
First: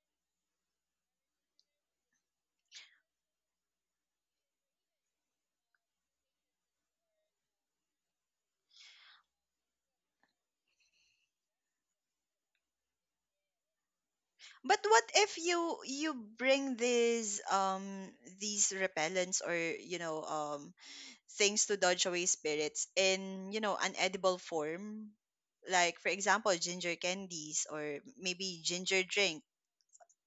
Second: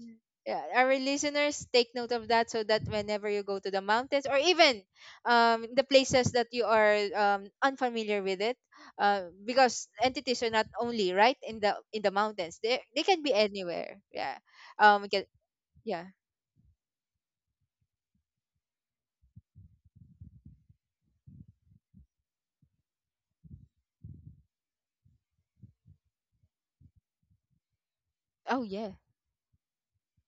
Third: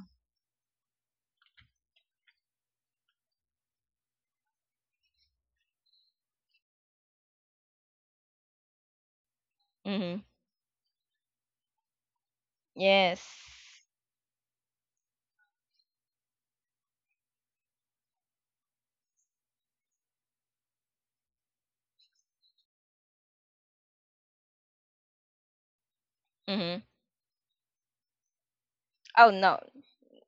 [SPEAKER 1] yeah, our listeners, take note of that so that whenever you go to the mountains or even um, the places that you are um, unfamiliar with it, uh, because
[SPEAKER 3] Mhm.
[SPEAKER 1] entities are not only right in the in the mountains. They they can
[SPEAKER 3] Yes.
[SPEAKER 1] be anywhere. Yeah.
[SPEAKER 2] But what
[SPEAKER 1] Um. Can,
[SPEAKER 2] if you
[SPEAKER 1] yeah.
[SPEAKER 2] you bring these um these repellents or you know um things to dodge away spirits in you know an edible form? Like for example,
[SPEAKER 3] Mhm.
[SPEAKER 2] ginger candies or maybe
[SPEAKER 1] Oh yeah.
[SPEAKER 2] ginger
[SPEAKER 3] Oh
[SPEAKER 2] drink,
[SPEAKER 3] no.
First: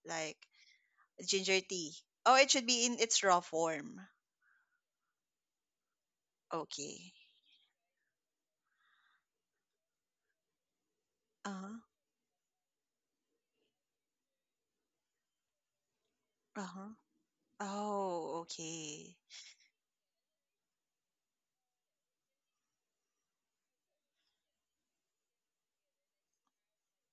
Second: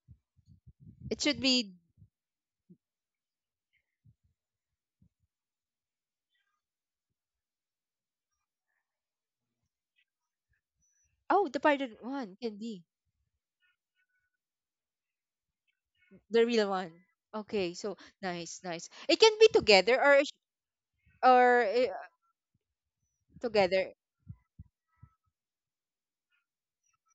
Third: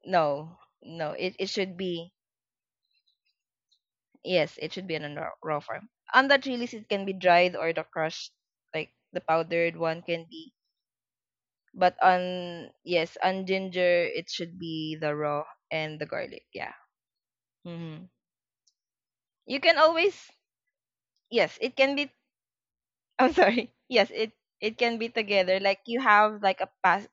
[SPEAKER 2] like
[SPEAKER 3] No. No.
[SPEAKER 1] It
[SPEAKER 3] It
[SPEAKER 1] should
[SPEAKER 3] it
[SPEAKER 2] ginger
[SPEAKER 1] be.
[SPEAKER 3] should
[SPEAKER 2] tea.
[SPEAKER 3] be,
[SPEAKER 2] Oh, it should be in its raw form.
[SPEAKER 3] yes, it should be in a raw, raw form. On that release it can
[SPEAKER 2] Okay.
[SPEAKER 3] be dried, or the crushed, like the powdered one can be.
[SPEAKER 1] Oh, the
[SPEAKER 2] Uh-huh.
[SPEAKER 1] pardon
[SPEAKER 3] But
[SPEAKER 1] one can
[SPEAKER 3] on,
[SPEAKER 1] be.
[SPEAKER 3] yes, on ginger it should be the raw, and the
[SPEAKER 1] The
[SPEAKER 3] garlic.
[SPEAKER 1] real
[SPEAKER 3] Yeah.
[SPEAKER 2] Uh-huh.
[SPEAKER 1] one. Okay, so
[SPEAKER 3] hmm
[SPEAKER 2] Oh,
[SPEAKER 1] nice, nice.
[SPEAKER 2] okay.
[SPEAKER 1] It can be
[SPEAKER 3] You can
[SPEAKER 1] together or
[SPEAKER 3] always,
[SPEAKER 1] sh-
[SPEAKER 3] yes,
[SPEAKER 1] or
[SPEAKER 3] it
[SPEAKER 1] uh,
[SPEAKER 3] can be. I'm sorry. <laughs>
[SPEAKER 1] together.
[SPEAKER 3] Yes, it it can be together. Like you have like a pass.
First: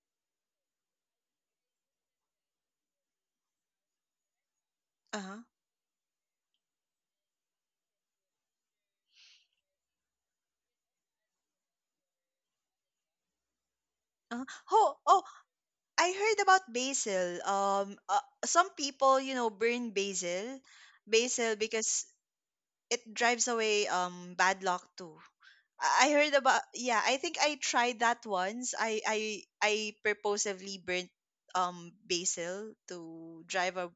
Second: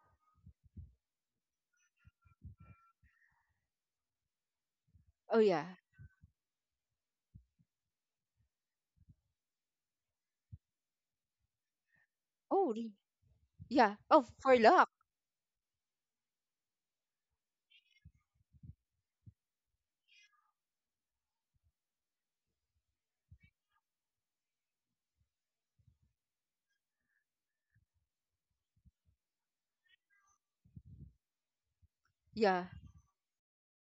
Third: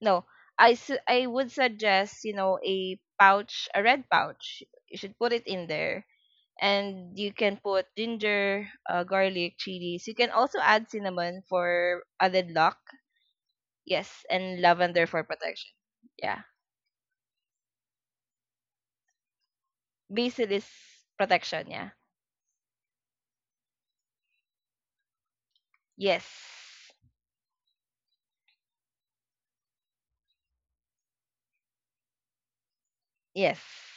[SPEAKER 3] No, I su- I would suggest, you know, a pouch, a red pouch. You should put
[SPEAKER 1] Oh
[SPEAKER 2] Uh-huh.
[SPEAKER 3] it
[SPEAKER 1] yeah.
[SPEAKER 3] in there, and you can put ginger, uh, garlic, chilies. You can also add cinnamon for added
[SPEAKER 1] Oh
[SPEAKER 3] luck.
[SPEAKER 1] re- yeah.
[SPEAKER 3] Yes,
[SPEAKER 1] Oh
[SPEAKER 2] Uh-huh.
[SPEAKER 1] for
[SPEAKER 3] and
[SPEAKER 1] luck.
[SPEAKER 2] Oh,
[SPEAKER 3] lavender for
[SPEAKER 2] oh,
[SPEAKER 3] protection.
[SPEAKER 2] I heard
[SPEAKER 3] Yeah,
[SPEAKER 2] about basil. Um, uh, some people, you know, burn
[SPEAKER 3] basil
[SPEAKER 2] basil,
[SPEAKER 3] is
[SPEAKER 2] basil
[SPEAKER 3] protection. Yeah.
[SPEAKER 2] because it drives away um bad luck too. I I heard about
[SPEAKER 3] Yes.
[SPEAKER 2] yeah, I think I tried that once. I I I purposefully burnt um
[SPEAKER 1] Yeah.
[SPEAKER 2] basil to
[SPEAKER 3] Yes.
[SPEAKER 2] drive a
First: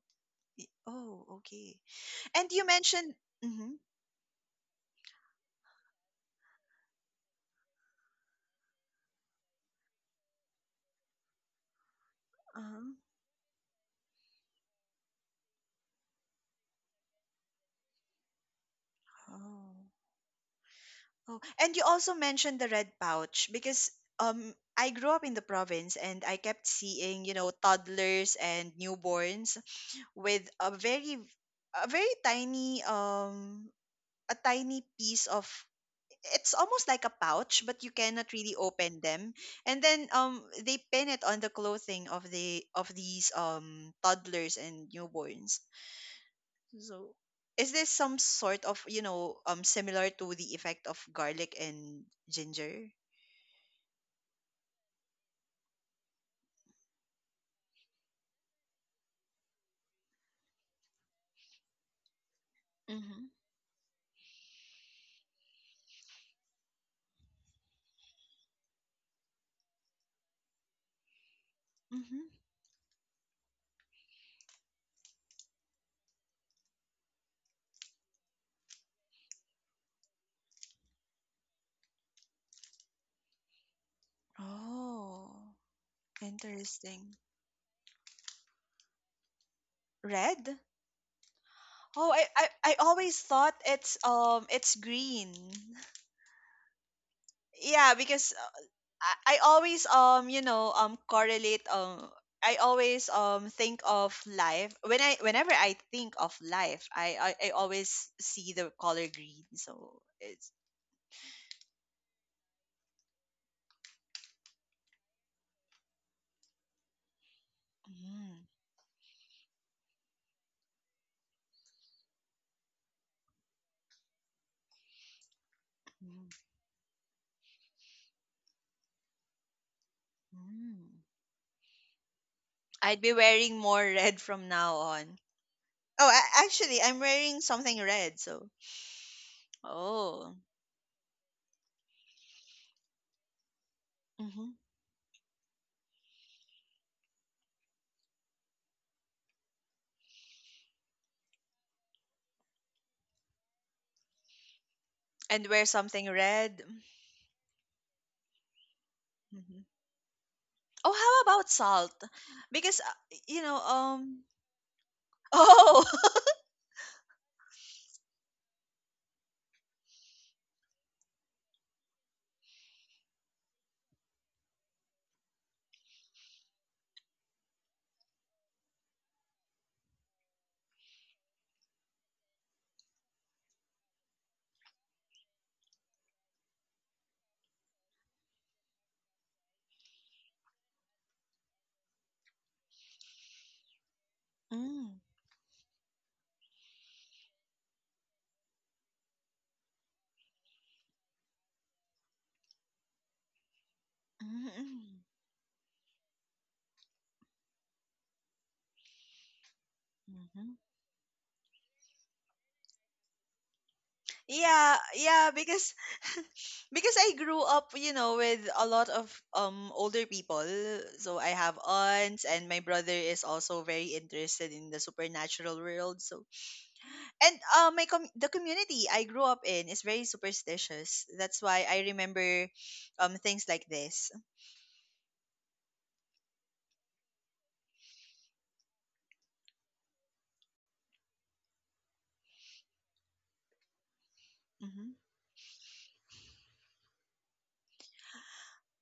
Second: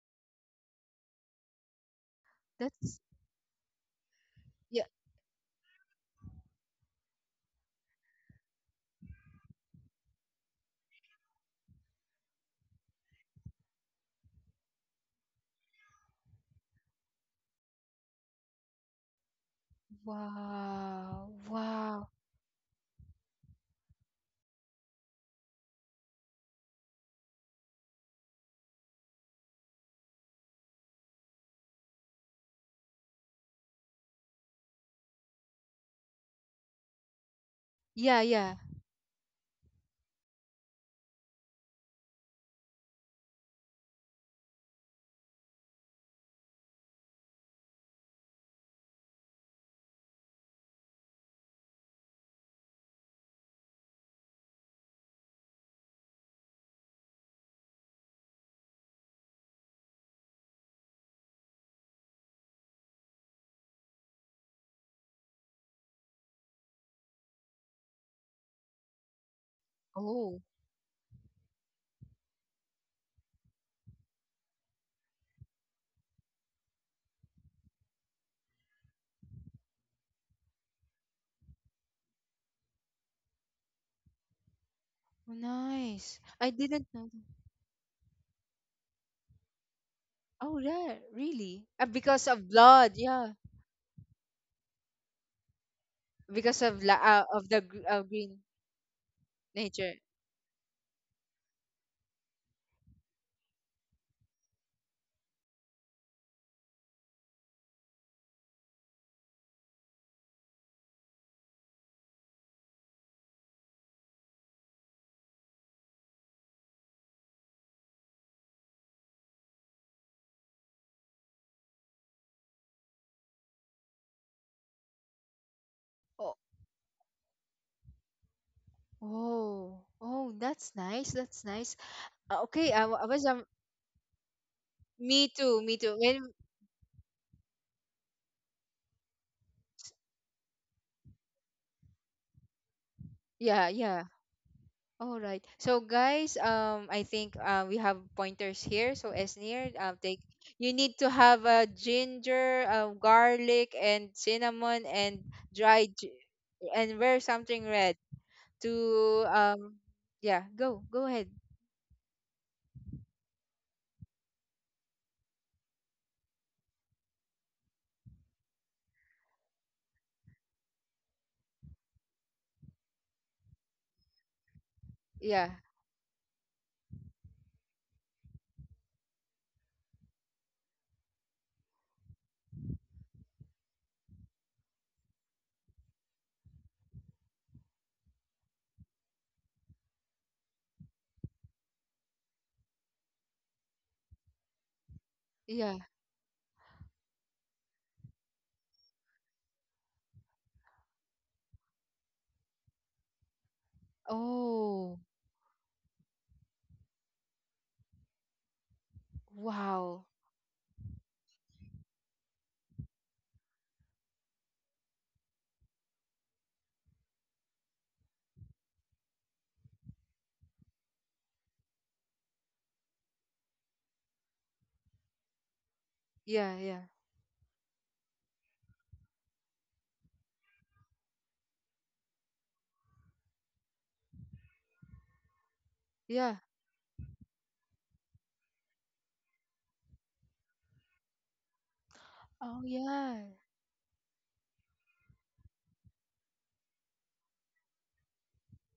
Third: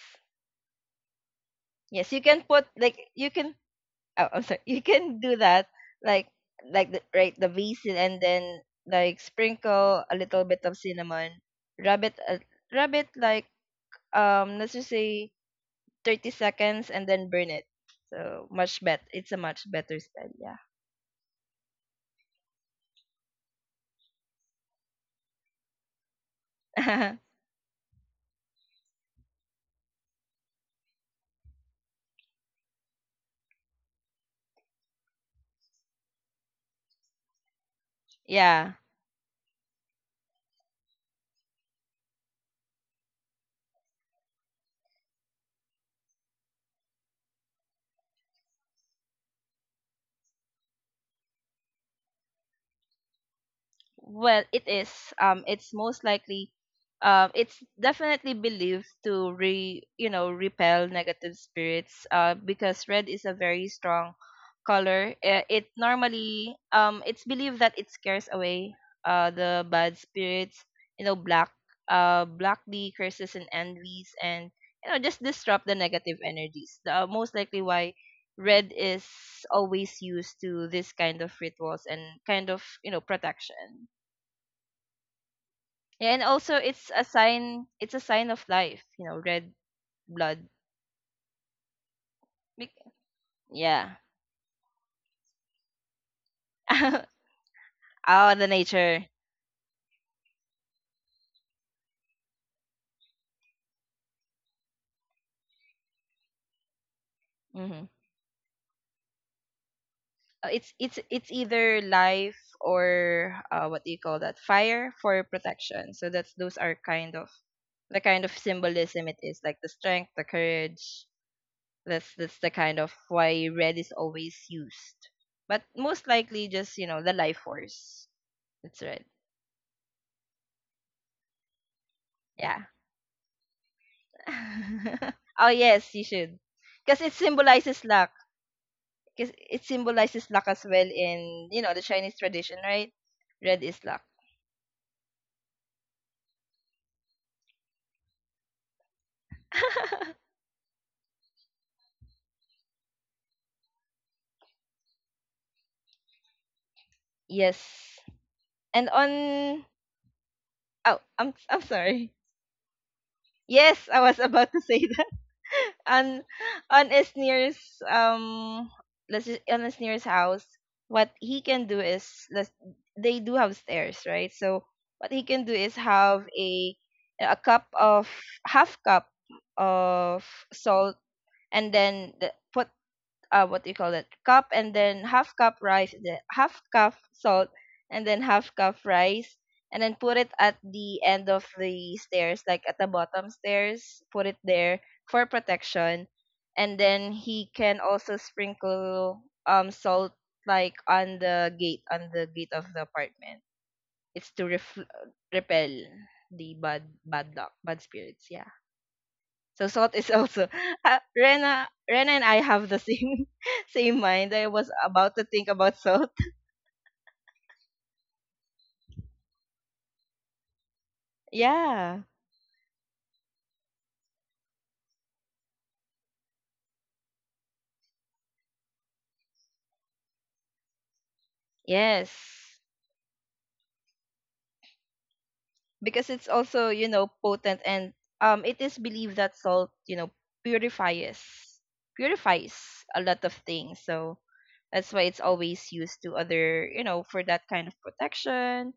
[SPEAKER 2] Oh, okay.
[SPEAKER 3] Yes, you can
[SPEAKER 2] And you
[SPEAKER 3] put like
[SPEAKER 1] That's
[SPEAKER 2] mentioned
[SPEAKER 3] you can,
[SPEAKER 2] mm-hmm,
[SPEAKER 3] oh I'm sorry. <laughs> You
[SPEAKER 1] yeah.
[SPEAKER 3] can do that like like the, right, the basin, and then like sprinkle a little bit of cinnamon. Rub it a
[SPEAKER 2] uh-huh.
[SPEAKER 3] rub it like, um let's just say thirty seconds, and then burn it. So much better. It's a much
[SPEAKER 2] Oh.
[SPEAKER 3] better spell,
[SPEAKER 1] Wow.
[SPEAKER 2] Oh, and you
[SPEAKER 1] Wow.
[SPEAKER 2] also mentioned the red pouch because um I grew up in the province and I kept
[SPEAKER 3] yeah.
[SPEAKER 2] seeing, you know, toddlers and newborns with a very a very tiny um a tiny piece of it's almost like a pouch but you
[SPEAKER 1] Yeah,
[SPEAKER 3] <laughs>
[SPEAKER 2] cannot really
[SPEAKER 1] yeah.
[SPEAKER 3] yeah.
[SPEAKER 2] open them and then um they pin it on the clothing of the of these um toddlers and newborns so, is this some sort of, you know, um, similar to the effect of garlic and ginger?
[SPEAKER 3] Well, it is. Um, it's most likely. Um, it's definitely believed to re you know, repel negative spirits. Uh, because red
[SPEAKER 2] Mm-hmm.
[SPEAKER 3] is a very strong color. Uh, It normally, um it's believed that it scares away uh the bad
[SPEAKER 1] Oh,
[SPEAKER 3] spirits. You know, black, uh
[SPEAKER 2] Mm-hmm.
[SPEAKER 3] block the curses and envies, and you know, just disrupt the negative energies. The, uh, most likely why red is always used to this kind of rituals, and kind of, you know, protection.
[SPEAKER 2] Oh,
[SPEAKER 3] Yeah,
[SPEAKER 1] nice.
[SPEAKER 3] and
[SPEAKER 1] I
[SPEAKER 3] also
[SPEAKER 1] didn't
[SPEAKER 3] it's a
[SPEAKER 1] know
[SPEAKER 2] interesting.
[SPEAKER 1] that.
[SPEAKER 3] sign, it's a sign of life, you know, red, blood.
[SPEAKER 1] Oh
[SPEAKER 2] Red?
[SPEAKER 1] yeah, really? Uh,
[SPEAKER 2] Oh, I,
[SPEAKER 1] because of
[SPEAKER 2] I,
[SPEAKER 3] Bec-
[SPEAKER 2] I
[SPEAKER 1] blood.
[SPEAKER 2] always
[SPEAKER 1] Yeah.
[SPEAKER 2] thought
[SPEAKER 3] Yeah.
[SPEAKER 2] it's um it's green.
[SPEAKER 1] Because of la
[SPEAKER 3] <laughs>
[SPEAKER 1] uh, of the gr-
[SPEAKER 2] Yeah,
[SPEAKER 1] uh,
[SPEAKER 3] Oh,
[SPEAKER 2] because
[SPEAKER 1] green
[SPEAKER 3] the
[SPEAKER 2] uh,
[SPEAKER 3] nature.
[SPEAKER 2] I, I always
[SPEAKER 1] nature.
[SPEAKER 2] um you know um correlate um I always um think of life when I whenever I think of life I I, I
[SPEAKER 3] hmm
[SPEAKER 2] always see the color green so it's
[SPEAKER 3] It's it's it's either life, or uh, what do you call that? Fire, for protection. So that's, those are kind of the kind of
[SPEAKER 2] mm.
[SPEAKER 3] symbolism it is, like the strength, the courage. That's that's the kind of why red is always used. But most
[SPEAKER 1] Oh.
[SPEAKER 3] likely just, you know, the life force. That's right.
[SPEAKER 1] Oh. Oh, that's
[SPEAKER 2] Mm.
[SPEAKER 1] nice. That's nice. Uh,
[SPEAKER 3] Yeah.
[SPEAKER 1] okay, I, wa-
[SPEAKER 2] I'd
[SPEAKER 1] I
[SPEAKER 2] be
[SPEAKER 1] was um,
[SPEAKER 2] wearing more <laughs> red from now
[SPEAKER 3] <laughs>
[SPEAKER 2] on.
[SPEAKER 1] me
[SPEAKER 3] Oh
[SPEAKER 1] too, me
[SPEAKER 3] yes,
[SPEAKER 1] too.
[SPEAKER 3] you
[SPEAKER 2] Oh,
[SPEAKER 1] When
[SPEAKER 3] should.
[SPEAKER 2] a- actually, I'm
[SPEAKER 3] Because it
[SPEAKER 2] wearing something
[SPEAKER 3] symbolizes luck.
[SPEAKER 2] red. So,
[SPEAKER 3] Because it symbolizes
[SPEAKER 2] oh,
[SPEAKER 3] luck as well in, you know, the Chinese tradition, right? Red
[SPEAKER 1] yeah,
[SPEAKER 3] is luck.
[SPEAKER 1] yeah.
[SPEAKER 2] hmm
[SPEAKER 1] All right. So guys, um I think uh, we have pointers here. So Esnir, um take
[SPEAKER 3] <laughs>
[SPEAKER 1] you need to have a ginger, uh, garlic and cinnamon and
[SPEAKER 2] and wear
[SPEAKER 1] dried
[SPEAKER 2] something
[SPEAKER 1] gi-
[SPEAKER 2] red.
[SPEAKER 1] and wear something red
[SPEAKER 3] yes. And
[SPEAKER 1] to
[SPEAKER 2] Hmm
[SPEAKER 3] on,
[SPEAKER 1] um yeah, go.
[SPEAKER 2] Oh,
[SPEAKER 3] oh,
[SPEAKER 1] Go
[SPEAKER 2] how
[SPEAKER 1] ahead.
[SPEAKER 3] I'm
[SPEAKER 2] about
[SPEAKER 3] I'm
[SPEAKER 2] salt?
[SPEAKER 3] sorry.
[SPEAKER 2] Because uh, you know,
[SPEAKER 3] Yes, I was
[SPEAKER 2] um,
[SPEAKER 3] about to say, <laughs>
[SPEAKER 2] oh,
[SPEAKER 3] on
[SPEAKER 2] <laughs>
[SPEAKER 3] on his nearest, um let's just, on his nearest house what he can do is, let's, they do have stairs, right? So what he can
[SPEAKER 1] Yeah.
[SPEAKER 3] do is have a a cup of, half cup of salt, and then the, put, uh, what do you call that, cup, and then half cup rice, the half cup salt and then half cup rice, and then put it at the end of the stairs, like at the bottom stairs, put it there
[SPEAKER 2] mm,
[SPEAKER 3] for
[SPEAKER 1] Yeah.
[SPEAKER 3] protection. And then he can also sprinkle um salt, like on the gate, on the gate of the apartment. It's to
[SPEAKER 2] mm,
[SPEAKER 3] ref-
[SPEAKER 1] Oh,
[SPEAKER 2] hmm
[SPEAKER 3] repel the bad bad luck, bad spirits. Yeah. So salt
[SPEAKER 1] wow.
[SPEAKER 3] is also, <laughs> uh, Rena, Rena and I have the same <laughs> same mind. I was
[SPEAKER 2] yeah,
[SPEAKER 3] about to
[SPEAKER 2] yeah.
[SPEAKER 3] think
[SPEAKER 2] Because
[SPEAKER 3] about salt. <laughs>
[SPEAKER 2] <laughs> because I grew up, you know, with a lot of um older people. So I have
[SPEAKER 3] Yeah.
[SPEAKER 2] aunts, and my brother is also very interested in the supernatural world. So
[SPEAKER 1] Yeah, yeah.
[SPEAKER 2] and uh, my com- the community I grew up in is very superstitious. That's why I remember
[SPEAKER 3] Yes.
[SPEAKER 2] um things like this.
[SPEAKER 3] Because it's
[SPEAKER 1] Yeah.
[SPEAKER 3] also, you know, potent, and um it is believed that salt, you know, purifies purifies
[SPEAKER 1] Oh
[SPEAKER 3] a lot
[SPEAKER 1] yeah.
[SPEAKER 3] of things. So that's
[SPEAKER 2] Hmm
[SPEAKER 3] why it's always used to other, you know, for that kind of protection,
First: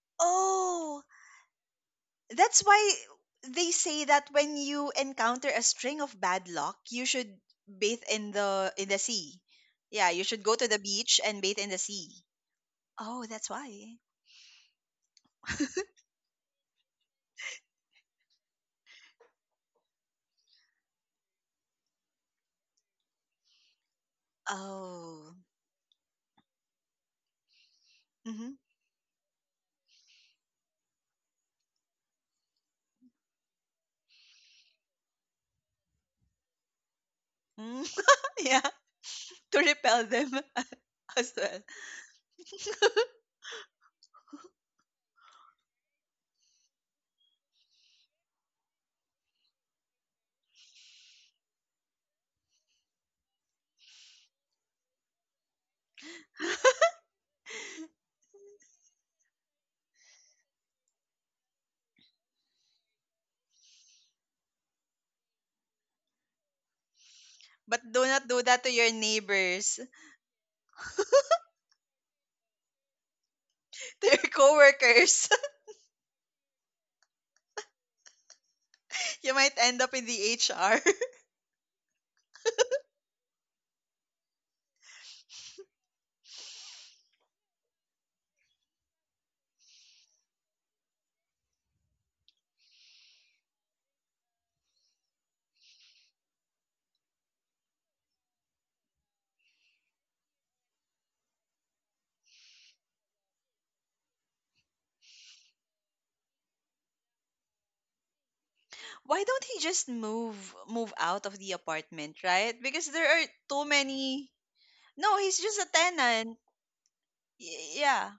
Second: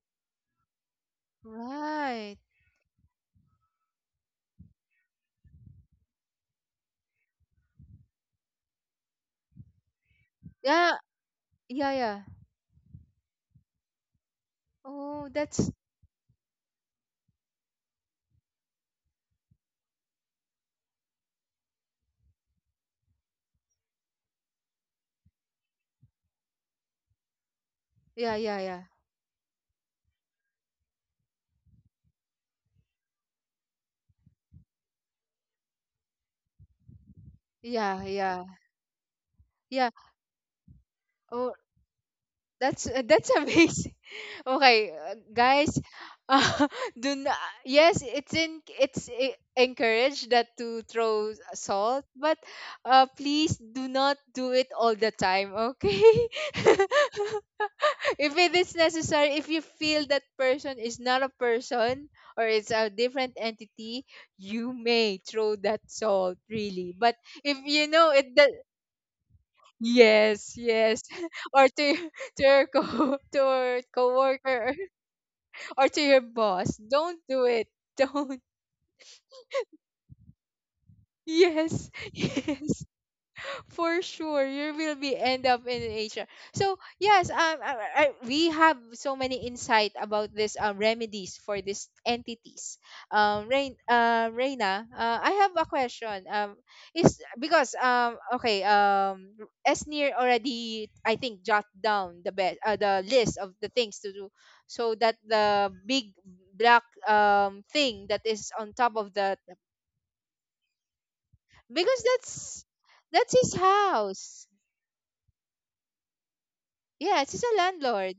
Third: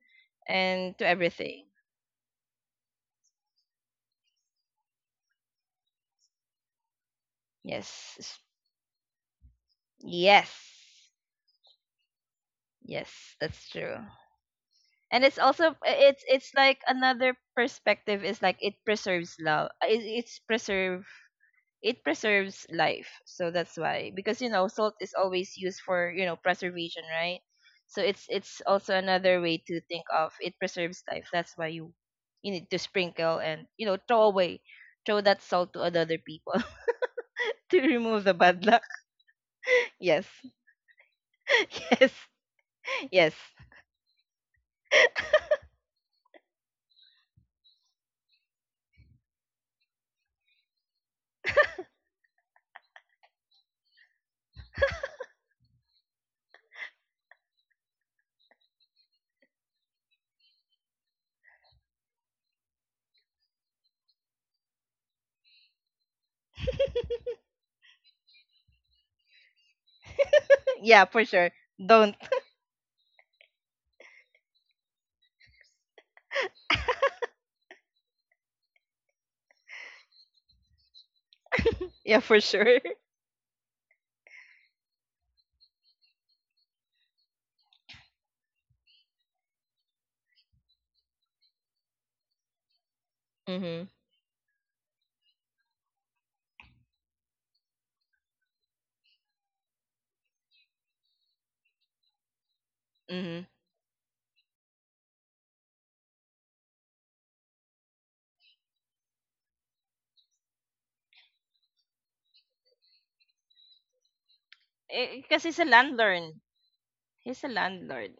[SPEAKER 3] and
[SPEAKER 2] Oh,
[SPEAKER 3] to everything.
[SPEAKER 1] Right.
[SPEAKER 2] that's why they say that when you encounter a string of bad luck, you should bathe
[SPEAKER 3] Yes.
[SPEAKER 2] in
[SPEAKER 3] s-
[SPEAKER 2] the in the sea. Yeah, you should go
[SPEAKER 3] Yes.
[SPEAKER 2] to the
[SPEAKER 1] Yeah.
[SPEAKER 2] beach and bathe in the
[SPEAKER 1] Yeah,
[SPEAKER 2] sea.
[SPEAKER 1] yeah.
[SPEAKER 2] Oh,
[SPEAKER 3] Yes,
[SPEAKER 2] that's
[SPEAKER 3] that's
[SPEAKER 2] why.
[SPEAKER 3] true. And
[SPEAKER 1] Oh,
[SPEAKER 3] it's
[SPEAKER 1] that's
[SPEAKER 3] also, it's it's like another perspective is like it preserves love, uh, it, it's preserve it preserves life, so that's why. Because you know, salt is
[SPEAKER 2] Oh.
[SPEAKER 3] always used for, you know, preservation, right? So it's
[SPEAKER 1] yeah,
[SPEAKER 2] Mm-hmm.
[SPEAKER 1] yeah,
[SPEAKER 3] it's
[SPEAKER 1] yeah.
[SPEAKER 3] also another way to think of it, preserves life, that's why you, you need to sprinkle, and you know, throw away, throw that salt to other people <laughs> to
[SPEAKER 2] Mm,
[SPEAKER 1] Yeah,
[SPEAKER 3] remove the
[SPEAKER 2] <laughs>
[SPEAKER 1] yeah.
[SPEAKER 2] yeah,
[SPEAKER 3] bad luck.
[SPEAKER 2] to
[SPEAKER 1] Yeah.
[SPEAKER 2] repel
[SPEAKER 3] Yes.
[SPEAKER 2] them <laughs> as
[SPEAKER 1] Oh.
[SPEAKER 2] well.
[SPEAKER 3] <laughs> yes.
[SPEAKER 1] That's uh, that's
[SPEAKER 3] Yes.
[SPEAKER 1] amazing. <laughs> Okay, uh, guys, uh, <laughs> do not, yes, it's in it's e- encouraged that to throw s- salt, but uh, please do not do it all the time, okay? <laughs> If it is necessary, if you feel that person is not a person or it's a different entity, you may throw that salt really. But if you
[SPEAKER 2] But do
[SPEAKER 1] know
[SPEAKER 2] not
[SPEAKER 1] it
[SPEAKER 2] do
[SPEAKER 1] that
[SPEAKER 2] that to your neighbors,
[SPEAKER 1] yes,
[SPEAKER 3] <laughs> Yeah,
[SPEAKER 1] yes.
[SPEAKER 3] for
[SPEAKER 1] <laughs>
[SPEAKER 3] sure.
[SPEAKER 1] Or to your-
[SPEAKER 3] Don't.
[SPEAKER 1] <laughs> to your co <laughs> to your
[SPEAKER 2] <laughs> to your
[SPEAKER 1] coworker <laughs>
[SPEAKER 2] coworkers.
[SPEAKER 1] or to your boss. Don't do it. Don't.
[SPEAKER 2] You might end up in the H R. <laughs>
[SPEAKER 1] Yes, <laughs>
[SPEAKER 3] Yeah, for sure.
[SPEAKER 1] yes. For sure you will be end up in H R. So yes, um, I, I, we have so many insight about this um, remedies for these entities.
[SPEAKER 3] <laughs>
[SPEAKER 1] Um, Rain,
[SPEAKER 3] Mhm.
[SPEAKER 1] uh, Reina, uh, I have a question. Um, is because um, okay, um, Esnir already I think jot down the best uh, the list
[SPEAKER 3] Mhm.
[SPEAKER 1] of the things to do, so that the big black um thing that is on top of
[SPEAKER 2] Why
[SPEAKER 1] the
[SPEAKER 2] don't he just move move out of the
[SPEAKER 1] because
[SPEAKER 2] apartment, right?
[SPEAKER 1] that's
[SPEAKER 2] Because there are
[SPEAKER 1] that's his
[SPEAKER 2] too many.
[SPEAKER 1] house.
[SPEAKER 2] No,
[SPEAKER 3] Eh,
[SPEAKER 2] he's
[SPEAKER 3] because
[SPEAKER 2] just
[SPEAKER 3] he's a
[SPEAKER 2] a
[SPEAKER 3] landlord.
[SPEAKER 2] tenant.
[SPEAKER 1] Yeah,
[SPEAKER 3] He's
[SPEAKER 1] he's
[SPEAKER 3] a
[SPEAKER 1] a
[SPEAKER 2] Y- yeah.
[SPEAKER 3] landlord.
[SPEAKER 1] landlord.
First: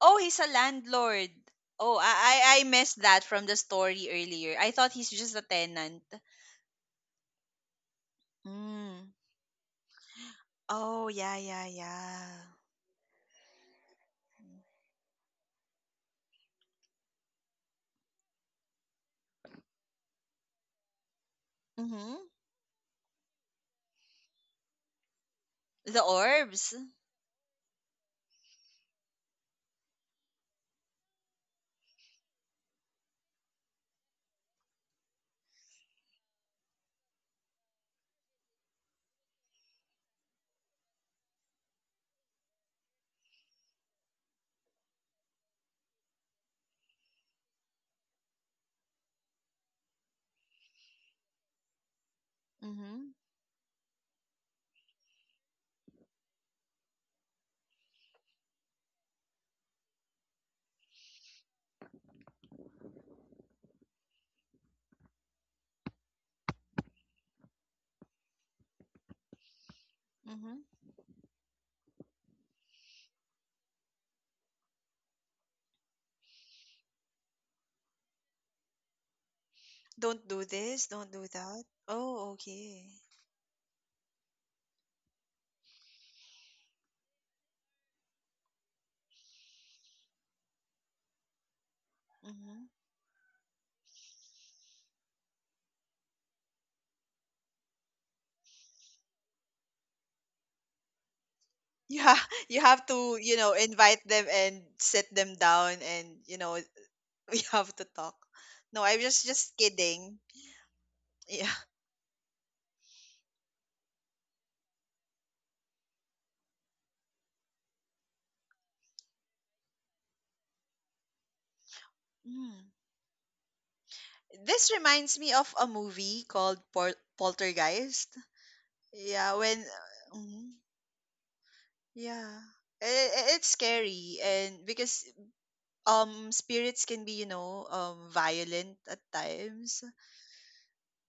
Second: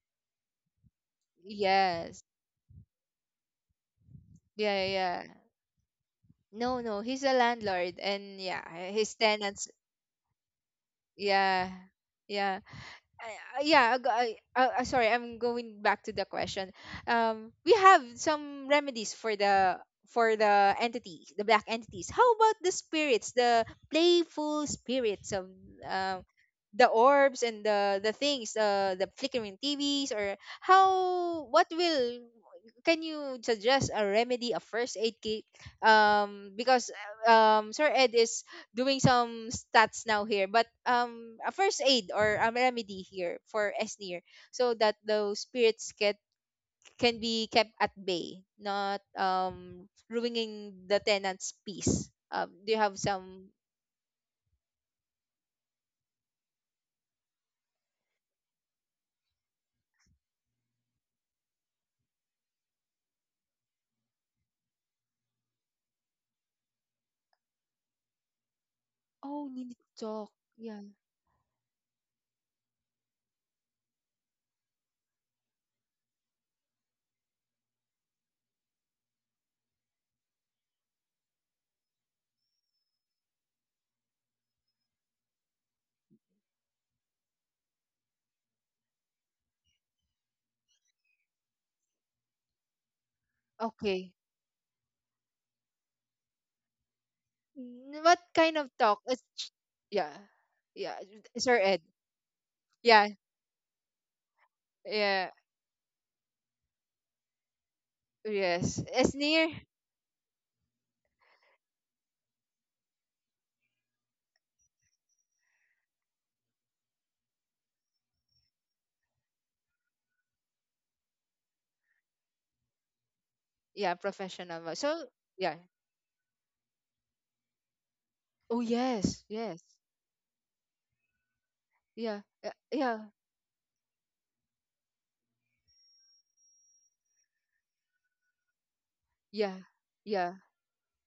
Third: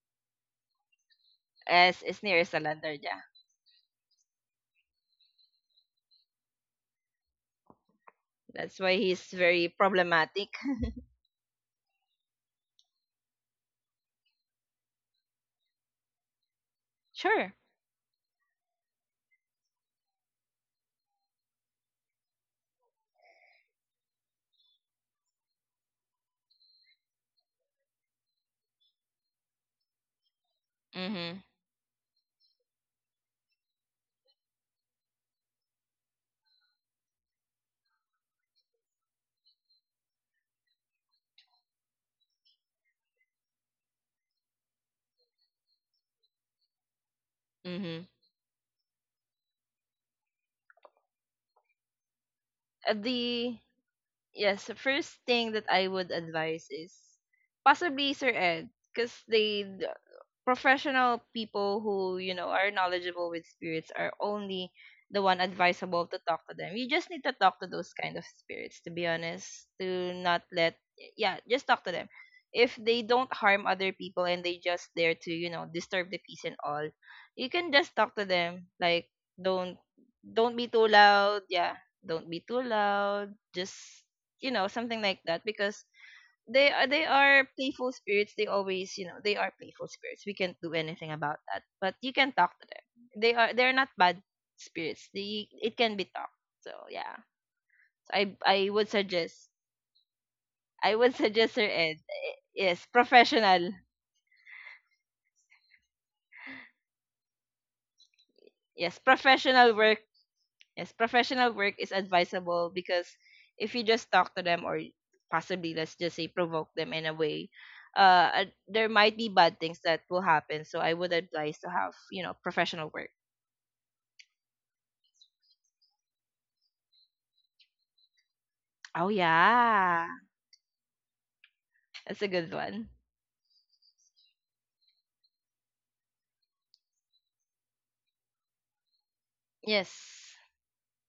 [SPEAKER 2] Oh, he's a landlord.
[SPEAKER 3] As
[SPEAKER 2] Oh,
[SPEAKER 3] Sneer
[SPEAKER 1] Yes.
[SPEAKER 3] is near as
[SPEAKER 2] I I I
[SPEAKER 3] a landlord,
[SPEAKER 2] missed
[SPEAKER 3] yeah.
[SPEAKER 2] that from the story earlier. I
[SPEAKER 1] Yeah,
[SPEAKER 2] thought he's
[SPEAKER 1] yeah, yeah.
[SPEAKER 2] just a tenant.
[SPEAKER 1] No, no, he's a landlord and
[SPEAKER 3] That's
[SPEAKER 1] yeah,
[SPEAKER 3] why
[SPEAKER 2] Mm.
[SPEAKER 1] his
[SPEAKER 3] he's very
[SPEAKER 1] tenants
[SPEAKER 3] problematic.
[SPEAKER 2] Oh, yeah, yeah,
[SPEAKER 1] yeah.
[SPEAKER 2] yeah.
[SPEAKER 1] Yeah. I- I- yeah, go- I- uh, uh, sorry, I'm going back to the question. Um,
[SPEAKER 3] Sure.
[SPEAKER 1] we have some remedies for the for the entities, the black entities.
[SPEAKER 2] Mhm.
[SPEAKER 1] How about the spirits, the playful spirits of
[SPEAKER 2] The
[SPEAKER 1] um,
[SPEAKER 2] orbs.
[SPEAKER 1] the orbs and the the things, uh, the flickering T Vs, or
[SPEAKER 3] Mm-hmm.
[SPEAKER 1] how? What will? Can you suggest a remedy, a first aid kit? Um, because uh, um, Sir Ed is doing some stats now here, but um, a first aid or a remedy here for Esnir, so that those spirits get can be kept at
[SPEAKER 3] Mm-hmm.
[SPEAKER 1] bay, not um ruining the tenant's peace. Um, do you
[SPEAKER 3] Uh,
[SPEAKER 1] have
[SPEAKER 2] Mhm.
[SPEAKER 1] some?
[SPEAKER 3] the yes, the first thing that I would advise is possibly Sir Ed, because they, professional people who, you know, are knowledgeable with spirits are only the one advisable to talk to them. You just need to talk to those kind of spirits, to be
[SPEAKER 1] Oh, we
[SPEAKER 3] honest,
[SPEAKER 1] need to
[SPEAKER 3] to
[SPEAKER 1] talk.
[SPEAKER 3] not
[SPEAKER 2] Mhm.
[SPEAKER 3] let,
[SPEAKER 1] Yeah.
[SPEAKER 3] yeah, just talk to them. If they don't harm other people, and they just there to, you know, disturb the peace and all, you can just talk to them like, don't
[SPEAKER 2] Don't do
[SPEAKER 3] don't be
[SPEAKER 2] this,
[SPEAKER 3] too
[SPEAKER 2] don't do
[SPEAKER 3] loud,
[SPEAKER 2] that.
[SPEAKER 3] yeah, don't
[SPEAKER 2] Oh,
[SPEAKER 3] be too
[SPEAKER 2] okay.
[SPEAKER 3] loud, just, you know, something like that. Because they are, they are playful spirits. They always, you know, they are playful spirits. We can't do anything about that. But you can talk
[SPEAKER 2] Mm-hmm.
[SPEAKER 3] to them. They are they're not
[SPEAKER 1] Okay.
[SPEAKER 3] bad spirits. They, it can be talked. So yeah,
[SPEAKER 1] N-
[SPEAKER 3] so
[SPEAKER 1] What
[SPEAKER 3] I
[SPEAKER 1] kind
[SPEAKER 3] I
[SPEAKER 1] of
[SPEAKER 3] would
[SPEAKER 1] talk? It's
[SPEAKER 3] suggest,
[SPEAKER 1] yeah,
[SPEAKER 3] I
[SPEAKER 1] yeah.
[SPEAKER 3] would <laughs> suggest
[SPEAKER 1] Sir
[SPEAKER 3] Sir
[SPEAKER 1] Ed.
[SPEAKER 3] Ed.
[SPEAKER 2] You have <laughs> you have
[SPEAKER 3] Yes,
[SPEAKER 1] Yeah,
[SPEAKER 2] to you know
[SPEAKER 3] professional.
[SPEAKER 2] invite them and sit
[SPEAKER 1] yeah.
[SPEAKER 2] them down and you know <laughs> we have to talk. No,
[SPEAKER 1] Yes.
[SPEAKER 2] I
[SPEAKER 3] Yes,
[SPEAKER 2] was just
[SPEAKER 1] Esnir.
[SPEAKER 3] professional work.
[SPEAKER 2] kidding.
[SPEAKER 3] Yes,
[SPEAKER 2] Yeah.
[SPEAKER 3] professional work is advisable because if you just talk to them, or possibly, let's just say, provoke them in a way, uh, uh, there might be bad things that will happen. So I would advise to have, you know,
[SPEAKER 2] Mm.
[SPEAKER 3] professional work.
[SPEAKER 1] Yeah,
[SPEAKER 2] This
[SPEAKER 1] professional. So
[SPEAKER 2] reminds me of
[SPEAKER 1] yeah.
[SPEAKER 2] a movie called Pol- poltergeist
[SPEAKER 1] Oh
[SPEAKER 3] Oh
[SPEAKER 1] yes,
[SPEAKER 2] Yeah, when
[SPEAKER 1] yes.
[SPEAKER 3] yeah,
[SPEAKER 2] Mhm.
[SPEAKER 3] that's
[SPEAKER 1] Yeah,
[SPEAKER 3] a
[SPEAKER 2] yeah
[SPEAKER 3] good
[SPEAKER 1] yeah,
[SPEAKER 3] one.
[SPEAKER 1] yeah.
[SPEAKER 2] I- I- it's scary and because um spirits can be you know um violent at
[SPEAKER 1] Yeah,
[SPEAKER 2] times.
[SPEAKER 3] Yes,
[SPEAKER 1] yeah,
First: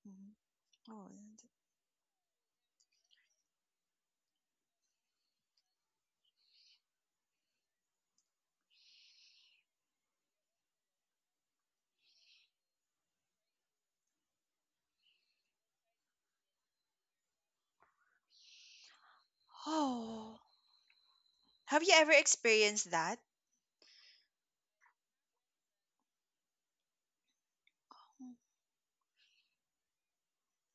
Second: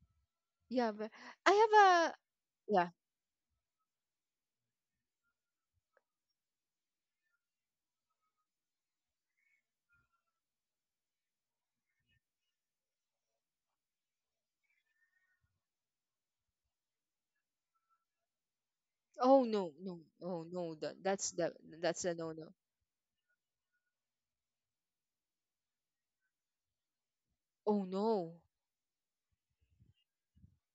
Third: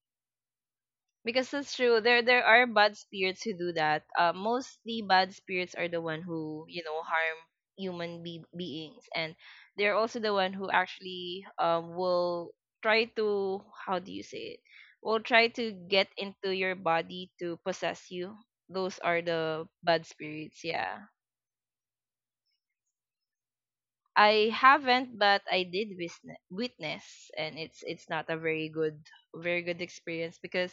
[SPEAKER 2] Mhm.
[SPEAKER 1] yeah.
[SPEAKER 2] oh,
[SPEAKER 1] But
[SPEAKER 2] and-
[SPEAKER 3] because
[SPEAKER 1] I
[SPEAKER 3] that's true.
[SPEAKER 1] have a
[SPEAKER 3] There there are
[SPEAKER 1] yeah.
[SPEAKER 3] bad spirits who do that. Uh, mostly bad spirits are the one who, you know, harm human be- beings, and they're also the one who actually um will try to, how do you say it? Will try to get into your body to possess you. Those are
[SPEAKER 1] Oh
[SPEAKER 3] the
[SPEAKER 1] no, no,
[SPEAKER 3] bad
[SPEAKER 2] oh,
[SPEAKER 1] oh
[SPEAKER 3] spirits.
[SPEAKER 1] no. That
[SPEAKER 3] Yeah.
[SPEAKER 1] that's the
[SPEAKER 2] have you
[SPEAKER 1] that's
[SPEAKER 2] ever
[SPEAKER 1] a no no.
[SPEAKER 2] experienced that
[SPEAKER 3] I haven't, but I did witness, witness, and it's
[SPEAKER 1] Oh
[SPEAKER 3] it's not a
[SPEAKER 1] no.
[SPEAKER 3] very good, very good experience. Because,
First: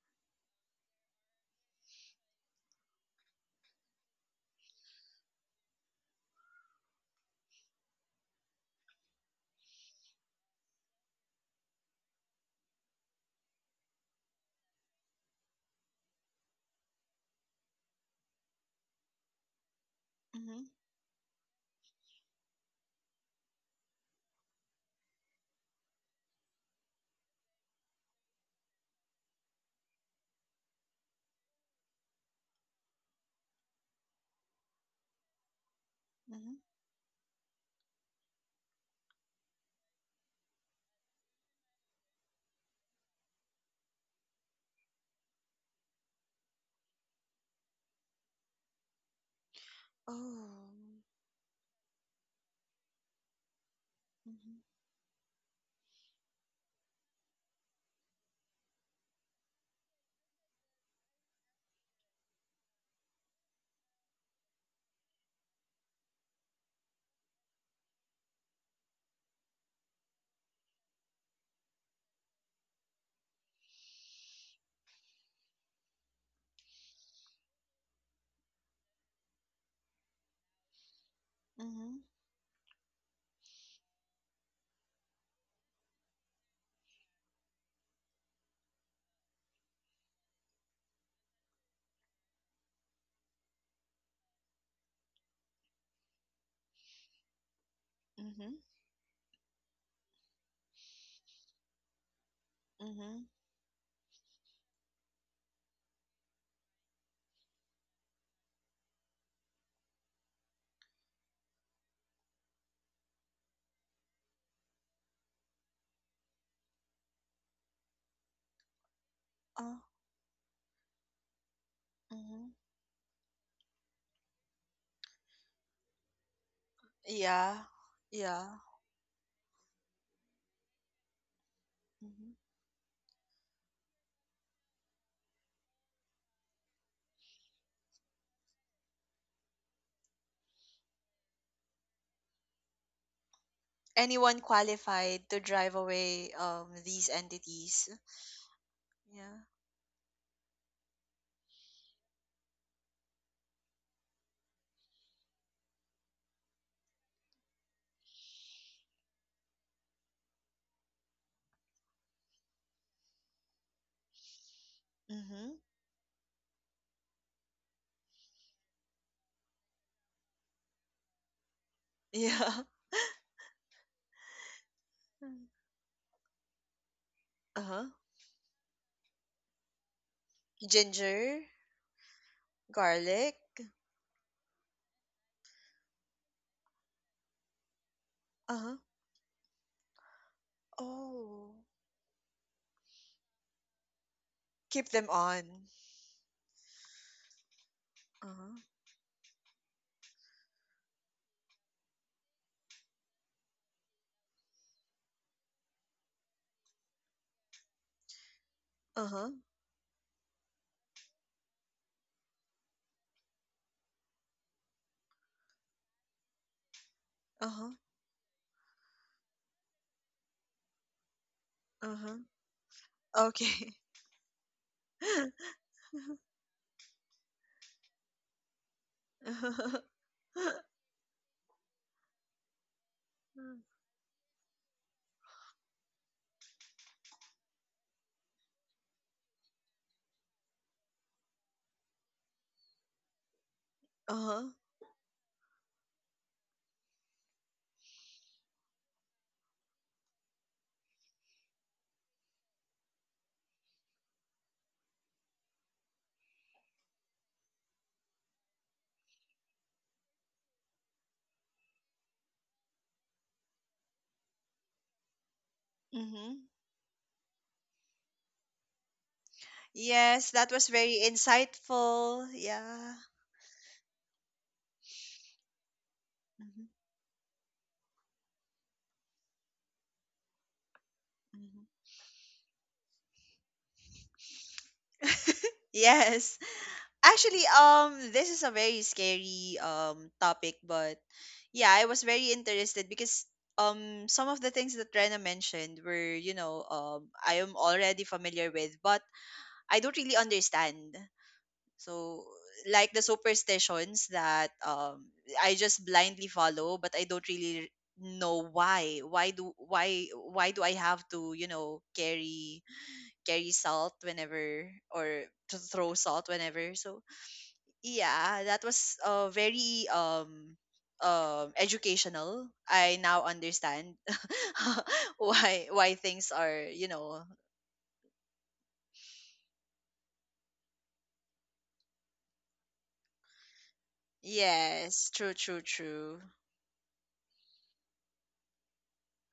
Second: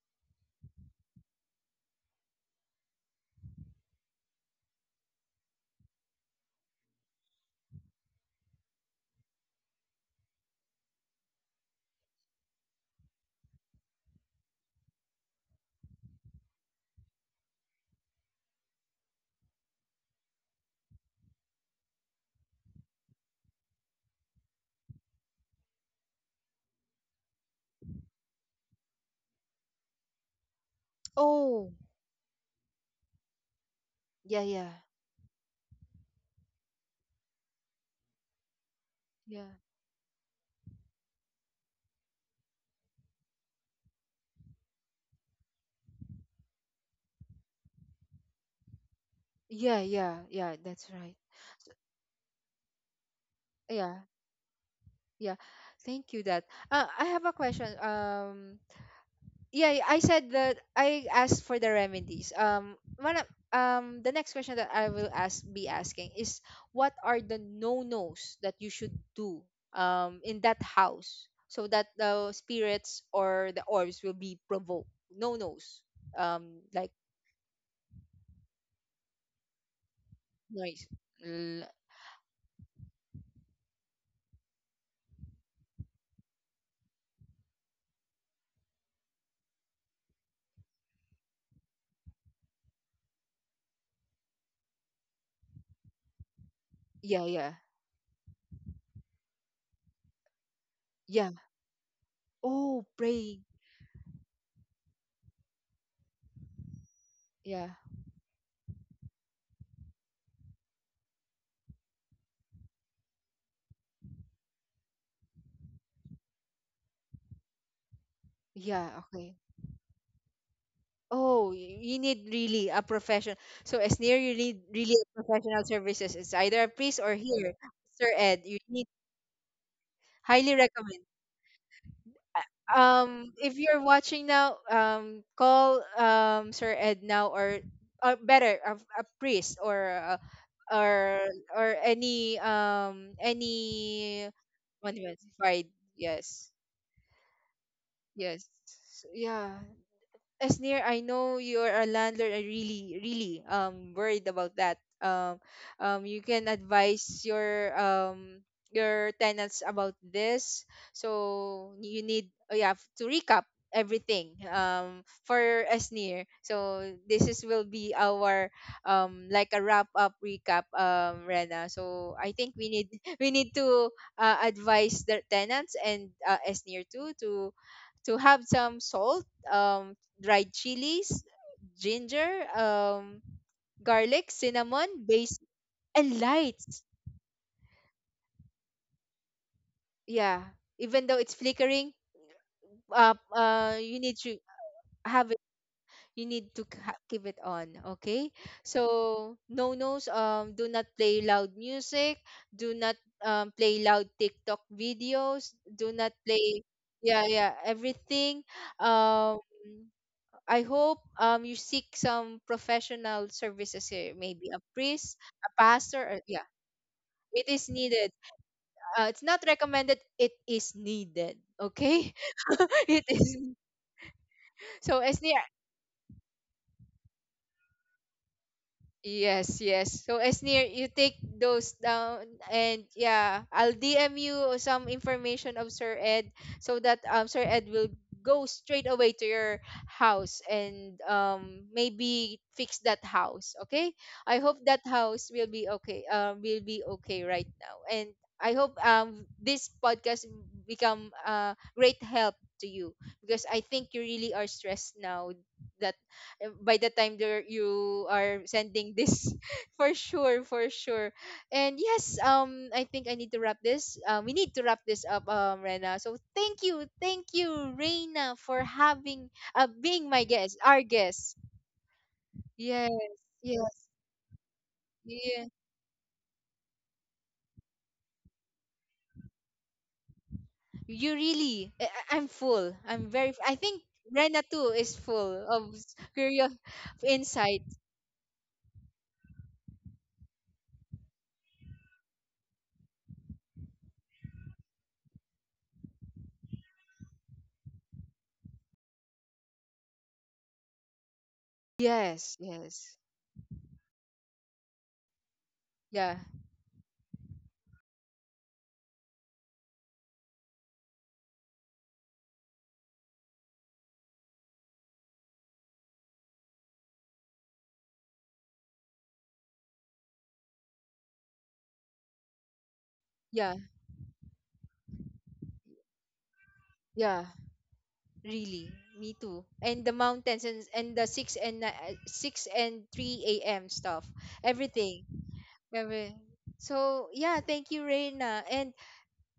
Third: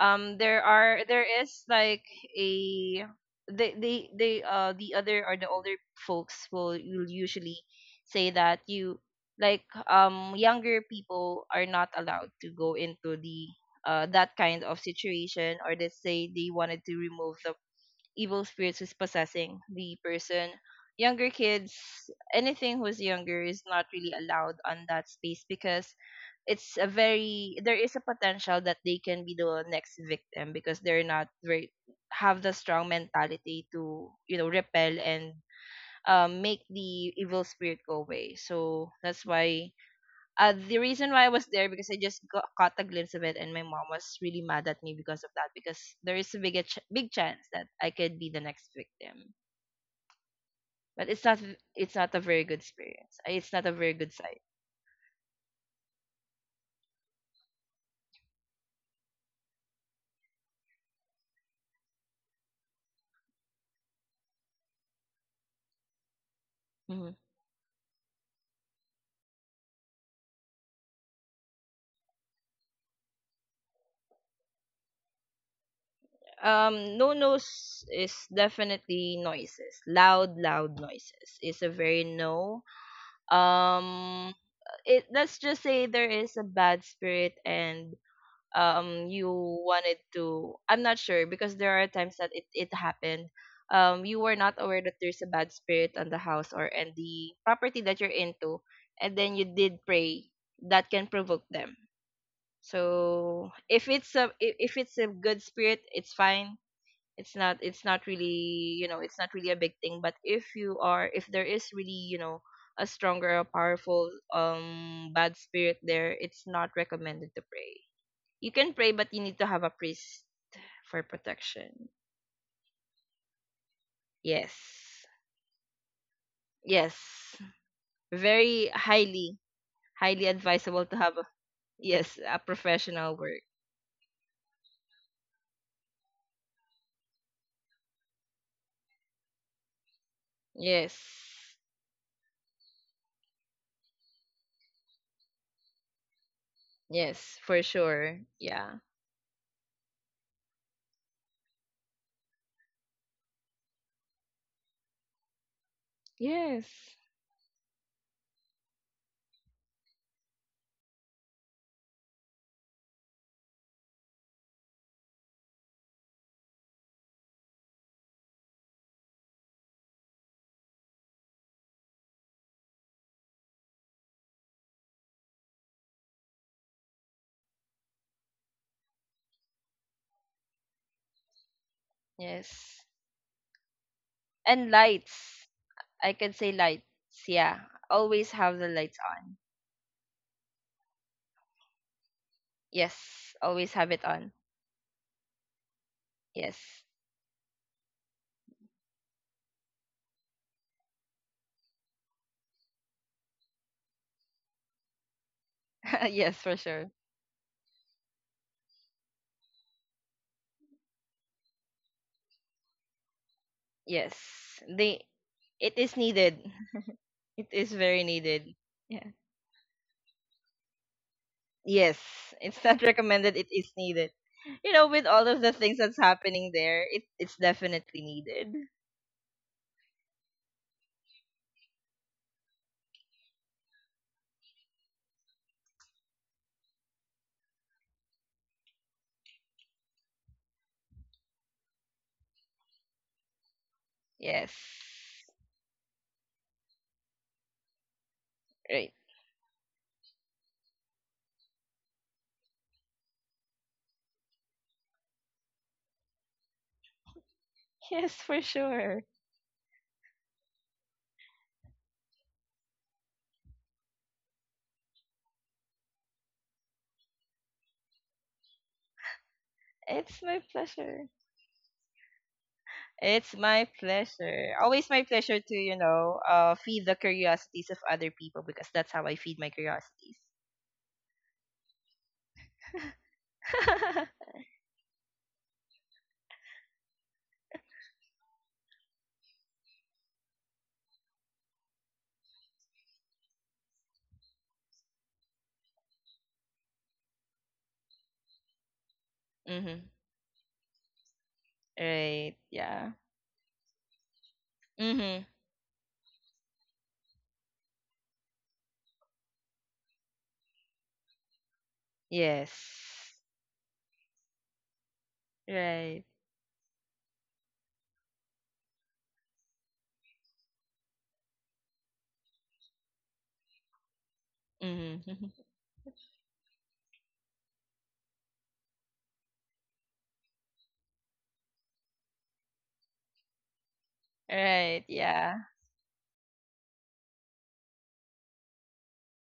[SPEAKER 3] um, there are, there is like a, they they they uh the other, or the older folks will will usually say that you, like, um younger people are not allowed to go into the, uh that kind of situation, or they say they wanted to remove the evil spirits is possessing the person.
[SPEAKER 2] mm-hmm.
[SPEAKER 3] Younger kids, anything who's younger is not really allowed on that space, because it's a very, there is a potential that they can be the next victim because they're not very,
[SPEAKER 1] Oh
[SPEAKER 3] have the strong mentality to, you
[SPEAKER 1] yeah,
[SPEAKER 3] know,
[SPEAKER 1] yeah,
[SPEAKER 3] repel and um,
[SPEAKER 2] Mm-hmm.
[SPEAKER 3] make the evil spirit go away. So that's
[SPEAKER 1] yeah,
[SPEAKER 3] why, uh, the reason why I was there, because I just got, caught a glimpse of it, and my mom was really mad at me because of that. Because there is a big a ch- big chance that I could be the next victim.
[SPEAKER 1] yeah, yeah,
[SPEAKER 2] oh
[SPEAKER 1] yeah. That's
[SPEAKER 3] But
[SPEAKER 1] right.
[SPEAKER 3] it's not,
[SPEAKER 1] So,
[SPEAKER 3] it's not a very good experience. Uh, It's not a very
[SPEAKER 1] yeah,
[SPEAKER 3] good sight.
[SPEAKER 2] Mhm,
[SPEAKER 1] yeah. Thank you. That uh, I have a question. Um, yeah, I said that I asked for the remedies. Um, one of- um, the next question that I will ask be asking is what
[SPEAKER 3] Mhm.
[SPEAKER 1] are the no nos that you should do um in that house so that the spirits or the orbs will be provoked. No nos. Um, like
[SPEAKER 3] Um, no nos is definitely noises. Loud, loud
[SPEAKER 1] noise.
[SPEAKER 3] noises is
[SPEAKER 1] L-
[SPEAKER 3] a very
[SPEAKER 2] mhm,
[SPEAKER 3] no. Um, it, let's just say there is a bad spirit, and um you wanted to, I'm not sure, because there are times that it, it happened, um you were not aware that there's a bad spirit on the house, or and
[SPEAKER 1] yeah,
[SPEAKER 3] the
[SPEAKER 1] yeah,
[SPEAKER 3] property that you're
[SPEAKER 2] mhm,
[SPEAKER 3] into, and then you did pray, that can
[SPEAKER 1] yeah.
[SPEAKER 3] provoke them.
[SPEAKER 1] Oh,
[SPEAKER 2] mhm.
[SPEAKER 1] praying.
[SPEAKER 3] So if it's a, if if it's a good spirit it's fine, it's not,
[SPEAKER 1] Yeah,
[SPEAKER 3] it's not really, you know, it's not really a big thing. But if you are, if there is really, you know, a stronger or powerful um bad spirit there, it's not recommended to pray. You can
[SPEAKER 1] yeah.
[SPEAKER 3] pray, but you
[SPEAKER 1] Okay.
[SPEAKER 3] need to have a
[SPEAKER 2] Uh
[SPEAKER 3] priest for
[SPEAKER 1] Oh, y-
[SPEAKER 3] protection.
[SPEAKER 1] you need
[SPEAKER 2] mhm.
[SPEAKER 1] really a professional. So as near you need really
[SPEAKER 3] Yes.
[SPEAKER 1] a professional services. It's either a priest or
[SPEAKER 3] Yes.
[SPEAKER 1] here,
[SPEAKER 2] Yeah,
[SPEAKER 1] Sir Ed. You
[SPEAKER 2] yeah.
[SPEAKER 3] Very
[SPEAKER 1] need
[SPEAKER 3] highly, highly
[SPEAKER 1] highly
[SPEAKER 3] advisable to
[SPEAKER 1] recommend.
[SPEAKER 3] have, a, yes, a
[SPEAKER 2] Mhm.
[SPEAKER 1] Uh,
[SPEAKER 3] professional
[SPEAKER 1] Um,
[SPEAKER 3] work.
[SPEAKER 1] if you're watching now, um, call um Sir Ed now or uh, better a, a priest or a, or
[SPEAKER 3] Yes.
[SPEAKER 1] or any um any
[SPEAKER 2] Anyone
[SPEAKER 1] one who has
[SPEAKER 2] qualified to drive away
[SPEAKER 1] yes,
[SPEAKER 2] um these
[SPEAKER 3] Yes, for
[SPEAKER 2] entities?
[SPEAKER 3] sure.
[SPEAKER 1] yes,
[SPEAKER 3] Yeah.
[SPEAKER 1] so,
[SPEAKER 2] Yeah.
[SPEAKER 1] yeah. As near I know you're a landlord, I really, really um worried about that. Um, um, you can
[SPEAKER 3] Yes.
[SPEAKER 1] advise your um your tenants about this. So you need oh yeah f- to recap everything um for
[SPEAKER 2] Mhm.
[SPEAKER 1] as near. So this is will be our um like a wrap up recap um Rena. So I think
[SPEAKER 2] Yeah.
[SPEAKER 1] we need <laughs> we need to uh, advise the tenants
[SPEAKER 2] <laughs>
[SPEAKER 1] and uh, as near too to
[SPEAKER 2] Uh-huh.
[SPEAKER 1] to have some salt um dried chilies,
[SPEAKER 2] Ginger,
[SPEAKER 1] ginger,
[SPEAKER 3] Yes.
[SPEAKER 1] um,
[SPEAKER 2] garlic.
[SPEAKER 1] garlic,
[SPEAKER 3] And
[SPEAKER 1] cinnamon, base,
[SPEAKER 3] lights. I
[SPEAKER 1] and
[SPEAKER 3] can say
[SPEAKER 1] lights.
[SPEAKER 3] lights. Yeah. Always have the
[SPEAKER 2] Uh-huh.
[SPEAKER 3] lights on.
[SPEAKER 1] Yeah, even though it's
[SPEAKER 2] Oh.
[SPEAKER 1] flickering, uh,
[SPEAKER 3] Yes. Always
[SPEAKER 1] uh,
[SPEAKER 3] have
[SPEAKER 1] you
[SPEAKER 3] it
[SPEAKER 1] need
[SPEAKER 3] on.
[SPEAKER 1] to
[SPEAKER 2] Keep them
[SPEAKER 1] have it.
[SPEAKER 2] on.
[SPEAKER 1] You need to k-
[SPEAKER 3] Yes.
[SPEAKER 1] ha- keep it on. Okay.
[SPEAKER 2] Uh-huh.
[SPEAKER 1] So no nos. Um, do not play loud music. Do not um, play loud TikTok videos. Do
[SPEAKER 3] <laughs>
[SPEAKER 1] not
[SPEAKER 3] yes, for
[SPEAKER 1] play.
[SPEAKER 3] sure.
[SPEAKER 1] Yeah, yeah. Everything.
[SPEAKER 2] Uh-huh.
[SPEAKER 1] Um. I hope um you seek some professional services here, maybe a
[SPEAKER 3] Yes. They,
[SPEAKER 1] priest, a
[SPEAKER 3] it is
[SPEAKER 1] pastor, or yeah,
[SPEAKER 3] needed.
[SPEAKER 1] it
[SPEAKER 3] It
[SPEAKER 1] is
[SPEAKER 3] is
[SPEAKER 2] Uh-huh.
[SPEAKER 3] very
[SPEAKER 1] needed.
[SPEAKER 3] needed.
[SPEAKER 1] Uh,
[SPEAKER 3] Yeah.
[SPEAKER 1] it's not recommended. It is needed.
[SPEAKER 3] Yes,
[SPEAKER 1] Okay,
[SPEAKER 2] Uh-huh.
[SPEAKER 3] it's not <laughs>
[SPEAKER 1] <laughs> it is.
[SPEAKER 3] recommended. It is
[SPEAKER 2] Okay.
[SPEAKER 3] needed. You know,
[SPEAKER 1] So
[SPEAKER 3] with
[SPEAKER 1] as
[SPEAKER 3] all
[SPEAKER 1] near
[SPEAKER 3] of the things that's
[SPEAKER 2] <laughs>
[SPEAKER 3] happening there, it, it's definitely needed.
[SPEAKER 1] yes, yes. So as near you take those down and yeah, I'll D M you some information of Sir Ed so that um Sir Ed will go straight away to your house and um maybe fix that house, okay? I
[SPEAKER 3] Yes.
[SPEAKER 2] Uh-huh.
[SPEAKER 1] hope that house will be okay. Um will be okay right now. And I hope
[SPEAKER 3] Right. <laughs>
[SPEAKER 1] um this podcast become a great help to you because I think you really are stressed now that uh, by the time there you
[SPEAKER 3] Yes, for
[SPEAKER 1] are sending
[SPEAKER 3] sure.
[SPEAKER 1] this <laughs> for sure for sure. And yes, um I think I need to wrap this. Uh, we need to wrap this up um rena, so
[SPEAKER 2] Mhm.
[SPEAKER 1] thank you thank you reina for having uh being
[SPEAKER 3] It's
[SPEAKER 1] my
[SPEAKER 2] Yes,
[SPEAKER 3] my
[SPEAKER 1] guest
[SPEAKER 2] that was
[SPEAKER 1] our
[SPEAKER 2] very
[SPEAKER 3] pleasure.
[SPEAKER 1] guest.
[SPEAKER 2] insightful.
[SPEAKER 1] Yes,
[SPEAKER 2] Yeah.
[SPEAKER 3] It's my
[SPEAKER 1] yes,
[SPEAKER 3] pleasure. Always my pleasure
[SPEAKER 1] yeah,
[SPEAKER 3] to, you know, uh,
[SPEAKER 2] Mhm,
[SPEAKER 3] feed the curiosities of other people, because that's how I feed my curiosities.
[SPEAKER 1] you
[SPEAKER 2] mhm.
[SPEAKER 1] really I- I- I'm full I'm very I think
[SPEAKER 3] <laughs>
[SPEAKER 1] rena too is full of
[SPEAKER 2] Yes.
[SPEAKER 1] curious
[SPEAKER 2] <laughs>
[SPEAKER 1] <laughs>
[SPEAKER 2] Actually,
[SPEAKER 1] insight.
[SPEAKER 2] um, this is a very scary um topic, but yeah, I was very interested because um some of the things that Rena mentioned were, you know, um I am already familiar with, but I
[SPEAKER 3] mhm.
[SPEAKER 2] don't really understand. So
[SPEAKER 1] Yes,
[SPEAKER 3] Right. Yeah.
[SPEAKER 1] yes,
[SPEAKER 2] like the superstitions that um
[SPEAKER 3] Mhm.
[SPEAKER 2] I just
[SPEAKER 1] yeah,
[SPEAKER 2] blindly follow, but I don't really know why. Why do why why do I have to, you know, carry
[SPEAKER 3] Yes.
[SPEAKER 2] carry salt whenever or to throw
[SPEAKER 3] Right.
[SPEAKER 2] salt whenever. So yeah, that was uh, very um um educational. I now
[SPEAKER 1] yeah,
[SPEAKER 2] understand
[SPEAKER 3] Mhm.
[SPEAKER 2] <laughs>
[SPEAKER 3] <laughs>
[SPEAKER 2] why why things are you
[SPEAKER 1] yeah.
[SPEAKER 2] know
[SPEAKER 1] Really, me too. And the mountains and, and the six and ni- uh, six and three a m stuff,
[SPEAKER 3] Right.
[SPEAKER 1] everything.
[SPEAKER 2] yes
[SPEAKER 3] Yeah.
[SPEAKER 2] true true
[SPEAKER 1] Every-
[SPEAKER 2] true.
[SPEAKER 1] So yeah, thank you, Reina. And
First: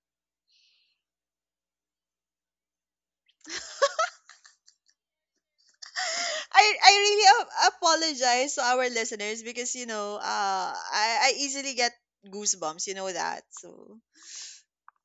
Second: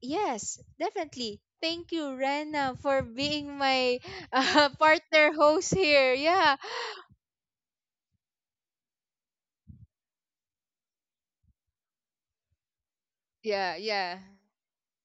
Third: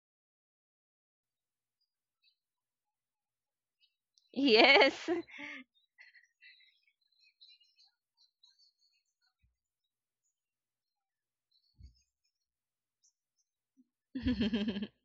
[SPEAKER 1] yes, definitely, thank you, Reina, for being my <laughs> uh,
[SPEAKER 3] Yes.
[SPEAKER 1] partner host here.
[SPEAKER 2] <laughs>
[SPEAKER 1] Yeah,
[SPEAKER 2] I I really a- apologize to our listeners because you know uh I I easily get goosebumps you know that
[SPEAKER 1] yeah,
[SPEAKER 2] so
[SPEAKER 1] yeah,
[SPEAKER 3] <laughs>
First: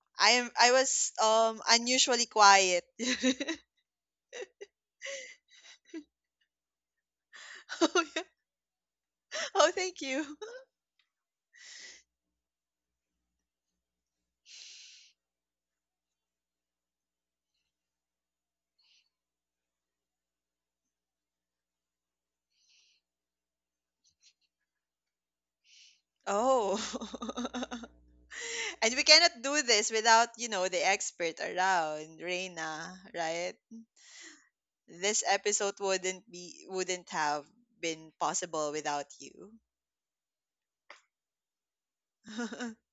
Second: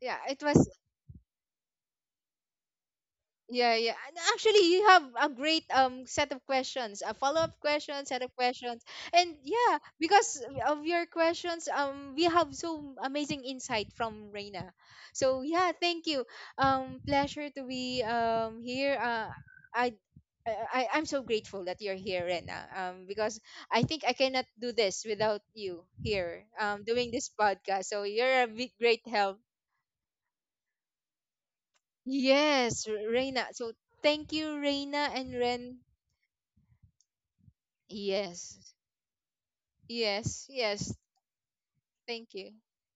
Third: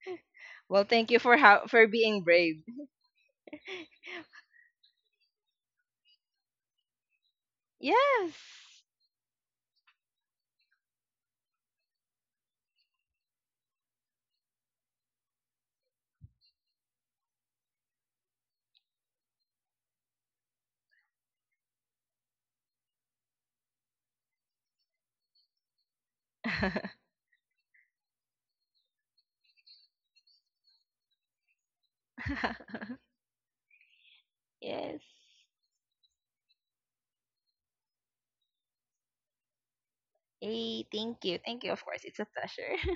[SPEAKER 1] yeah.
[SPEAKER 2] I
[SPEAKER 1] It
[SPEAKER 2] am
[SPEAKER 1] was.
[SPEAKER 2] I
[SPEAKER 3] Well, thank
[SPEAKER 2] was
[SPEAKER 3] you for,
[SPEAKER 2] um
[SPEAKER 3] how, for being
[SPEAKER 2] unusually
[SPEAKER 3] brave.
[SPEAKER 2] quiet. <laughs>
[SPEAKER 1] Yeah, yeah. And actually, you have a great um set of questions, a follow-up question,
[SPEAKER 2] Oh,
[SPEAKER 1] set
[SPEAKER 2] yeah.
[SPEAKER 1] of questions,
[SPEAKER 3] Yes.
[SPEAKER 1] and
[SPEAKER 2] Oh,
[SPEAKER 1] yeah,
[SPEAKER 2] thank you.
[SPEAKER 1] because of your questions, um, we have so amazing insight from Reina. So yeah, thank you. Um, pleasure to be um here. Uh, I. I, I- I'm so grateful that you're here, Rena, um, because I think I cannot do this without you here,
[SPEAKER 2] Oh.
[SPEAKER 1] um,
[SPEAKER 3] <laughs>
[SPEAKER 1] doing this podcast.
[SPEAKER 2] <laughs>
[SPEAKER 1] So you're a big,
[SPEAKER 2] And we
[SPEAKER 1] great help
[SPEAKER 2] cannot do this without, you know, the expert around,
[SPEAKER 1] yes,
[SPEAKER 2] Reina,
[SPEAKER 1] Reina.
[SPEAKER 2] right?
[SPEAKER 1] So thank you,
[SPEAKER 3] yes.
[SPEAKER 1] Reina
[SPEAKER 2] This
[SPEAKER 1] and Ren.
[SPEAKER 2] episode wouldn't be wouldn't have been
[SPEAKER 1] Yes.
[SPEAKER 2] possible without you.
[SPEAKER 1] Yes.
[SPEAKER 3] Hey,
[SPEAKER 1] Yes.
[SPEAKER 3] thank you. Thank you. Of course, it's a
[SPEAKER 1] Thank you.
[SPEAKER 3] pleasure.
[SPEAKER 2] <laughs>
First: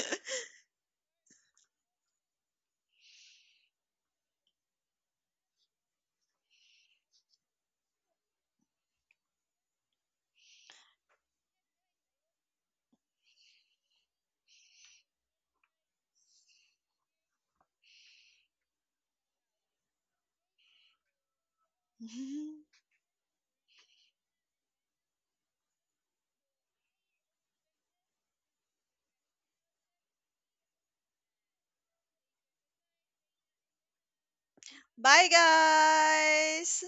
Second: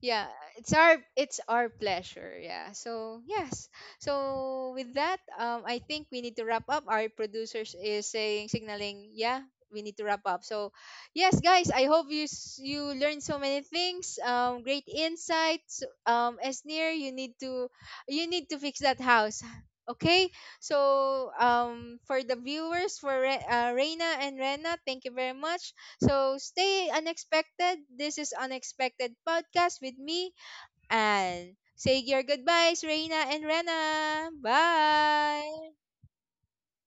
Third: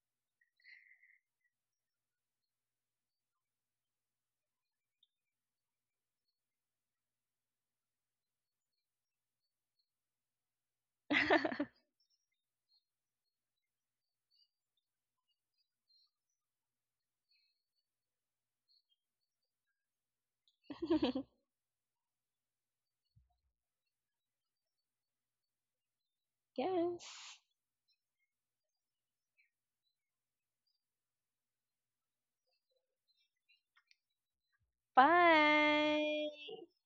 [SPEAKER 1] Yeah, it's our it's our pleasure, yeah, so yes. So with that um I think we need to wrap up our producers is saying signaling, yeah we need to wrap up. So yes guys, I hope you s- you learned so many things, um great insights, um as near you need to you need to fix that house, okay? So
[SPEAKER 3] <laughs>
[SPEAKER 1] um for the viewers, for Re- uh, reina and rena, thank you very much. So
[SPEAKER 3] <laughs>
[SPEAKER 1] stay
[SPEAKER 3] yes.
[SPEAKER 1] unexpected. This is Unexpected Podcast with me. And say your goodbyes, Reina and Rena.
[SPEAKER 2] Bye
[SPEAKER 1] Bye.
[SPEAKER 3] Bye.
[SPEAKER 2] guys.